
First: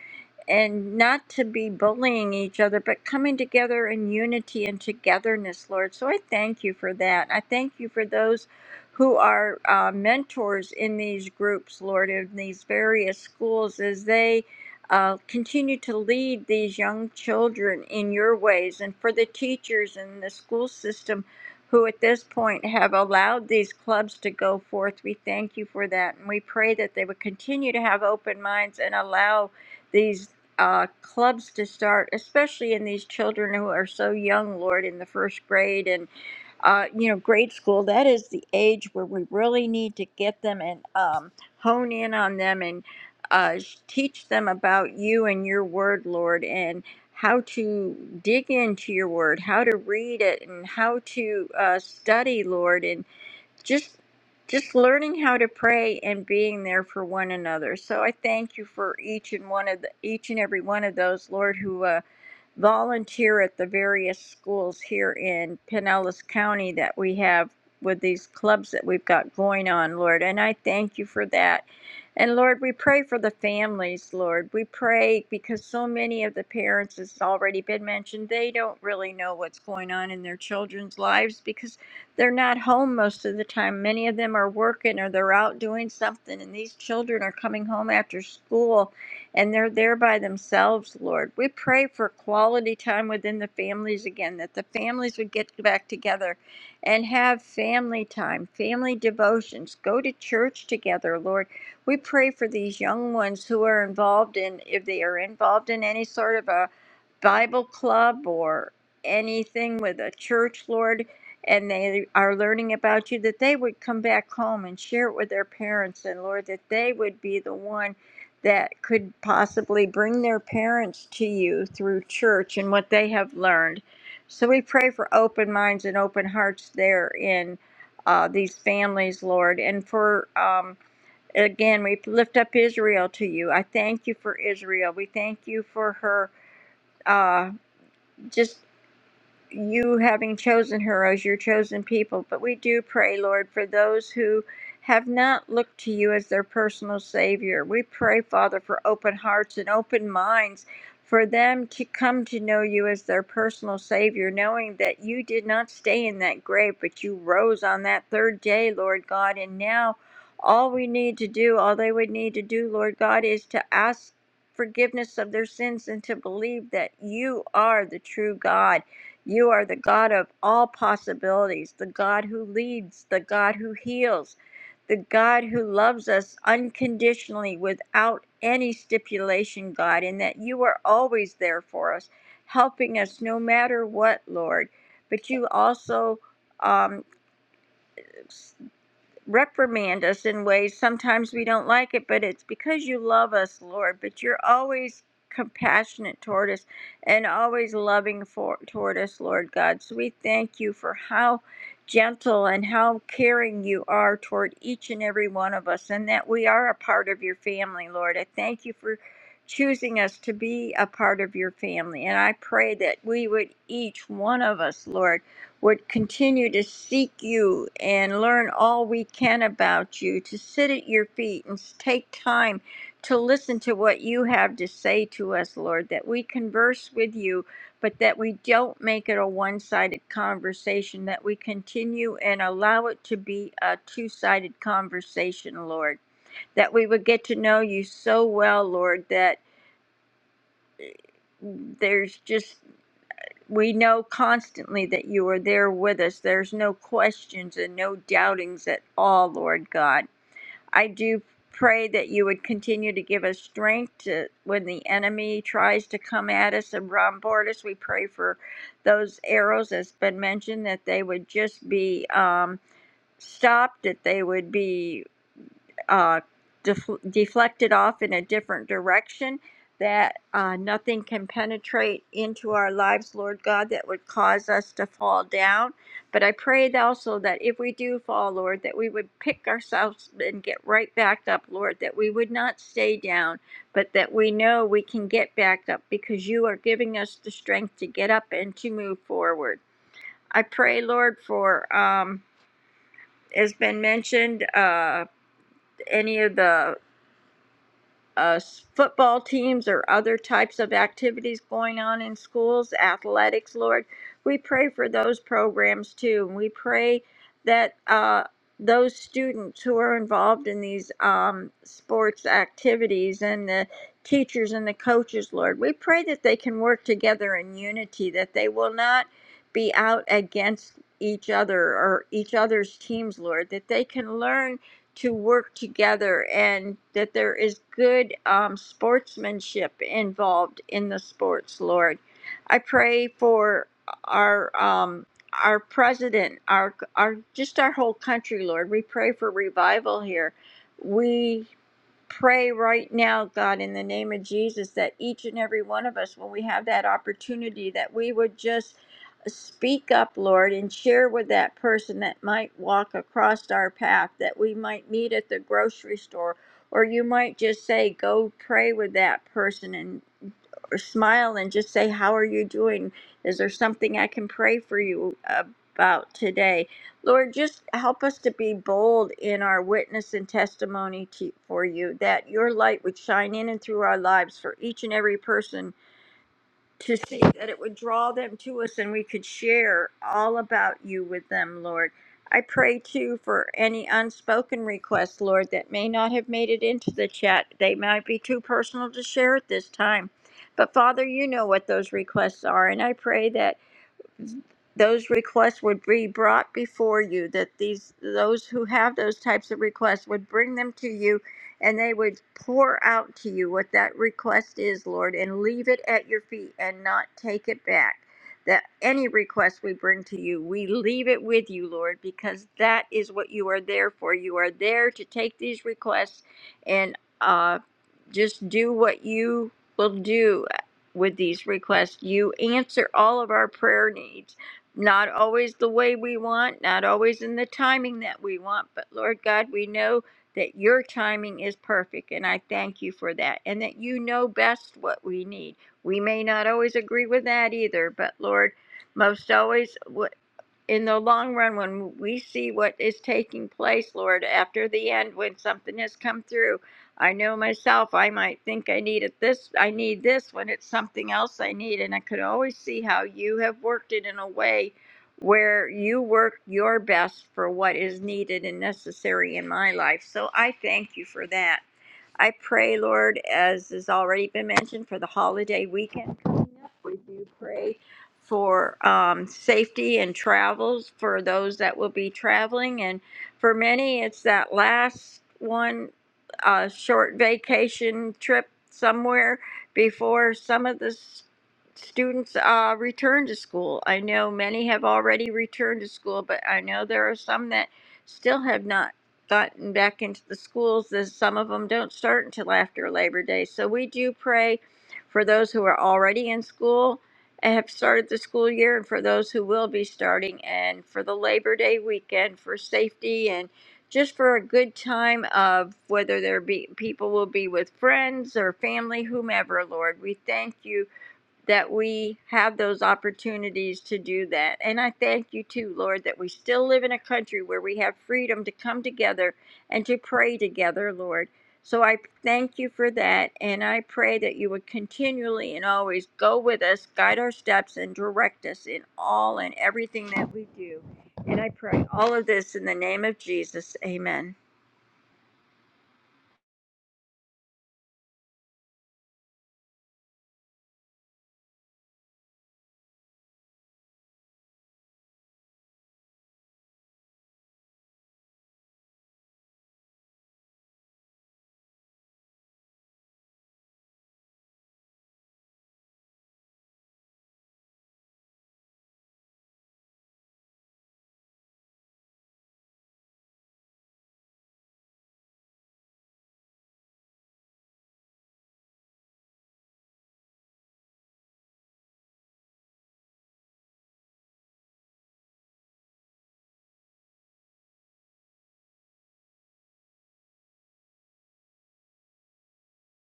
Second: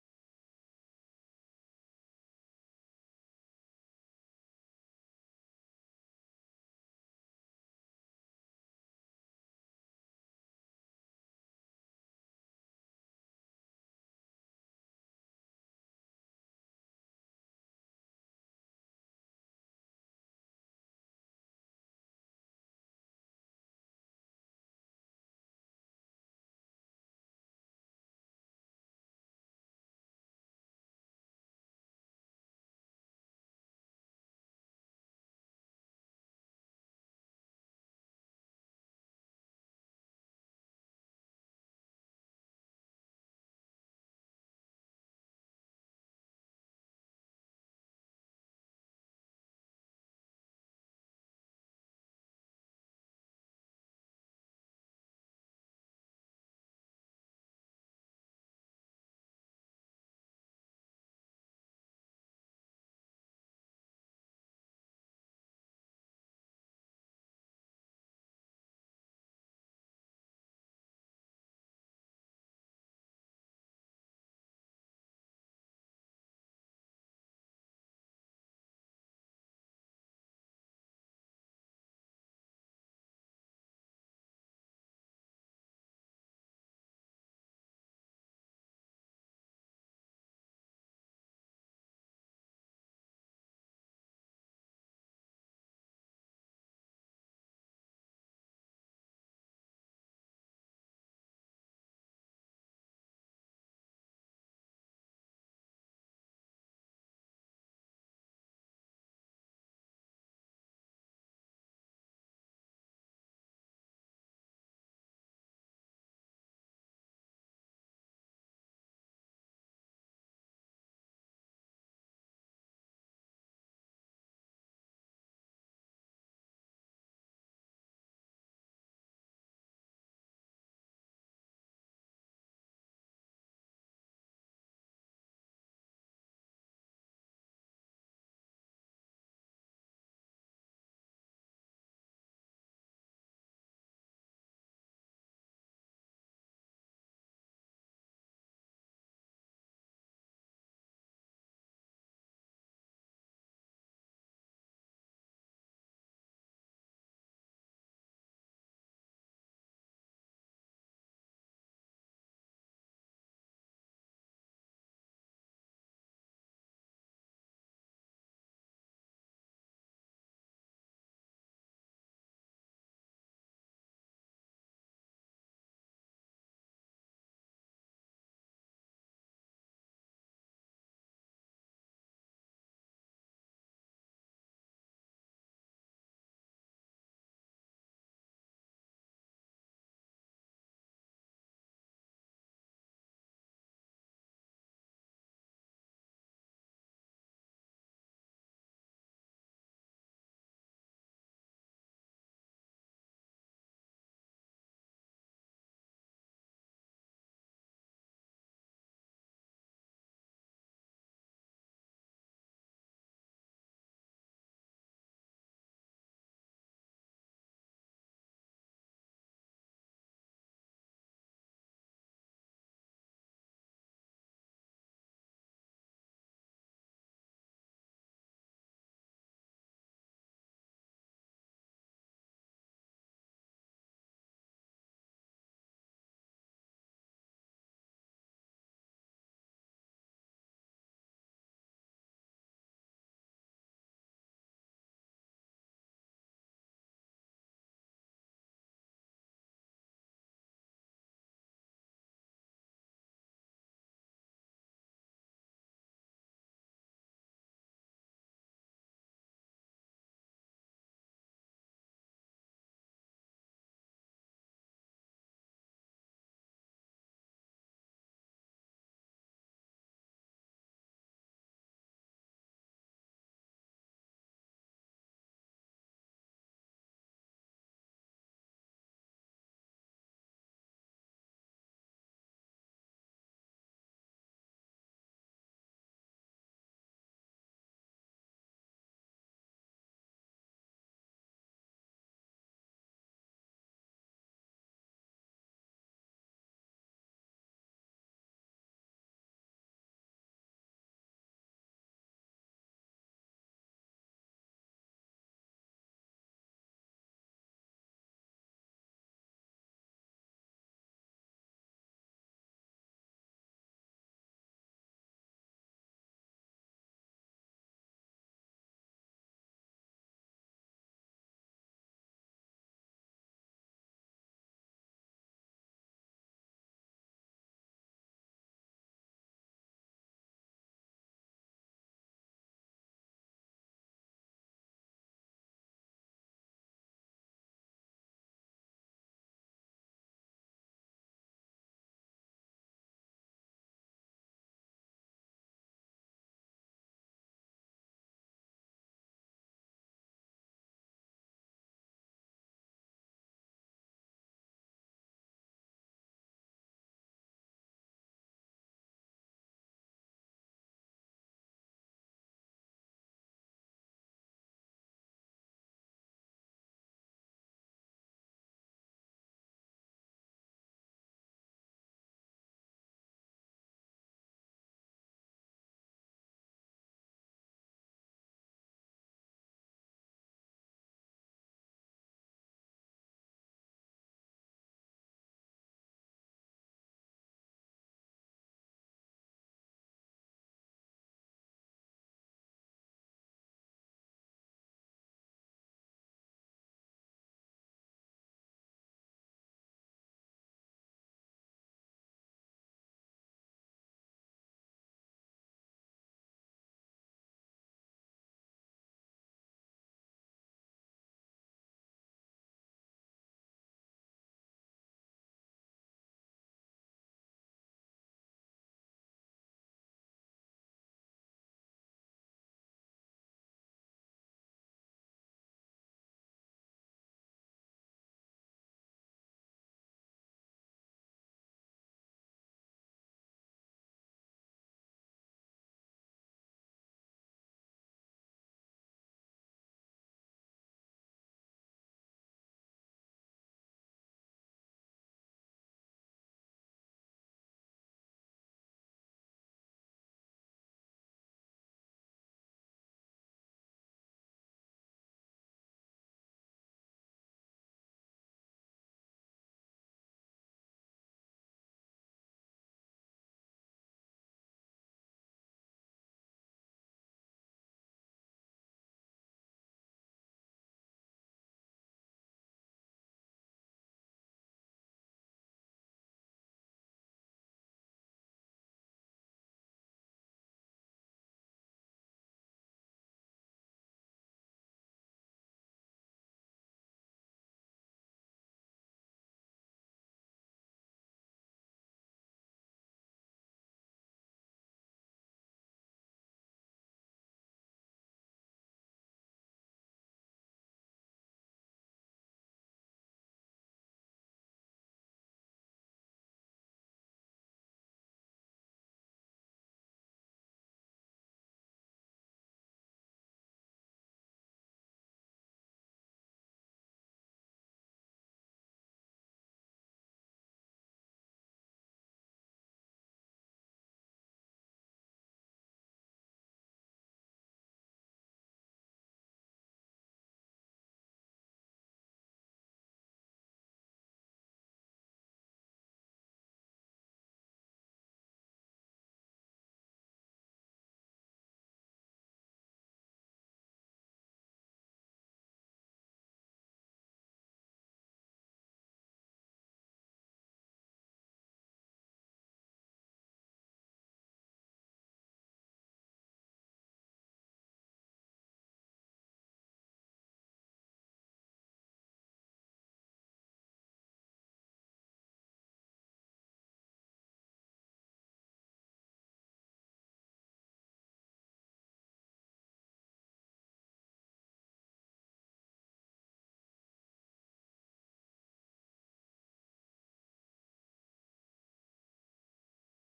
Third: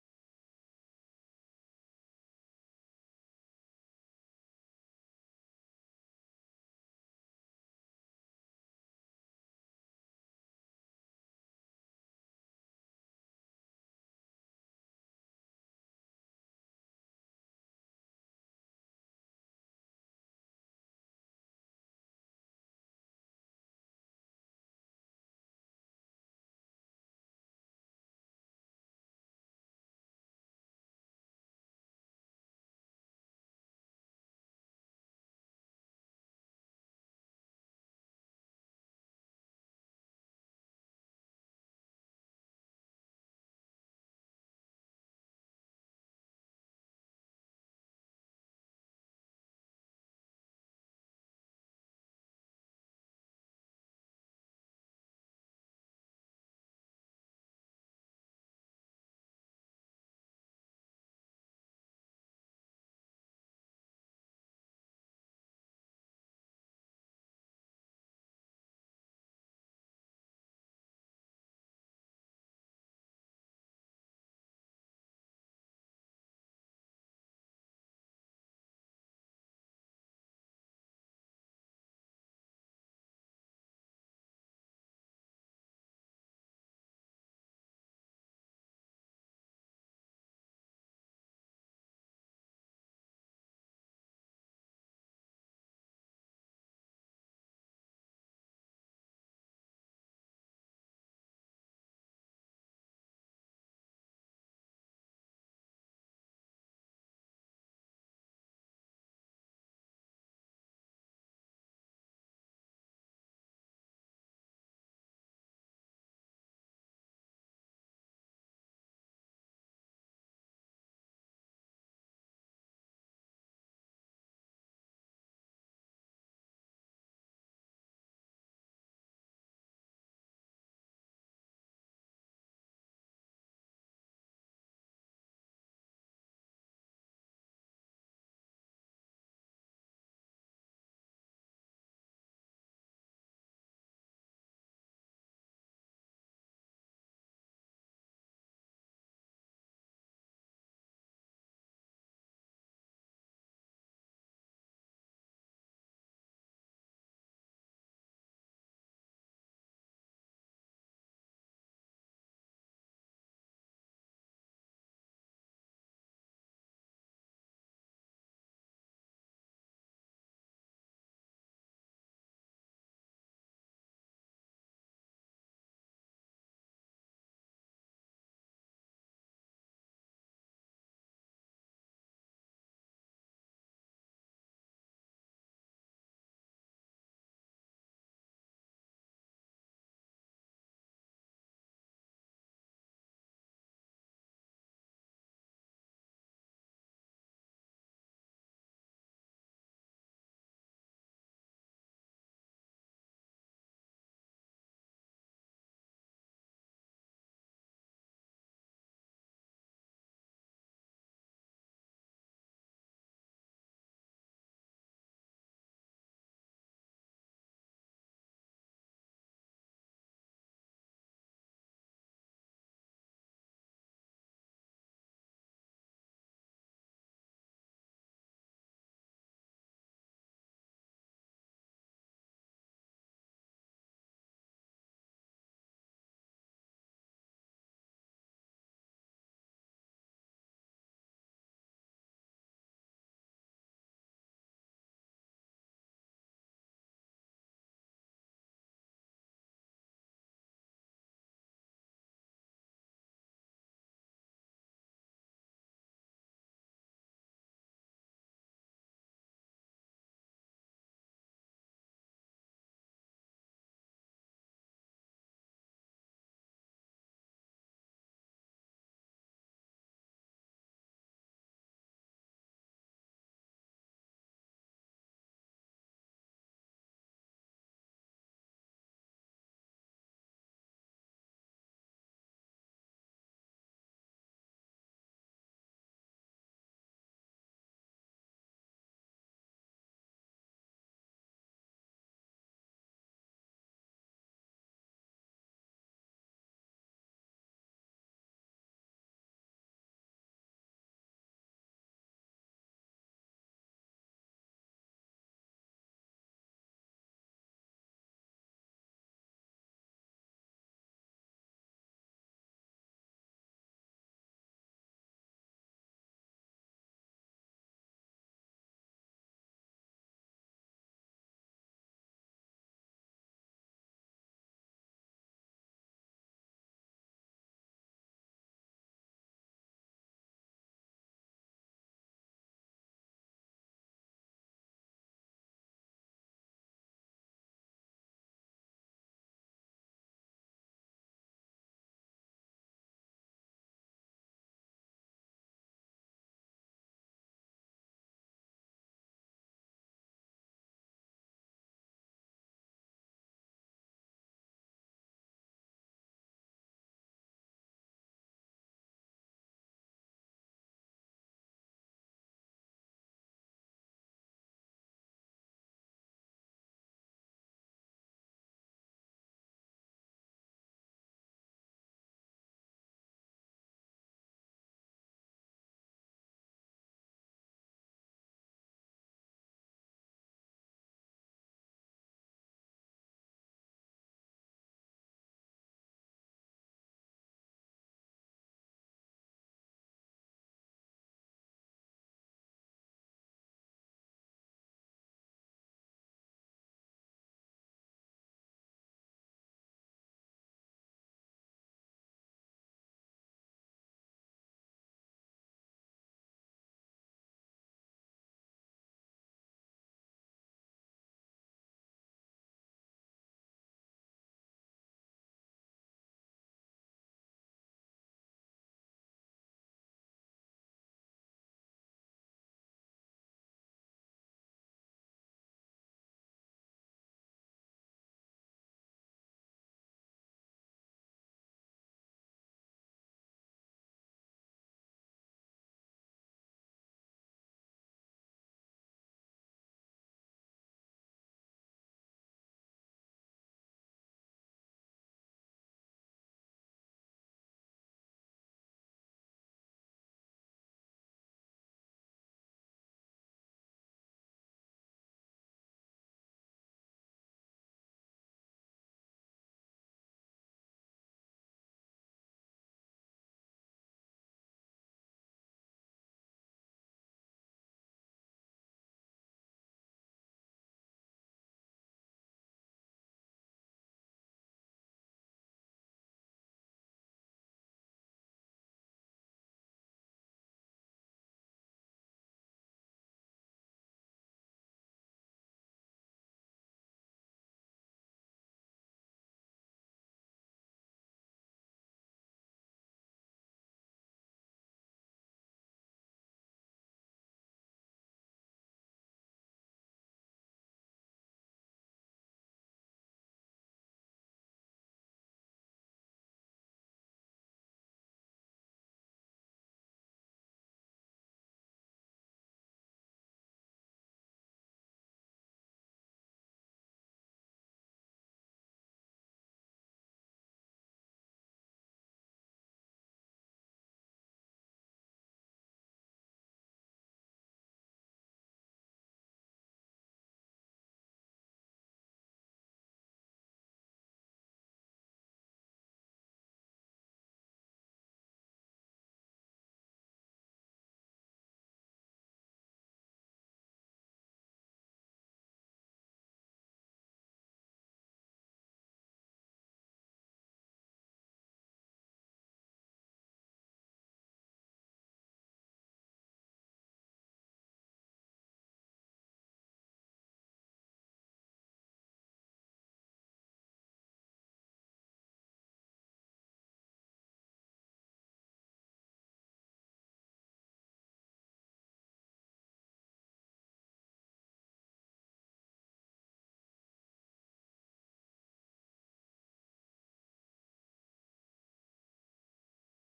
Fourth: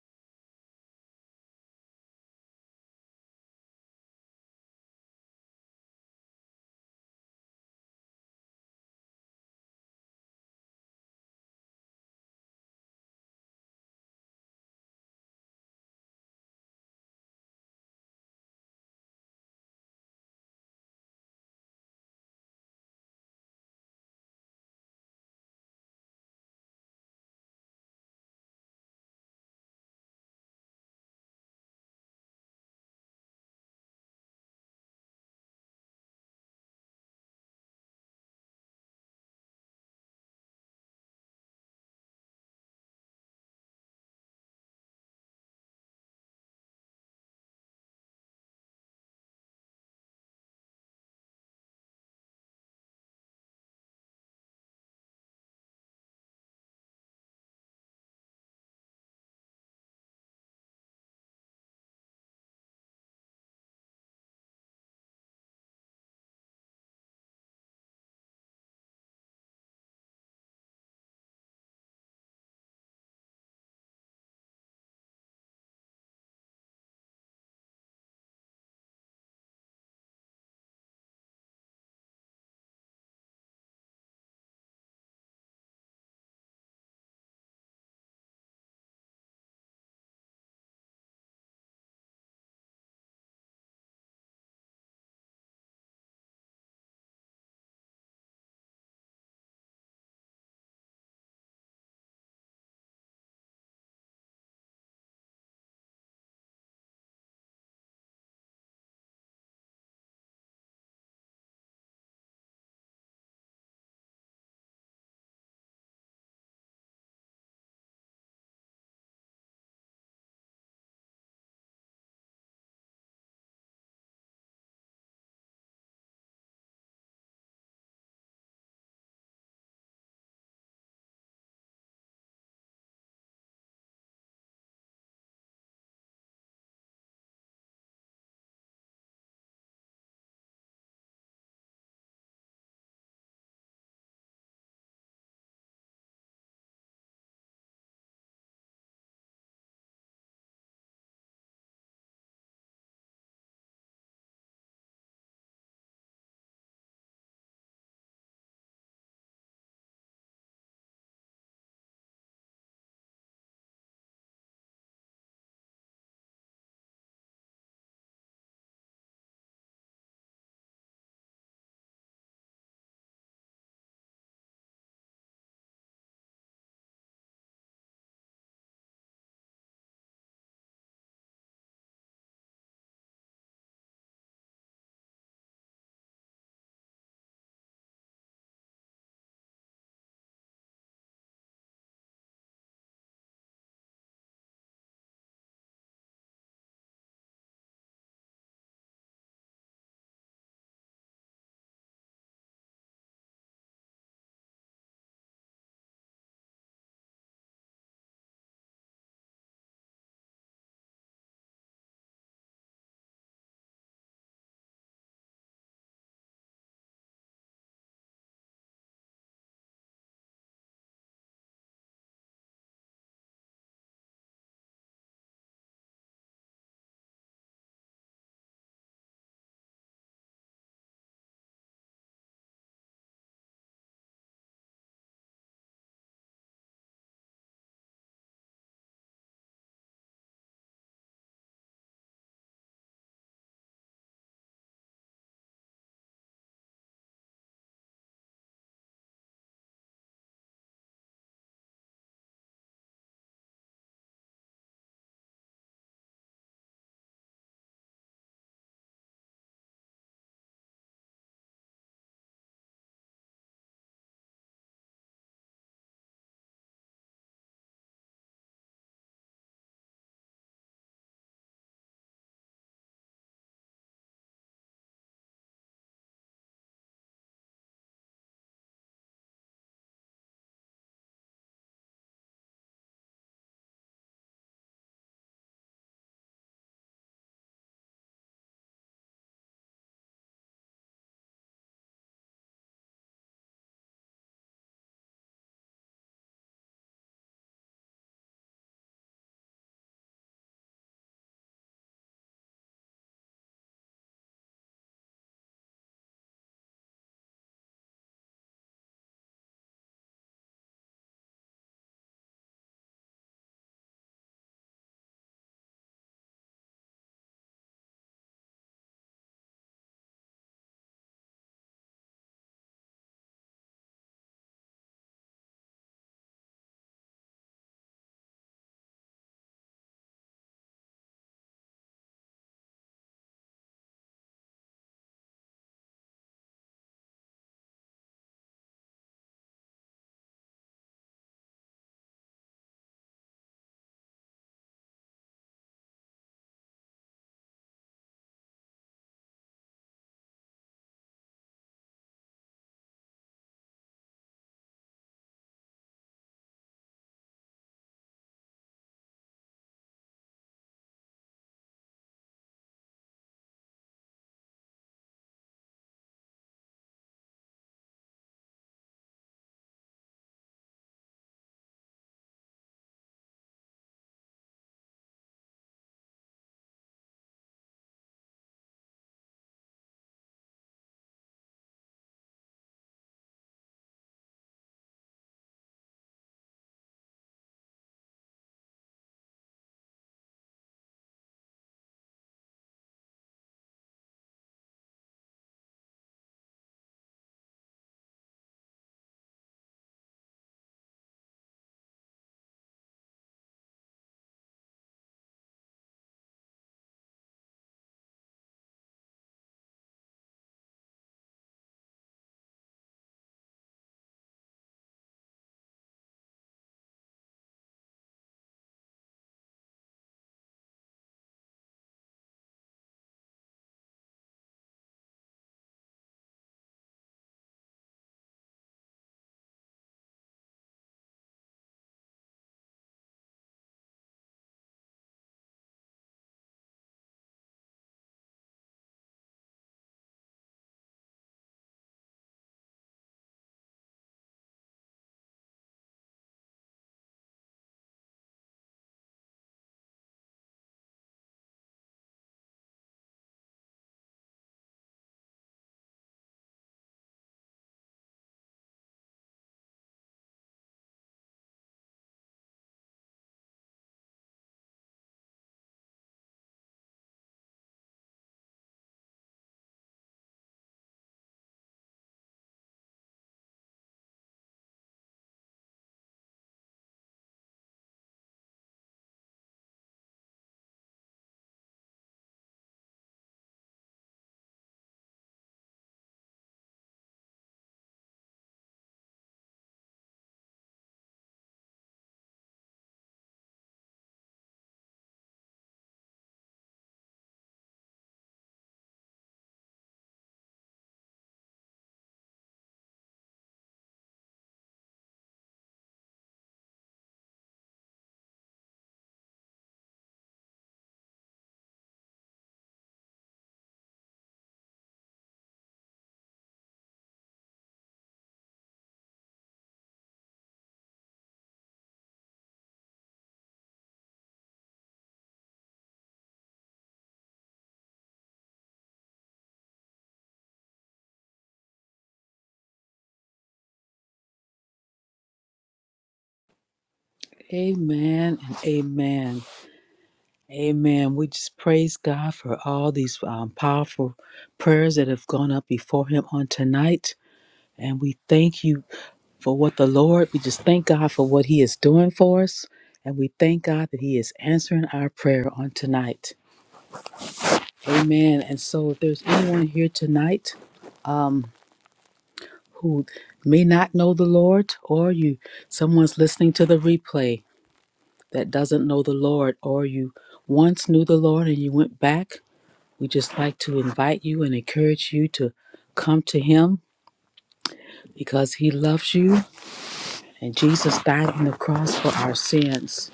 B: and not to be bullying each other, but coming together in unity and togetherness, Lord. So I thank you for that. I thank you for those who are uh, mentors in these groups, Lord, in these various schools as they. Uh, continue to lead these young children in your ways, and for the teachers and the school system who at this point have allowed these clubs to go forth, we thank you for that. And we pray that they would continue to have open minds and allow these uh, clubs to start, especially in these children who are so young, Lord, in the first grade and, uh, you know, grade school. That is the age where we really need to get them and um, hone in on them and uh, teach them about you and your word, Lord, and how to dig into your word, how to read it, and how to uh, study, Lord, and just just learning how to pray and being there for one another. So I thank you for each and one of the each and every one of those, Lord, who uh, volunteer at the various schools here in Pinellas County that we have with these clubs that we've got going on, Lord. And I thank you for that. And Lord, we pray for the families, Lord. We pray because so many of the parents, it's already been mentioned, they don't really know what's going on in their children's lives because they're not home most of the time. Many of them are working or they're out doing something, and these children are coming home after school and they're there by themselves, Lord. We pray for quality time within the families again, that the families would get back together and have family time, family devotions, go to church together, Lord. We pray for these young ones who are involved in, if they are involved in any sort of a Bible club or anything with a church, Lord. And they are learning about you, that they would come back home and share it with their parents, and Lord, that they would be the one that could possibly bring their parents to you through church and what they have learned. So we pray for open minds and open hearts there in uh, these families, Lord, and for. Um, Again, we lift up Israel to you. I thank you for Israel. We thank you for her uh, just you having chosen her as your chosen people. But we do pray, Lord, for those who have not looked to you as their personal Savior. We pray, Father, for open hearts and open minds for them to come to know you as their personal Savior, knowing that you did not stay in that grave, but you rose on that third day, Lord God. And now all we need to do, all they would need to do, Lord God, is to ask forgiveness of their sins and to believe that you are the true God you are the God of all possibilities, the God who leads, the God who heals, the God who loves us unconditionally without any stipulation, God, and that you are always there for us, helping us no matter what, Lord. But you also um, reprimand us in ways sometimes we don't like it, but it's because you love us, Lord. But you're always compassionate toward us and always loving for toward us, Lord God. So we thank you for how gentle and how caring you are toward each and every one of us, and that we are a part of your family, Lord. I thank you for choosing us to be a part of your family. And I pray that we would each one of us, Lord would continue to seek you and learn all we can about you, to sit at your feet and take time to listen to what you have to say to us, Lord, that we converse with you, but that we don't make it a one sided conversation, that we continue and allow it to be a two sided conversation, Lord, that we would get to know you so well, Lord, that. eh, There's just we know constantly that you are there with us. There's no questions and no doubtings at all, Lord God. I do pray that you would continue to give us strength to, when the enemy tries to come at us and bombard us. We pray for those arrows that's been mentioned that they would just be um, stopped, that they would be uh, def- deflected off in a different direction, that uh, nothing can penetrate into our lives, Lord God, that would cause us to fall down. But I pray that also that if we do fall, Lord, that we would pick ourselves and get right back up, Lord, that we would not stay down, but that we know we can get back up because you are giving us the strength to get up and to move forward. I pray, Lord, for. Um, has been mentioned uh, any of the uh, football teams or other types of activities going on in schools, athletics, Lord. We pray for those programs too. And we pray that uh, those students who are involved in these um, sports activities and the teachers and the coaches, Lord, we pray that they can work together in unity, that they will not be out against each other or each other's teams, Lord, that they can learn to work together and that there is good um, sportsmanship involved in the sports, Lord. I pray for our um, our president, our our just our whole country, Lord. We pray for revival here. We pray right now, God, in the name of Jesus, that each and every one of us, when we have that opportunity, that we would just speak up, Lord, and share with that person that might walk across our path, that we might meet at the grocery store, or you might just say, go pray with that person and or smile and just say, how are you doing? Is there something I can pray for you about today? Lord, just help us to be bold in our witness and testimony to, for you, that your light would shine in and through our lives for each and every person to see, that it would draw them to us and we could share all about you with them, Lord. I pray too for any unspoken requests, Lord, that may not have made it into the chat. They might be too personal to share at this time. But Father, you know what those requests are, and I pray that those requests would be brought before you that these those who have those types of requests would bring them to you and they would pour out to you what that request is lord and leave it at your feet and not take it back that any request we bring to you we leave it with you lord because that is what you are there for you are there to take these requests and uh just do what you will do with these requests. You answer all of our prayer needs, not always the way we want, not always in the timing that we want, but Lord God, we know that your timing is perfect, and I thank you for that, and that you know best what we need. We may not always agree with that either, but Lord, most always, in the long run, when we see what is taking place, Lord, after the end, when something has come through, I know myself, I might think I need it this, I need this when it's something else I need. And I could always see how you have worked it in a way where you work your best for what is needed and necessary in my life. So I thank you for that. I pray, Lord, as has already been mentioned, for the holiday weekend coming up. We do pray for um, safety and travels for those that will be traveling. And for many, it's that last one uh, short vacation trip somewhere before some of the s- students uh, return to school. I know many have already returned to school, but I know there are some that still have not gotten back into the schools. This, some of them don't start until after Labor Day. So we do pray for those who are already in school and have started the school year, and for those who will be starting, and for the Labor Day weekend for safety and just for a good time of whether there be people will be with friends or family, whomever, Lord. We thank you that we have those opportunities to do that. And I thank you too, Lord, that we still live in a country where we have freedom to come together and to pray together, Lord. So I thank you for that. And I pray that you would continually and always go with us, guide our steps, and direct us in all and everything that we do. And I pray all of this in the name of Jesus. Amen.
C: Amen and amen. Amen. We just praise God for all these um, powerful prayers that have gone up before Him on tonight. And we thank you for what the Lord, we just thank God for what He is doing for us. And we thank God that He is answering our prayer on tonight. Amen. And so if there's anyone here tonight um, who may not know the Lord, or you, someone's listening to the replay that doesn't know the Lord, or you once knew the Lord and you went back We just like to invite you and encourage you to come to Him because He loves you and Jesus died on the cross for our sins.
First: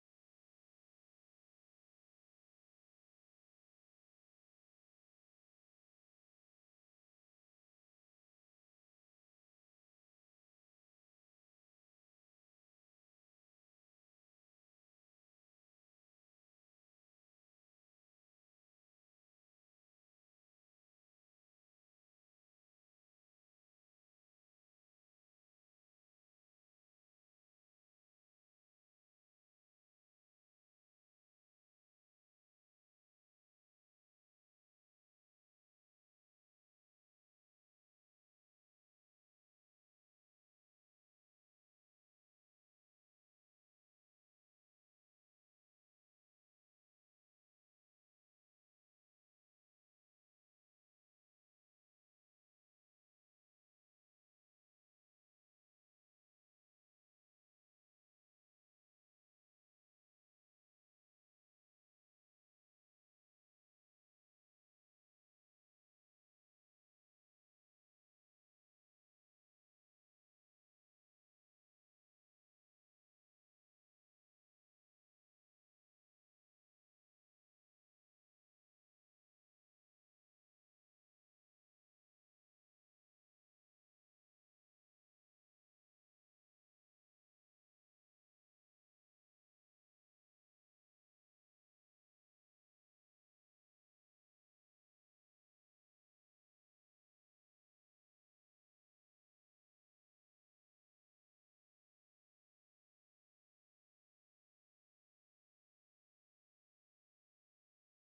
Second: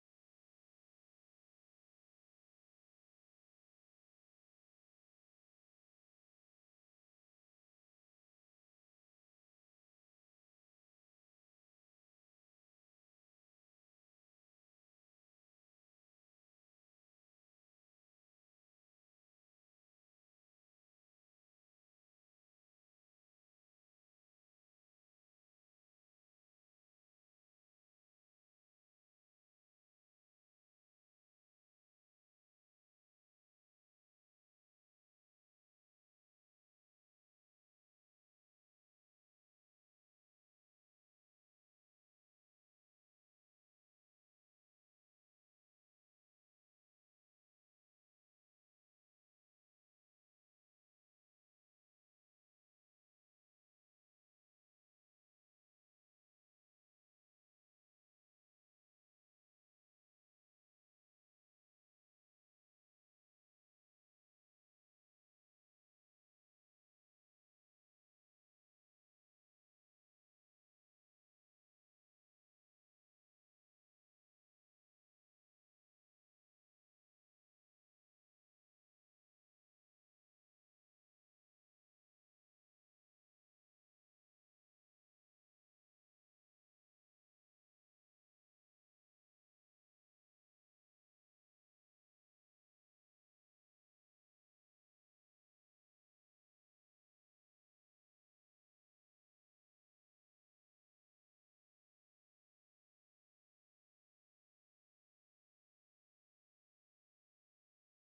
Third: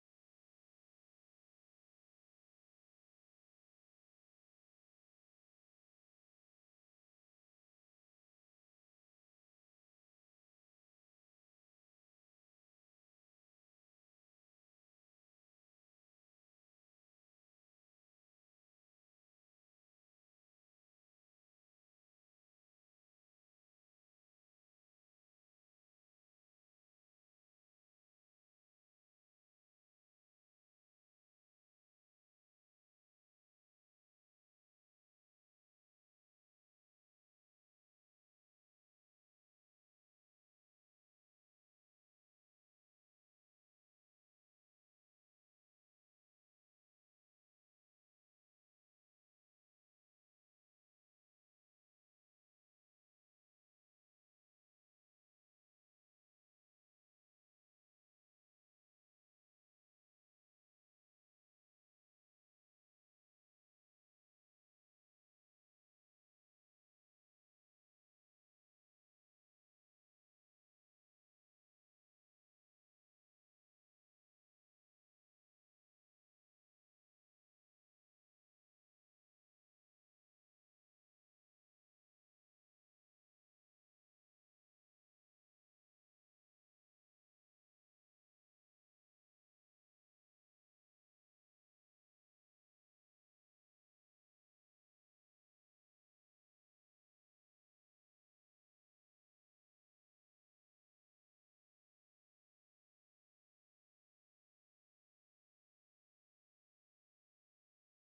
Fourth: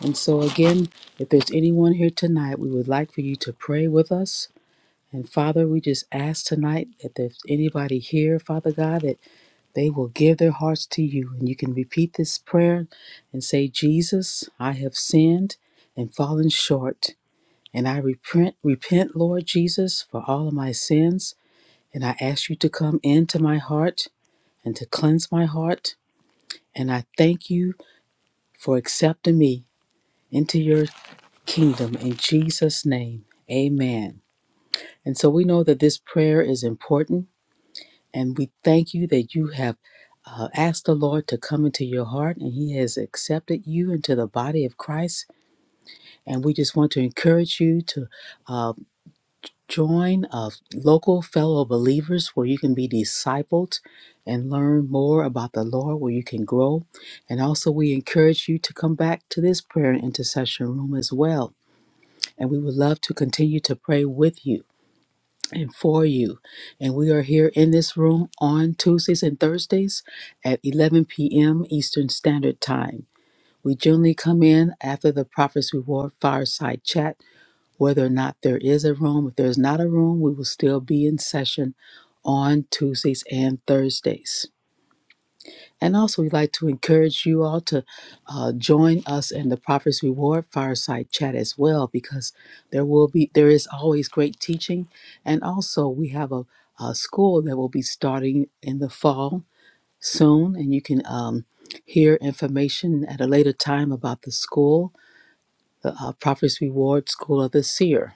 C: And so, again, if there's anyone here tonight, we would like for you to pray with us. And Father, we just ask tonight that there's anybody here, Father God, that they will give their hearts to you. And you can repeat this prayer and say, Jesus, I have sinned and fallen short. And I repent, repent, Lord Jesus, for all of my sins. And I ask you to come into my heart and to cleanse my heart. And I thank you for accepting me into your kingdom in Jesus' name. Amen. And so we know that this prayer is important. And we thank you that you have uh, asked the Lord to come into your heart and He has accepted you into the body of Christ. And we just want to encourage you to. uh, Join a local fellow believers where you can be discipled and learn more about the Lord, where you can grow. And also, we encourage you to come back to this prayer and intercession room as well. And we would love to continue to pray with you and for you. And we are here in this room on Tuesdays and Thursdays at 11 p.m. Eastern Standard Time. We generally come in after the Prophet's Reward fireside chat whether or not there is a room. If there's not a room, we will still be in session on Tuesdays and Thursdays. And also, we'd like to encourage you all to uh, join us in the Prophet's Reward Fireside Chat as well, because there will be there is always great teaching, and also we have a, a school that will be starting in the fall soon, and you can um, hear information at a later time about the school, the uh, Prophet's Reward School of the Seer.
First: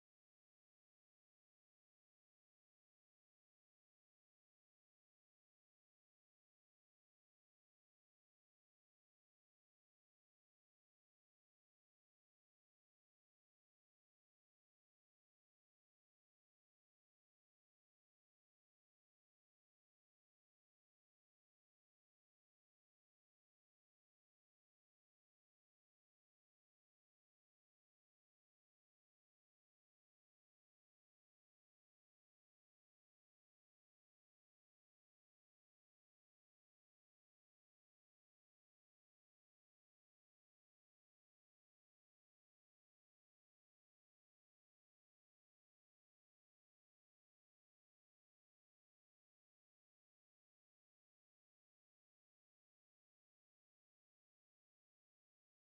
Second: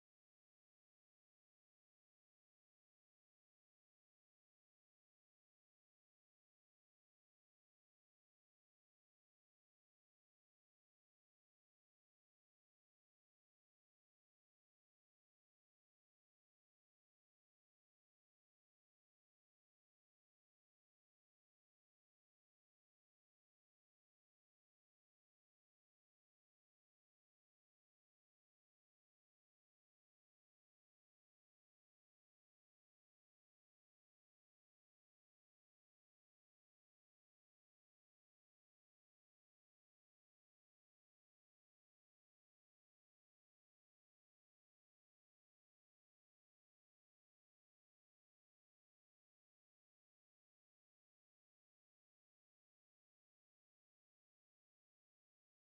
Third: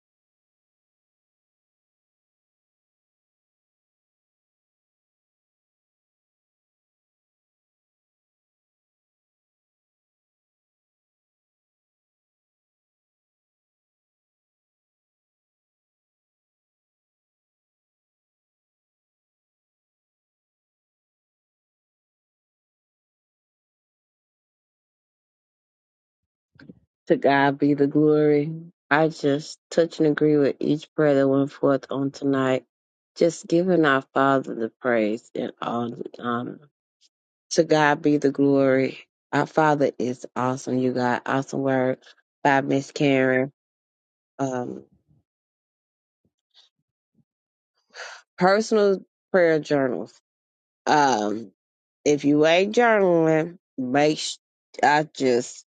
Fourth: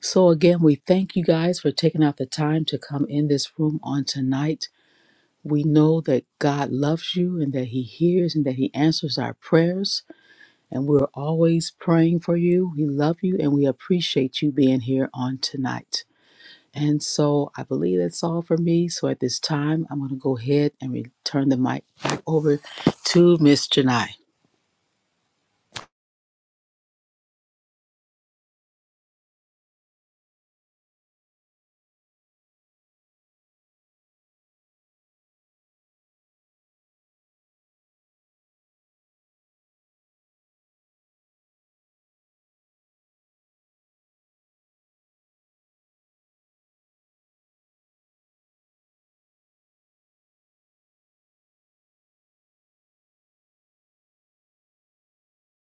C: So, again, we thank you guys for taking out the time to come in this room on tonight. We know that God loves you and that He hears and that He answers our prayers. And we're always praying for you. We love you and we appreciate you being here on tonight. And so, I believe that's all for me. So, at this time, I'm going to go ahead and return the mic back over to Miss Janai.
A: To God be the glory. I just touch and agree with each prayer that went forth on tonight. Just giving our Father the praise and all the honor. To God be the glory. Our Father is awesome. You got awesome word by Miss Karen. Um, personal prayer journals. Um, if you ain't journaling, make sh- I just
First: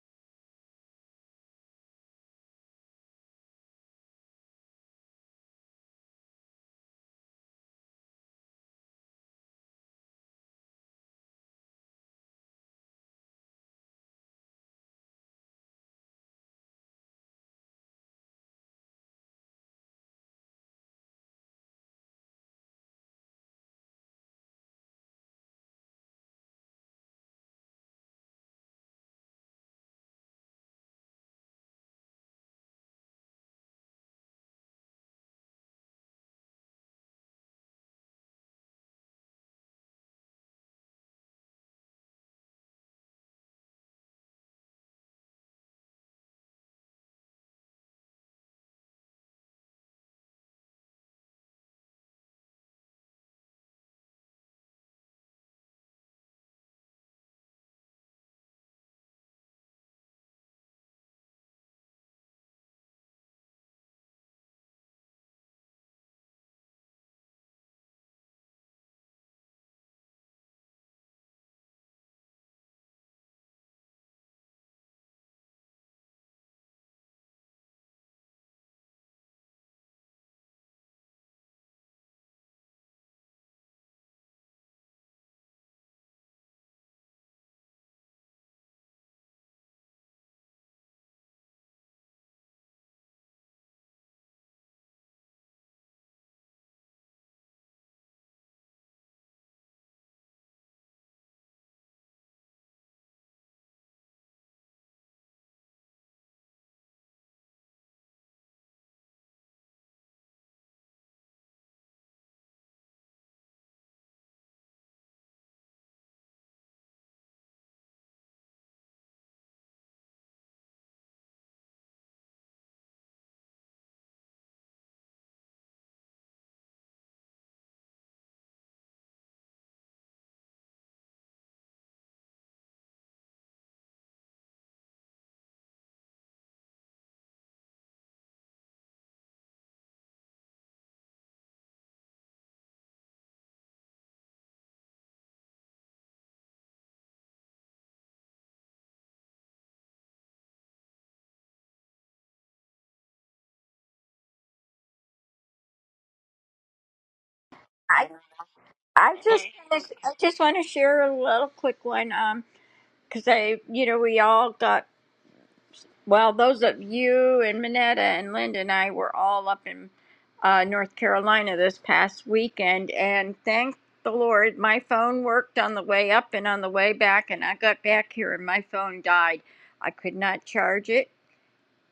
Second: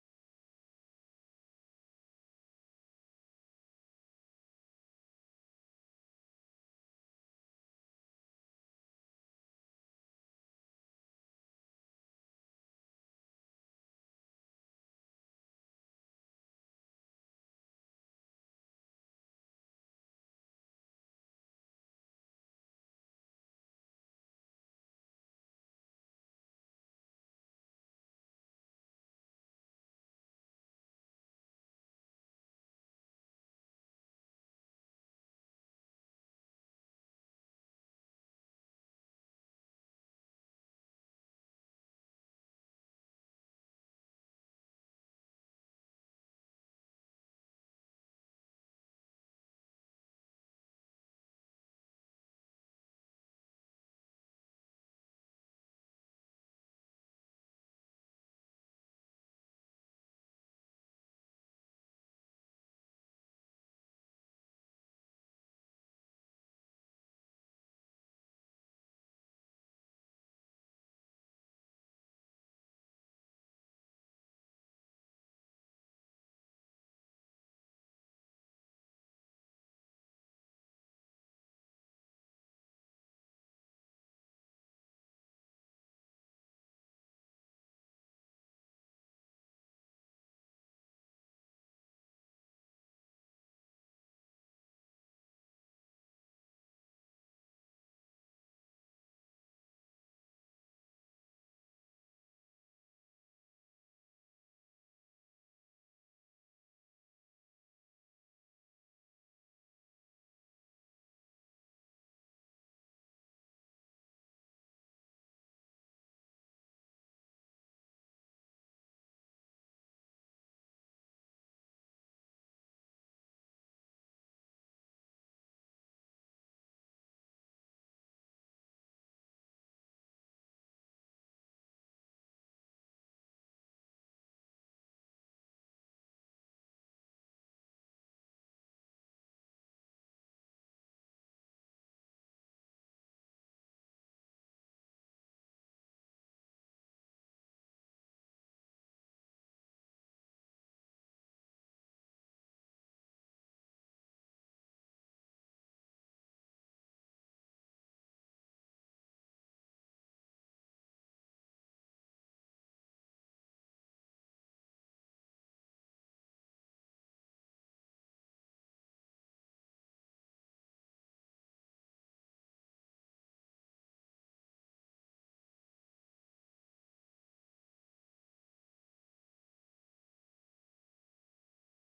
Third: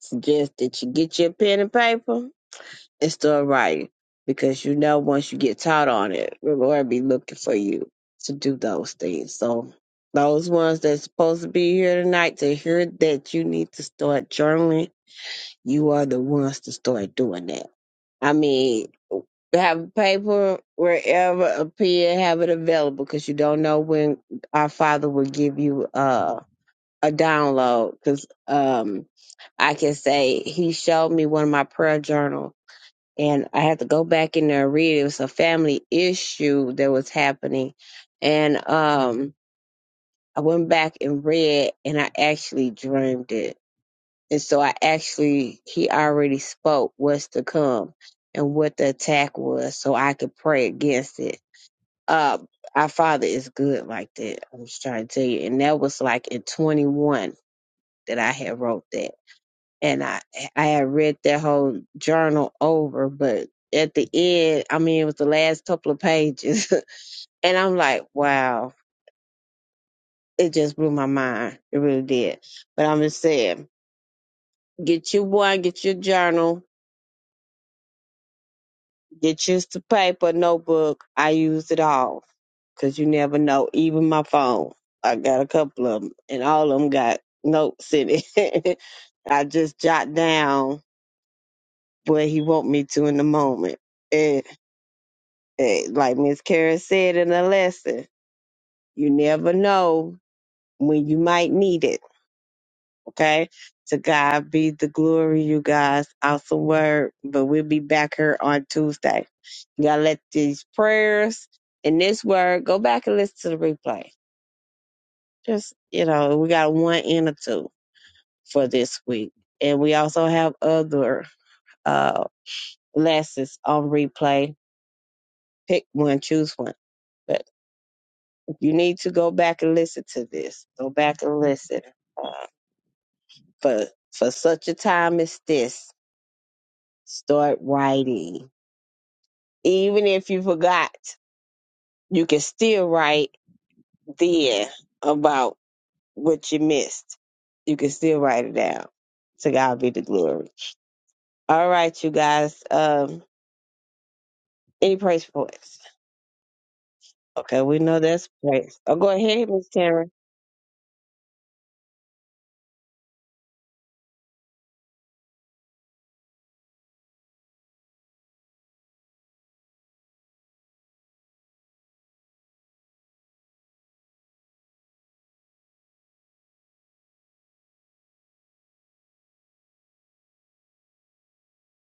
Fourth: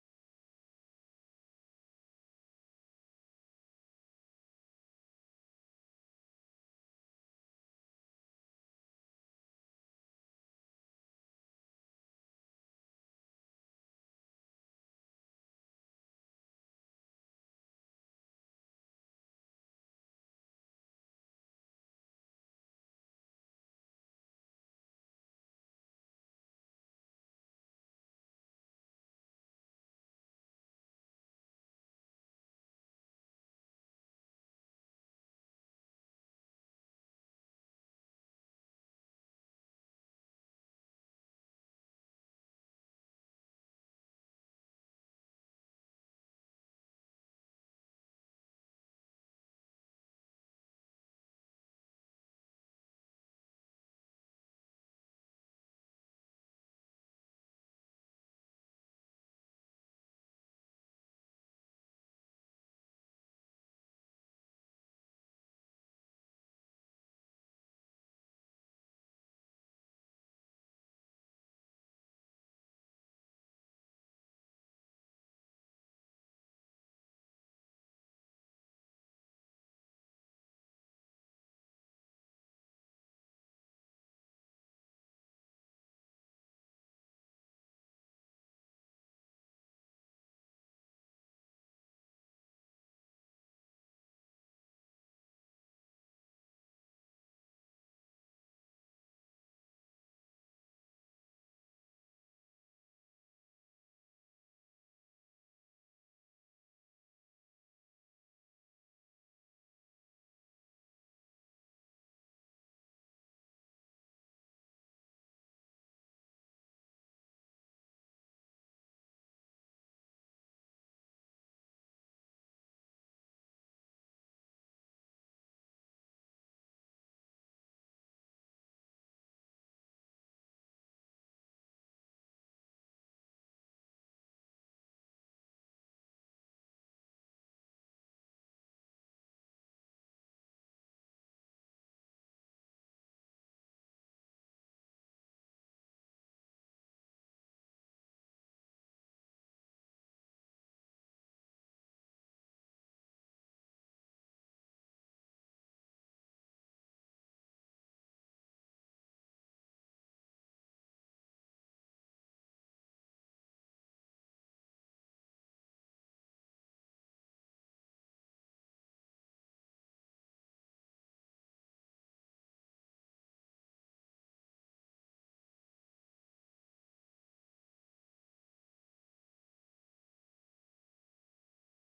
A: suggest that you get your pen and paper It's still right because you know once you get taught on it, we're going to be looking for you to do those things. So those ones that's supposed to be here tonight to hear that you need to start journaling, you are the ones to start doing that. I mean, have paper wherever a pen, have it available because you don't know when our Father will give you uh, a download. Because um, I can say He showed me one of my prayer journals and I had to go back in there and read. It was a family issue that was happening, and um, I went back and read, and I actually dreamed it. And so I actually, he already spoke what's to come and what the attack was, so I could pray against it. Uh, our Father is good like that. I'm just trying to tell you, and that was like in 21 that I had wrote that and I I had read that whole journal over, but at the end, I mean, it was the last couple of pages, and I'm like, wow, it just blew my mind. It really did. But I'm just saying, get you one, get your journal, get you the paper, notebook. I used it all because you never know. Even my phone, I got a couple of them, and all of them got notes in it. I just jot down what he want me to in the moment Eh, Like Miss Karen said in the lesson, you never know when you might need it. Okay. To God be the glory, you guys. Awesome word. But we'll be back here on Tuesday. You gotta let these prayers and this word go back and listen to the replay. Just, you know, we got one and a two for this week. And we also have other uh lessons on replay. Pick one, choose one. You need to go back and listen to this. Go back and listen. Uh, for for such a time as this, start writing. Even if you forgot, you can still write then about what you missed. You can still write it down. To God be the glory. All right, you guys. Um, any praise points? Okay, we know
B: I,
A: that's praise. Oh, go
B: I just
A: ahead, Miss
B: I
A: Karen.
B: just want to share a little quick one um because I you know we all got Well, those of you and Minetta and Linda and I were all up in uh, North Carolina this past weekend, and thank the Lord, my phone worked on the way up and on the way back, and I got back here and my phone died. I could not charge it.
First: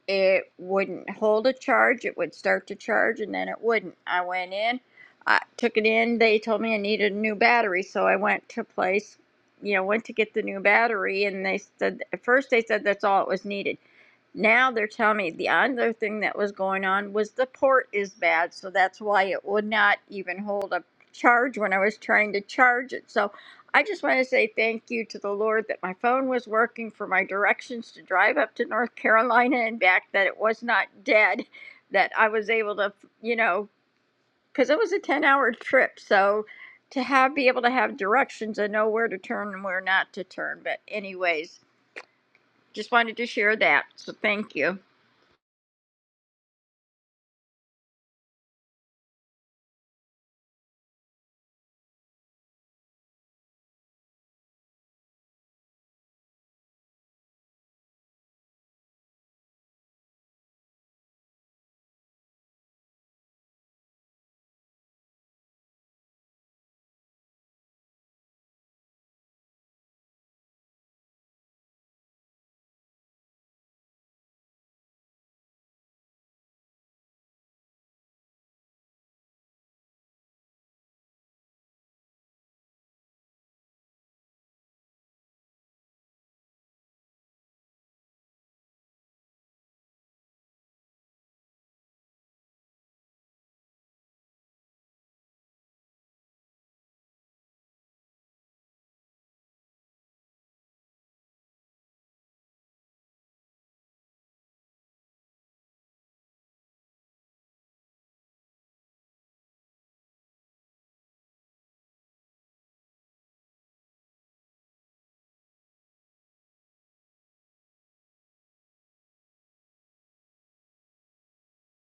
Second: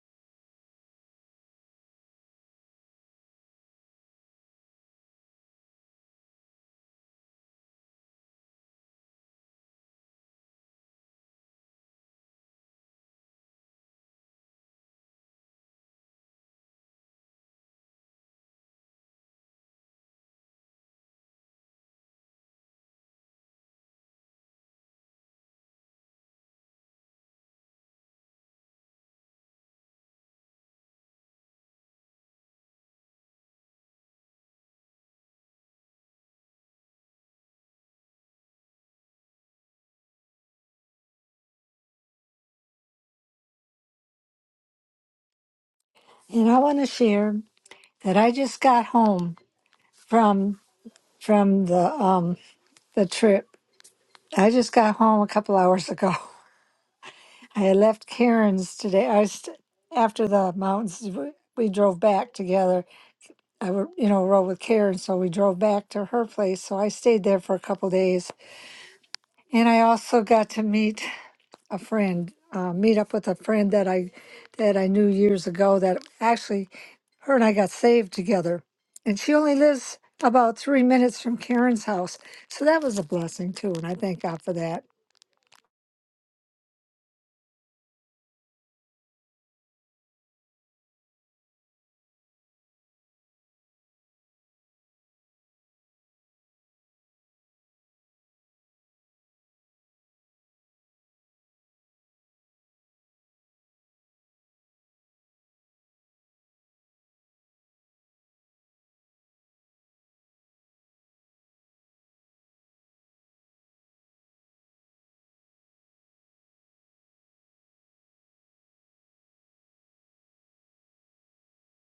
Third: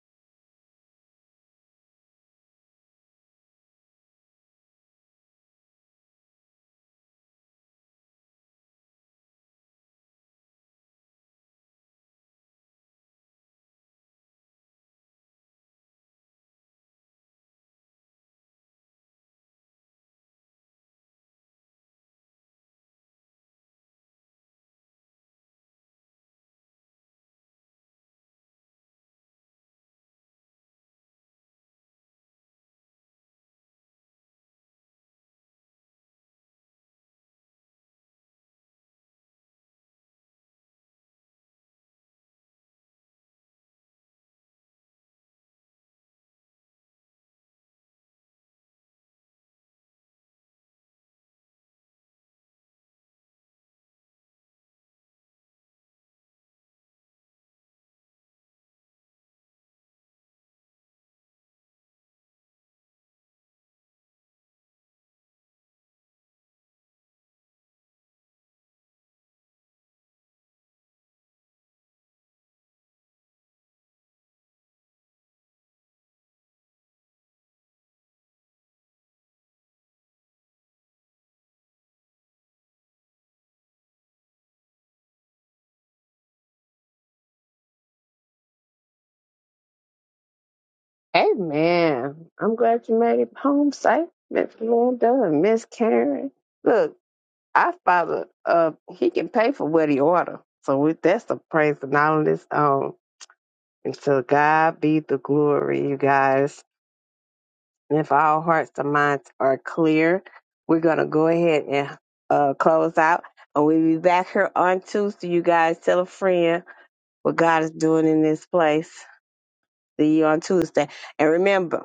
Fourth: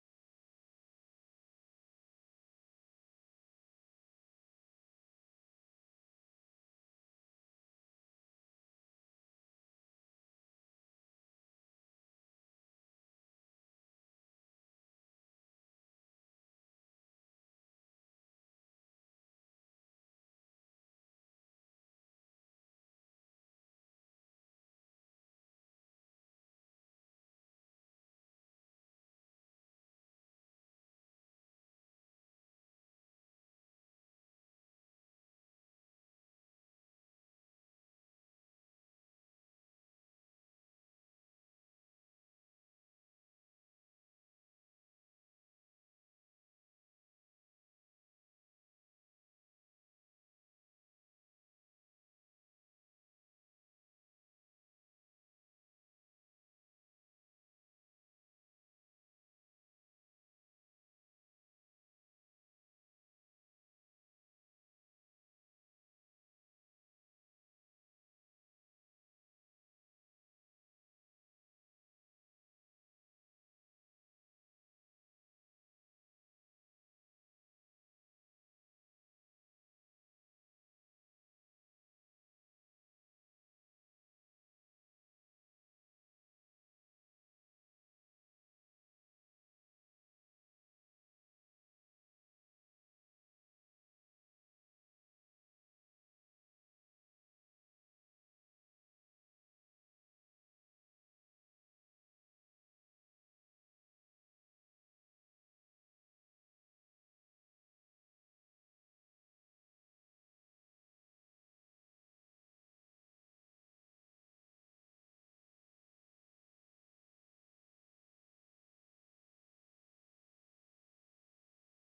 B: It wouldn't hold a charge. It would start to charge and then it wouldn't. I went in, I took it in. They told me I needed a new battery, so I went to place, you know, went to get the new battery, and they said at first they said that's all it was needed. Now they're telling me the other thing that was going on was the port is bad, so that's why it would not even hold a charge when I was trying to charge it. So I just want to say thank you to the Lord that my phone was working for my directions to drive up to North Carolina and back, that it was not dead, that I was able to, you know, because it was a 10 hour trip. So to have be able to have directions and know where to turn and where not to turn. But anyways, just wanted to share that. So thank you.
D: And I want to share that I just got home from from the um the trip. I just got home a couple hours ago. I had left Karen's today. I st- after the mountains, we we drove back together. I were, you know rode with Karen, so we drove back to her place. So I stayed there for a couple days, and I also got to meet a friend, uh, meet up with a friend that I that I knew years ago. That actually, her and I got saved together, and she only lives about three minutes from Karen's house. So that was a blessing too, and I thank God for that.
A: Amen. I'm glad you made it home safe, Miss Linda and Miss Karen. Look, our father, uh, he can pay for what he order. So we, that's the praise and all this um. And to God be the glory, you guys. And if our hearts and minds are clear, we're gonna go ahead and uh close out, and we'll be back here on Tuesday. You guys, tell a friend what God is doing in this place. See you on Tuesday, and remember.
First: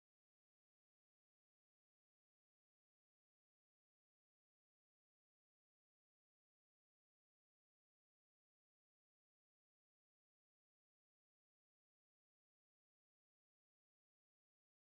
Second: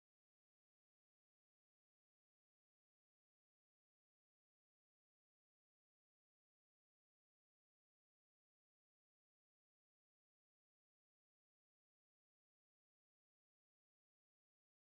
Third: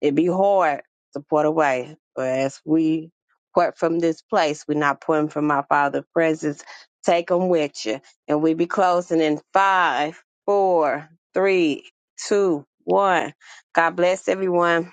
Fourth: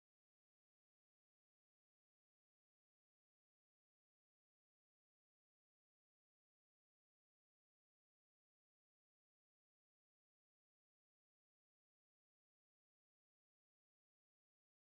A: it be hard to put away. But as we part from this place, we're not putting from our Father's presence. Take them with you. And we be closing in five, four, three, two, one. God bless everyone.